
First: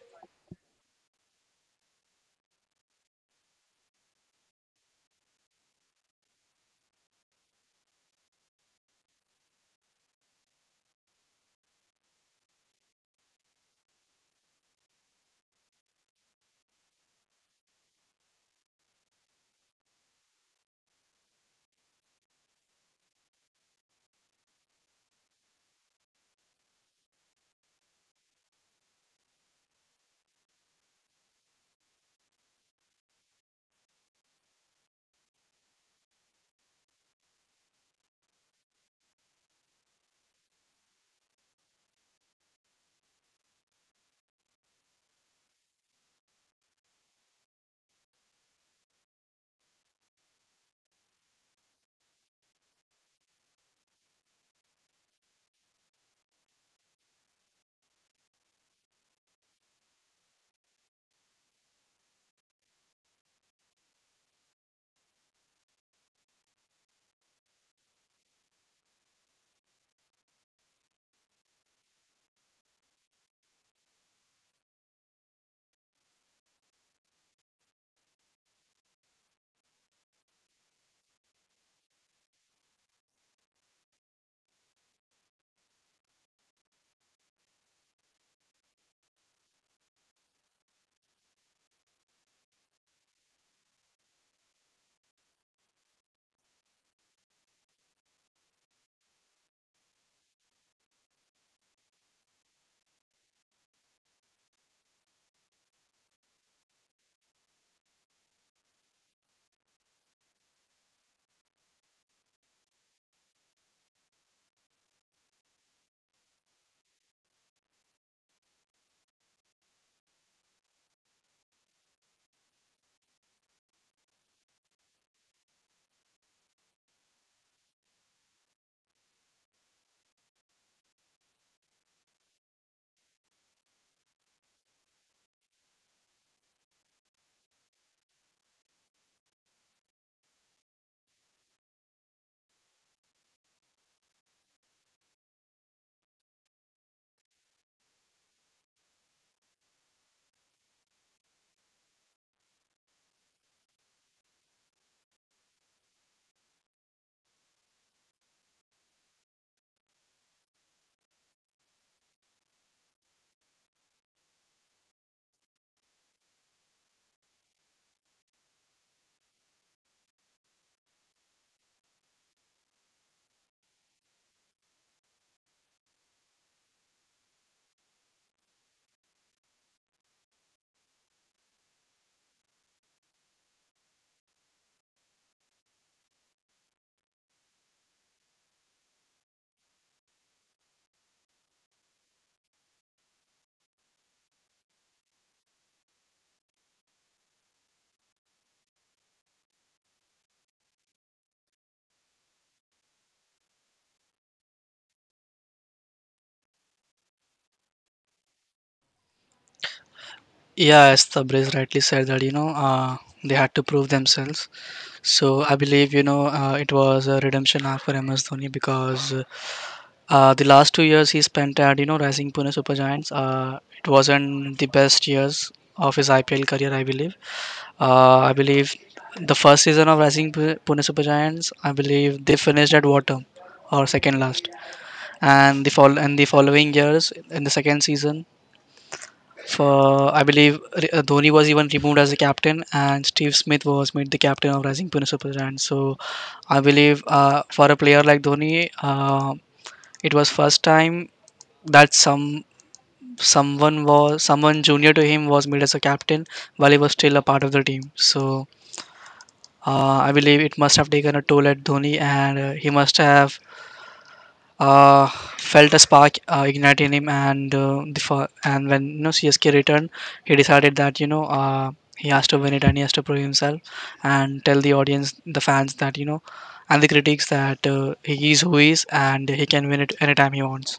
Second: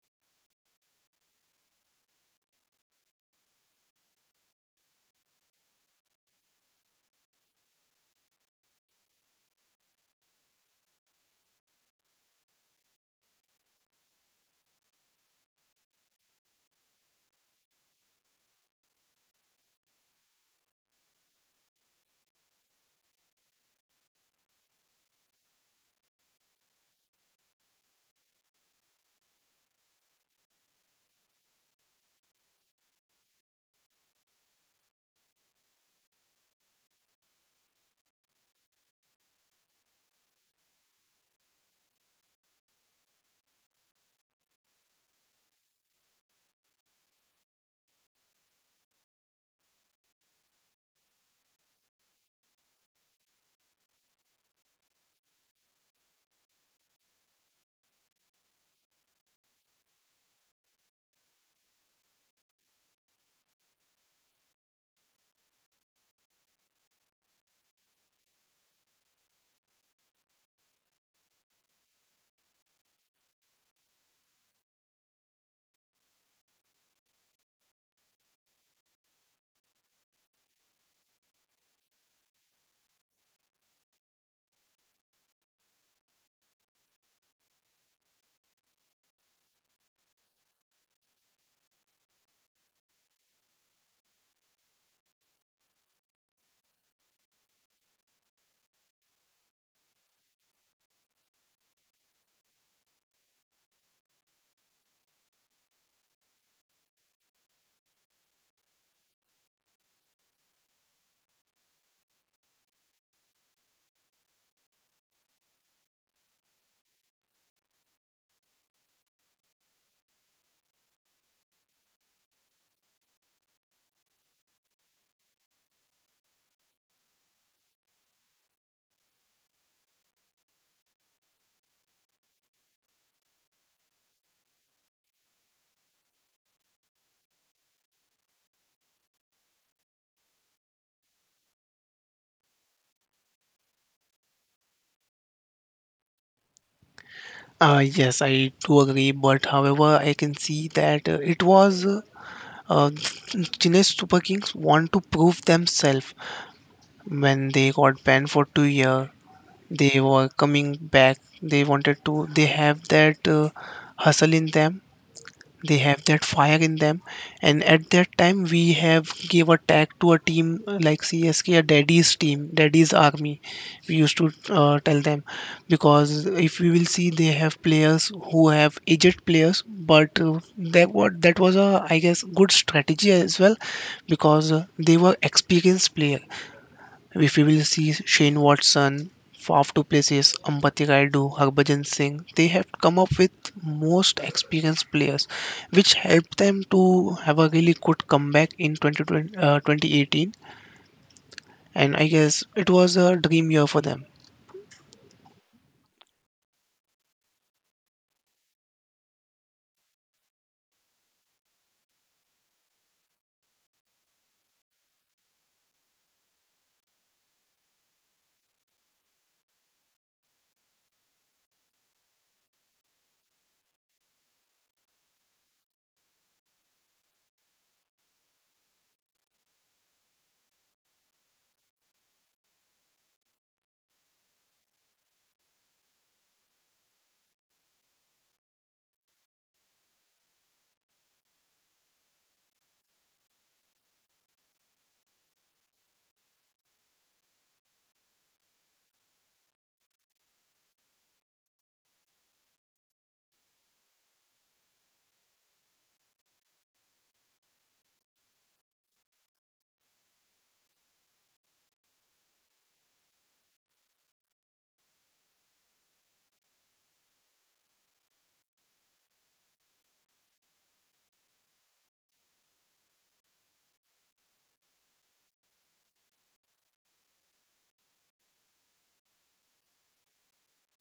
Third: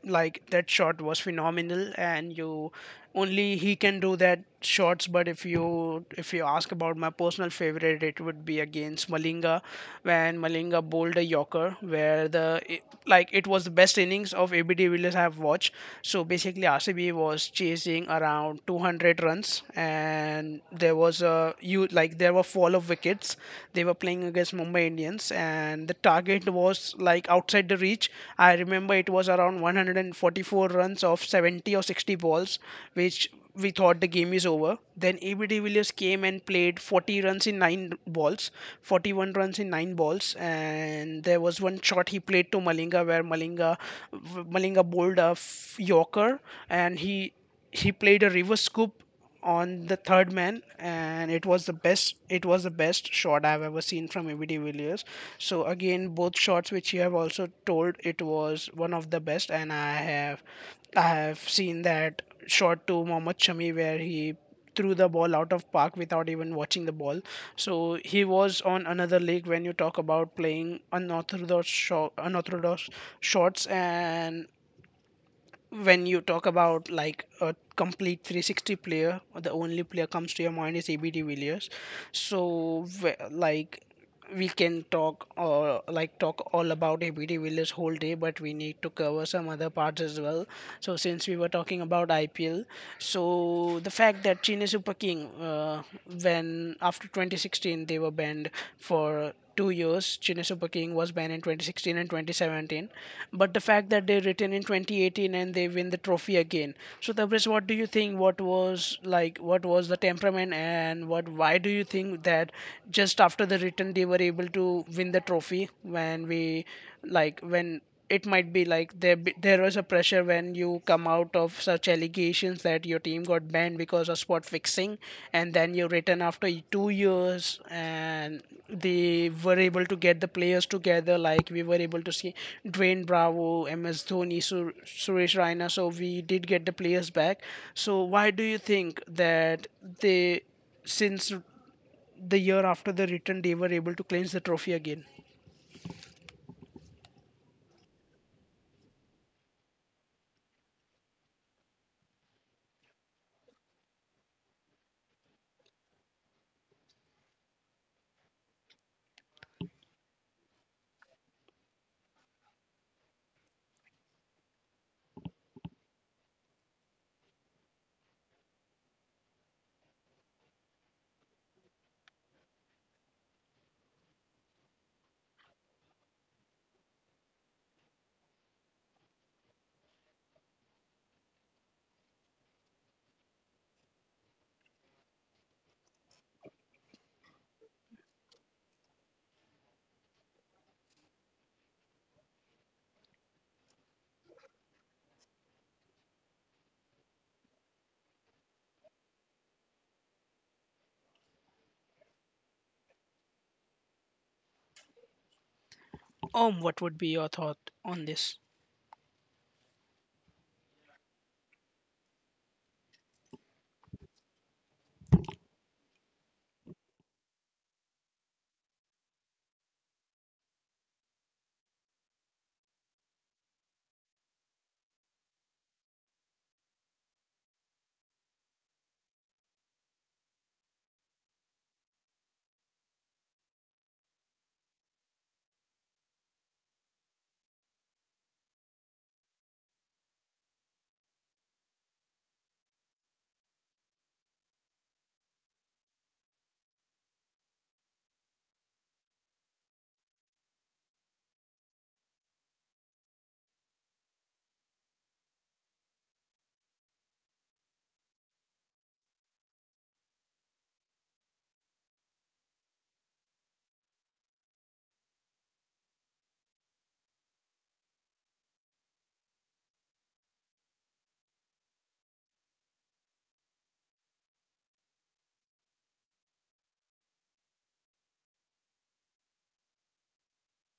Speaker 1: like that shot was phenomenal, and you only he can do that shots. But if you ask about my personal favorite, it would be against Malinga when Malinga bowled a yorker where like it was the best innings of ABD Villiers I have watched. So basically, RCB was chasing around 200 runs, and there was a, you like, there were fall of wickets. They were playing against Mumbai Indians, and the target was like outside the reach. I remember it was around 144 runs of 70 or 60 balls, which we thought the game is over. Then AB de Villiers came and played 40 runs in 9 balls, 41 runs in 9 balls, and there was one shot he played to Malinga where Malinga bowled a Yorker, and he played a reverse scoop on the third man, and it was the best shot I've ever seen from ABD Villiers. So again, both shots which you have also told, it was one of the best, and I have seen that shot to Mohammad Shami where he threw the ball out of park without even watching the ball. So he was on another league. When you talk about playing unorthodox shots, and when you talk about like a complete 360 player, the only player comes to your mind is ABD Villiers. So like, we can talk, or like talk all about ABD Villiers whole day, but we need to cover some other parts as well. So since we were talking about IPL, so the fact that Chine Super King, when after 2016 they were banned for 2 years. Chennai Super King was banned in 2016 and 2017. But the fact that they return in 2018 and they win the trophy again. So Tabriz, what do you think? What was like? What was the temperament and what? Why do you think that just after the return they were able to win the trophy when we like when it might be like there was a pressure when you come out of such allegations that your team got banned because of spot fixing, and then you return after 2 years, and they were able to get the players together. Like we were able to see Dwayne Bravo, MS Dhoni, Suresh Raina, so we did get the players back. So why do you think that they, since the year after the return, they were able to clinch the trophy again?
Speaker 3: yes, I do agree, but however I can see that it was Chennai Super Kings want to prove themselves. When they got banned for 2 years, they were coming back, they wanted to, they have that hustle in them, they have that fire in them. And at that time we have gave a tag to a team like CSK, a daddy's team, daddy's army, we used to tell them. Because if we will see, they have players who have aged players, but that was a, I guess, good strategy as well, because they were experienced player. If we will see Shane Watson, off two places, Ambati Raidu, Harbhajan Singh, they have come up with most experienced players, which helped them to have a really good comeback in 2020, 2018. And I guess it was a dream year for them.
Speaker 1: What would be your thought on this?
Speaker 2: Yeah, as the Breeze rightly said that they had to prove themselves. So I believe, it was a redemption arc for MS Dhoni, because the last 2 years he spent at, you know, Rising Pune Super Giants. It wasn't the best years of his IPL career, I believe. I believe the first season of Pune Super Giants, I believe they finished at bottom or second last, and the fall and the following years, in the second season, for I believe Dhoni was even removed as a captain, and Steve Smith was made the captain of Rising Pune Super Giants. So I believe for a player like Dhoni, it was first time that someone was, someone junior to him was made as a captain while he was still a part of the team. So I believe it must have taken a toll at Dhoni, and he must have uh, felt a spark ignite in him, and and when, you know, CSK returned, he decided that, he has to win it and he has to prove himself, and tell the audience, the fans, that, you know, and the critics, that he is who he is and he can win it anytime he wants.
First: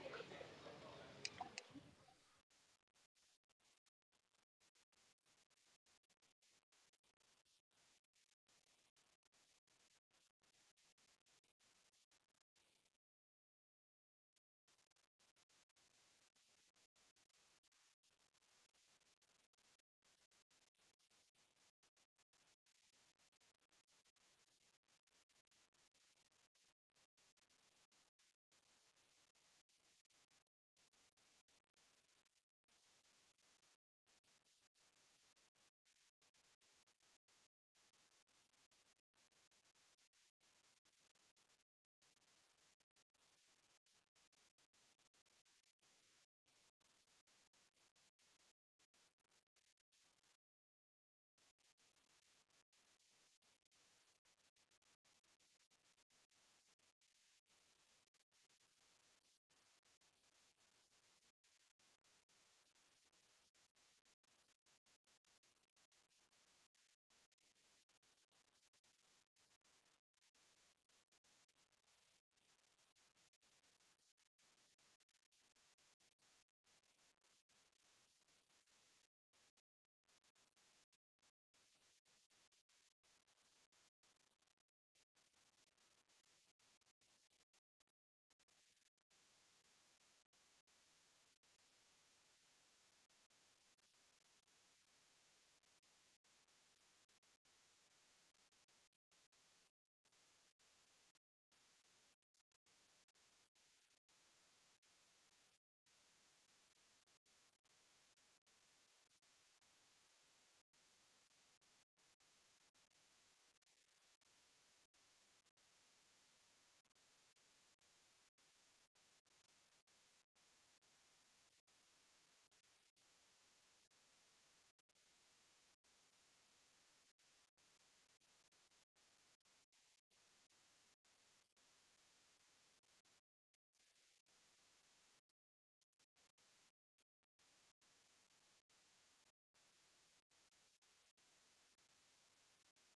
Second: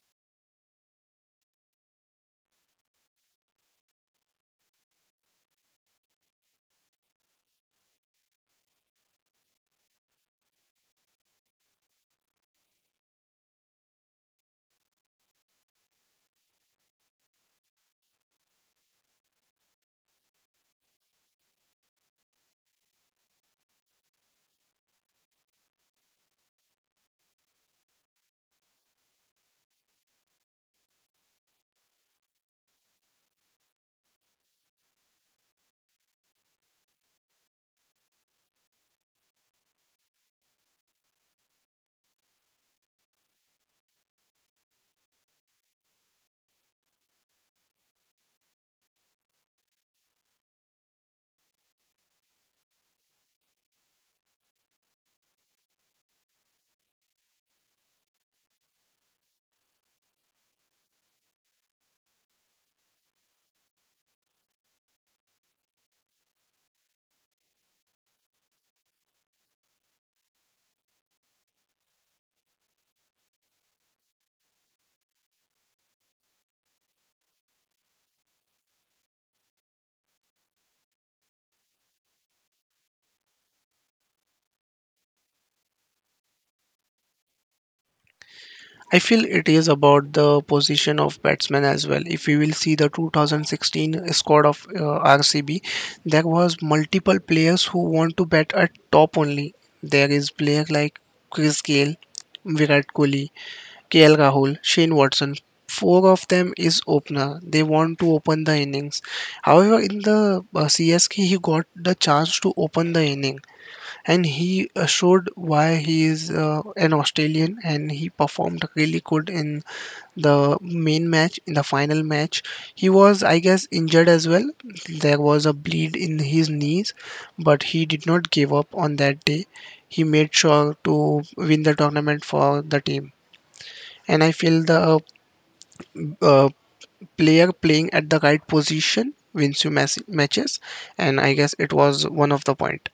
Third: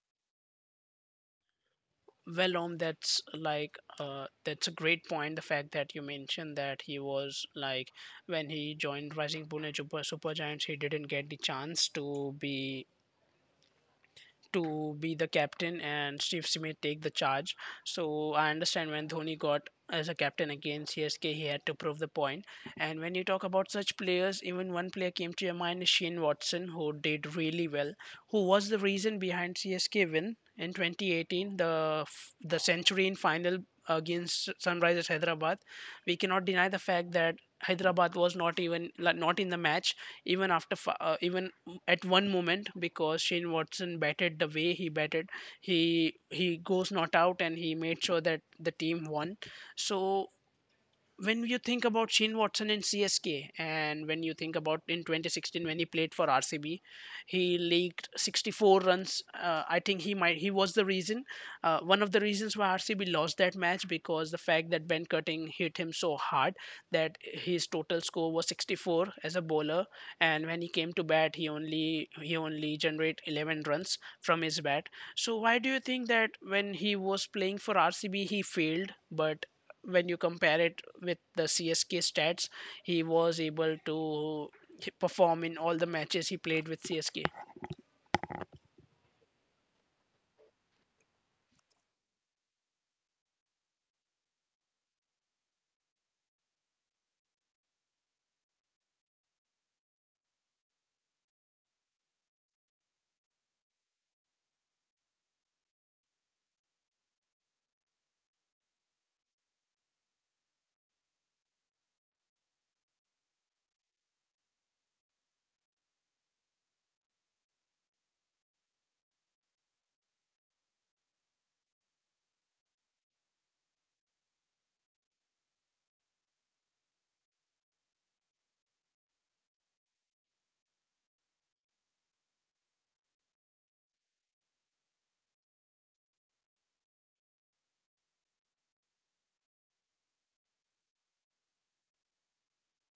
Speaker 1: Well, Om, that's like that's a great point, the fact that you mentioned that he was like when he joined Rising Pune Super Giants he didn't get the chance to be the captain and Steve Smith take the charge. So I understand when Dhoni got as a captain against CSK, he had to prove the point. And when you talk about such players, even one player came to your mind is Shane Watson, who did really well, who was the reason behind CSK win in 2018, the century in final against Sunrisers Hyderabad. We cannot deny the fact that Hyderabad was not even like, not in the match, even after even at one moment, because Shane Watson batted the way he batted. He goes not out, and he made sure that the team won. So when you think about Shane Watson in CSK, and when you think about in 2016 when he played for RCB, he leaked 64 runs. I think he might, he was the reason, one of the reasons why RCB lost that match, because the fact that Ben Cutting hit him so hard that his total score was 64 as a bowler. And when he came to bat, he only generated 11 runs from his bat. So why do you think that when he was playing for RCB, he failed, but when you compare it with the CSK stats, he was able to perform in all the matches he played with CSK.
Speaker 3: I feel it is about the position of batsman as well. If you will see the 2016 squad of RCB, there was multiple players who want to bat at top only. There is player like Chris Gale, Virat Kohli, KL Rahul, Shane Watson. Four of them is opener. They want to open the innings. However, in the CSK, he got the chance to open the inning, and he showed why he is an Australian, and he performed really good in the main match. In the final match he was, I guess, injured as well, there was a bleed in his knees, but he did not give up on that day, he made sure to win the tournament for the team. And I feel the uh, uh, player playing at the right position wins you matches, and I guess it was one of the point.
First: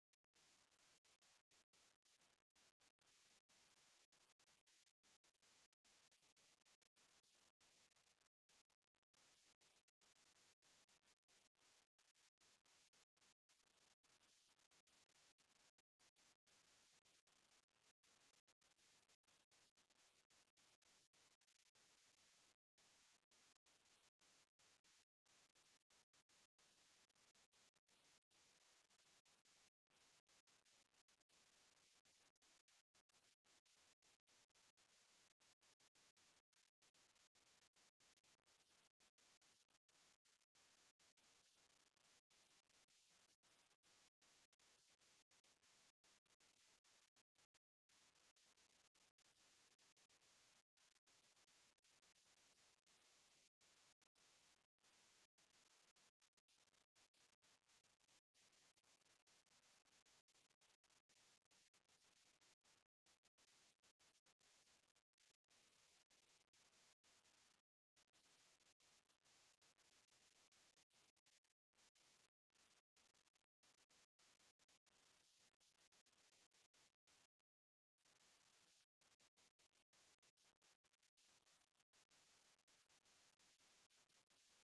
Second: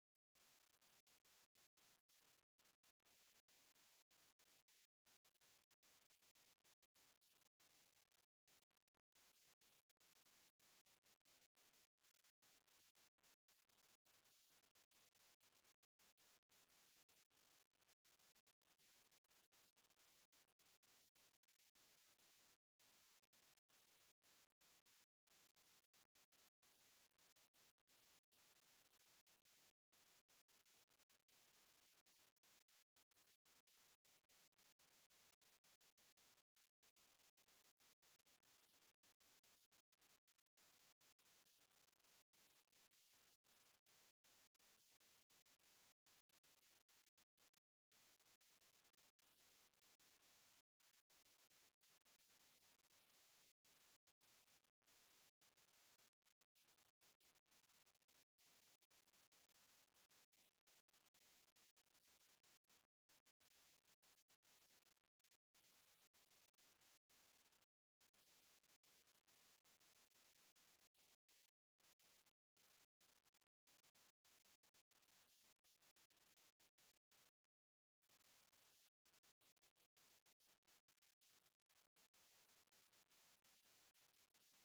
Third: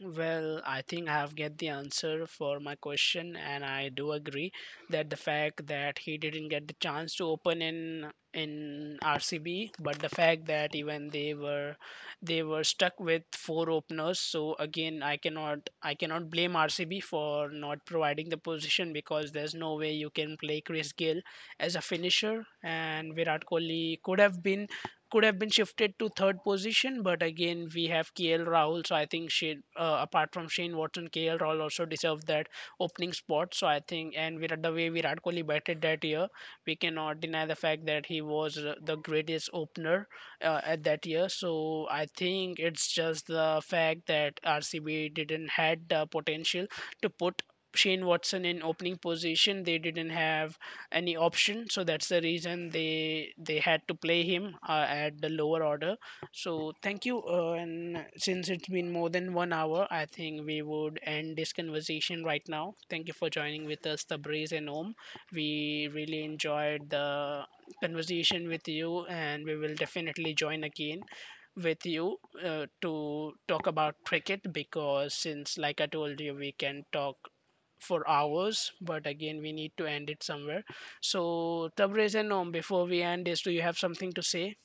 Speaker 1: Well, I think I have get the answer for my question, and I do agree that the fact that he didn't get the chance to open in RCB, but the fact that even they were stuck with four openers. So again, I cannot blame RCB for not providing the position, because there's no way you can play Chris Gill as a finisher, and Virat Kohli could have been shifted to third position, but again we have KL Rahul. So I think she apart from Shane Watson, KL Rahul also deserved that opening spot. So I think, and Virat, the way Virat Kohli batted that year, we cannot deny the fact that he was the greatest opener at that year. So I think it's just the fact that RCB didn't had the potential to put Shane Watson in opening position. They didn't have any option, so that's the reason they had to play him at the lower order. So thank you and since it's been more than 1 hour, I think we would end this conversation right now. Thank you for joining with us, Tabriz and Om. We really enjoyed the conversation with you, and we will definitely join again with you to talk about cricket, because since like I told you, we can talk for hours, but again we need to end it somewhere. So Tabriz and Om, before we end this, do you have something to say?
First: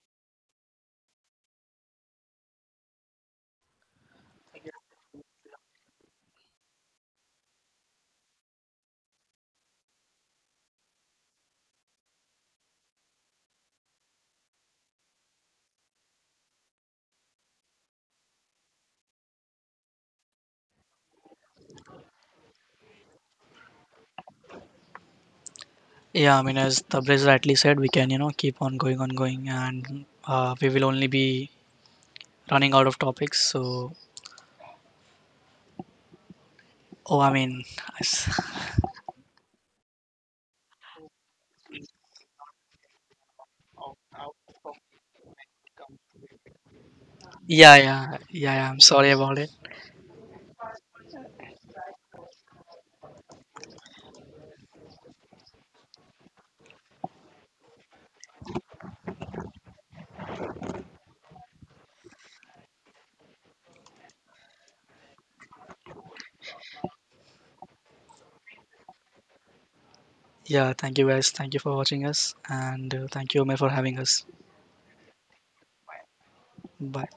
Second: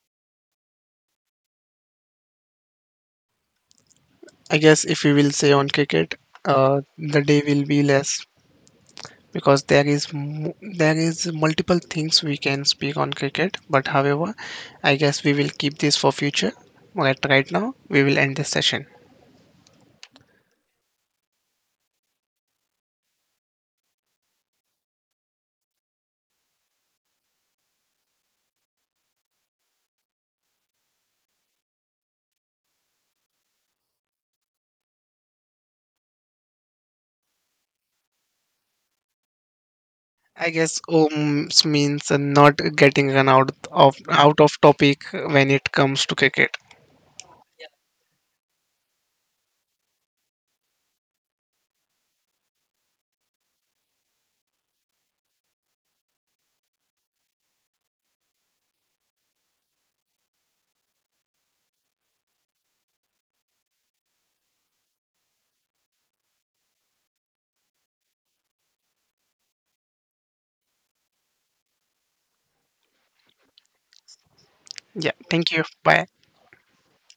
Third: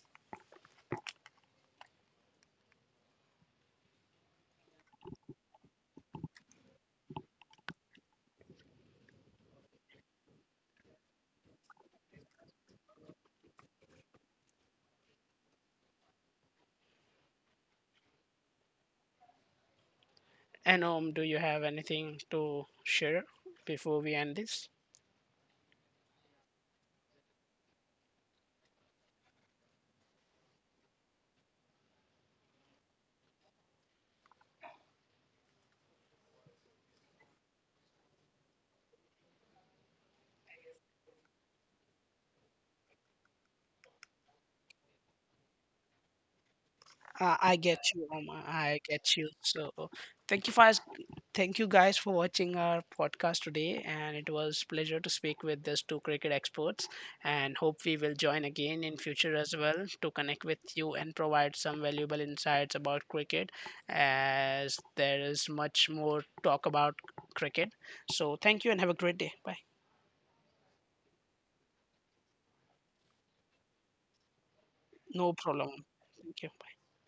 Speaker 3: I guess if we will say on cricket, the day will be less because there is there is multiple things we can speak on cricket. But however, I guess we will keep this for future. But right now, we will end this session.
Speaker 1: And Om, do you have anything to share before we end this?
Speaker 2: Yeah, I mean, as Tabriz rightly said, we can, you know, keep on going, and we will only be running out of topics. So, oh, I mean,
Speaker 3: I guess Ohm's means not getting run out of topic when it comes to cricket.
Speaker 1: I
Speaker 2: yeah,
Speaker 1: get
Speaker 2: yeah,
Speaker 1: you, Oma.
Speaker 2: yeah, yeah. I'm
Speaker 1: I
Speaker 2: sorry
Speaker 1: get
Speaker 2: about
Speaker 1: you.
Speaker 2: it.
Speaker 1: So, thank you for thank you guys for watching our podcast today, and it was pleasure to speak with these two cricket experts. And hope we will join again in future as well to connect with you and provide some valuable insights about cricket, as there is much more talk about cricket. So, thank you and have a great day. Bye.
Speaker 2: Yeah, thank you guys. Thank you for watching us. And thank you, Omer, for having us.
Speaker 3: Yeah.
Speaker 1: No
Speaker 3: Thank you.
Speaker 1: problem.
Speaker 3: Bye.
Speaker 1: Thank you. Bye.
Speaker 2: Bye.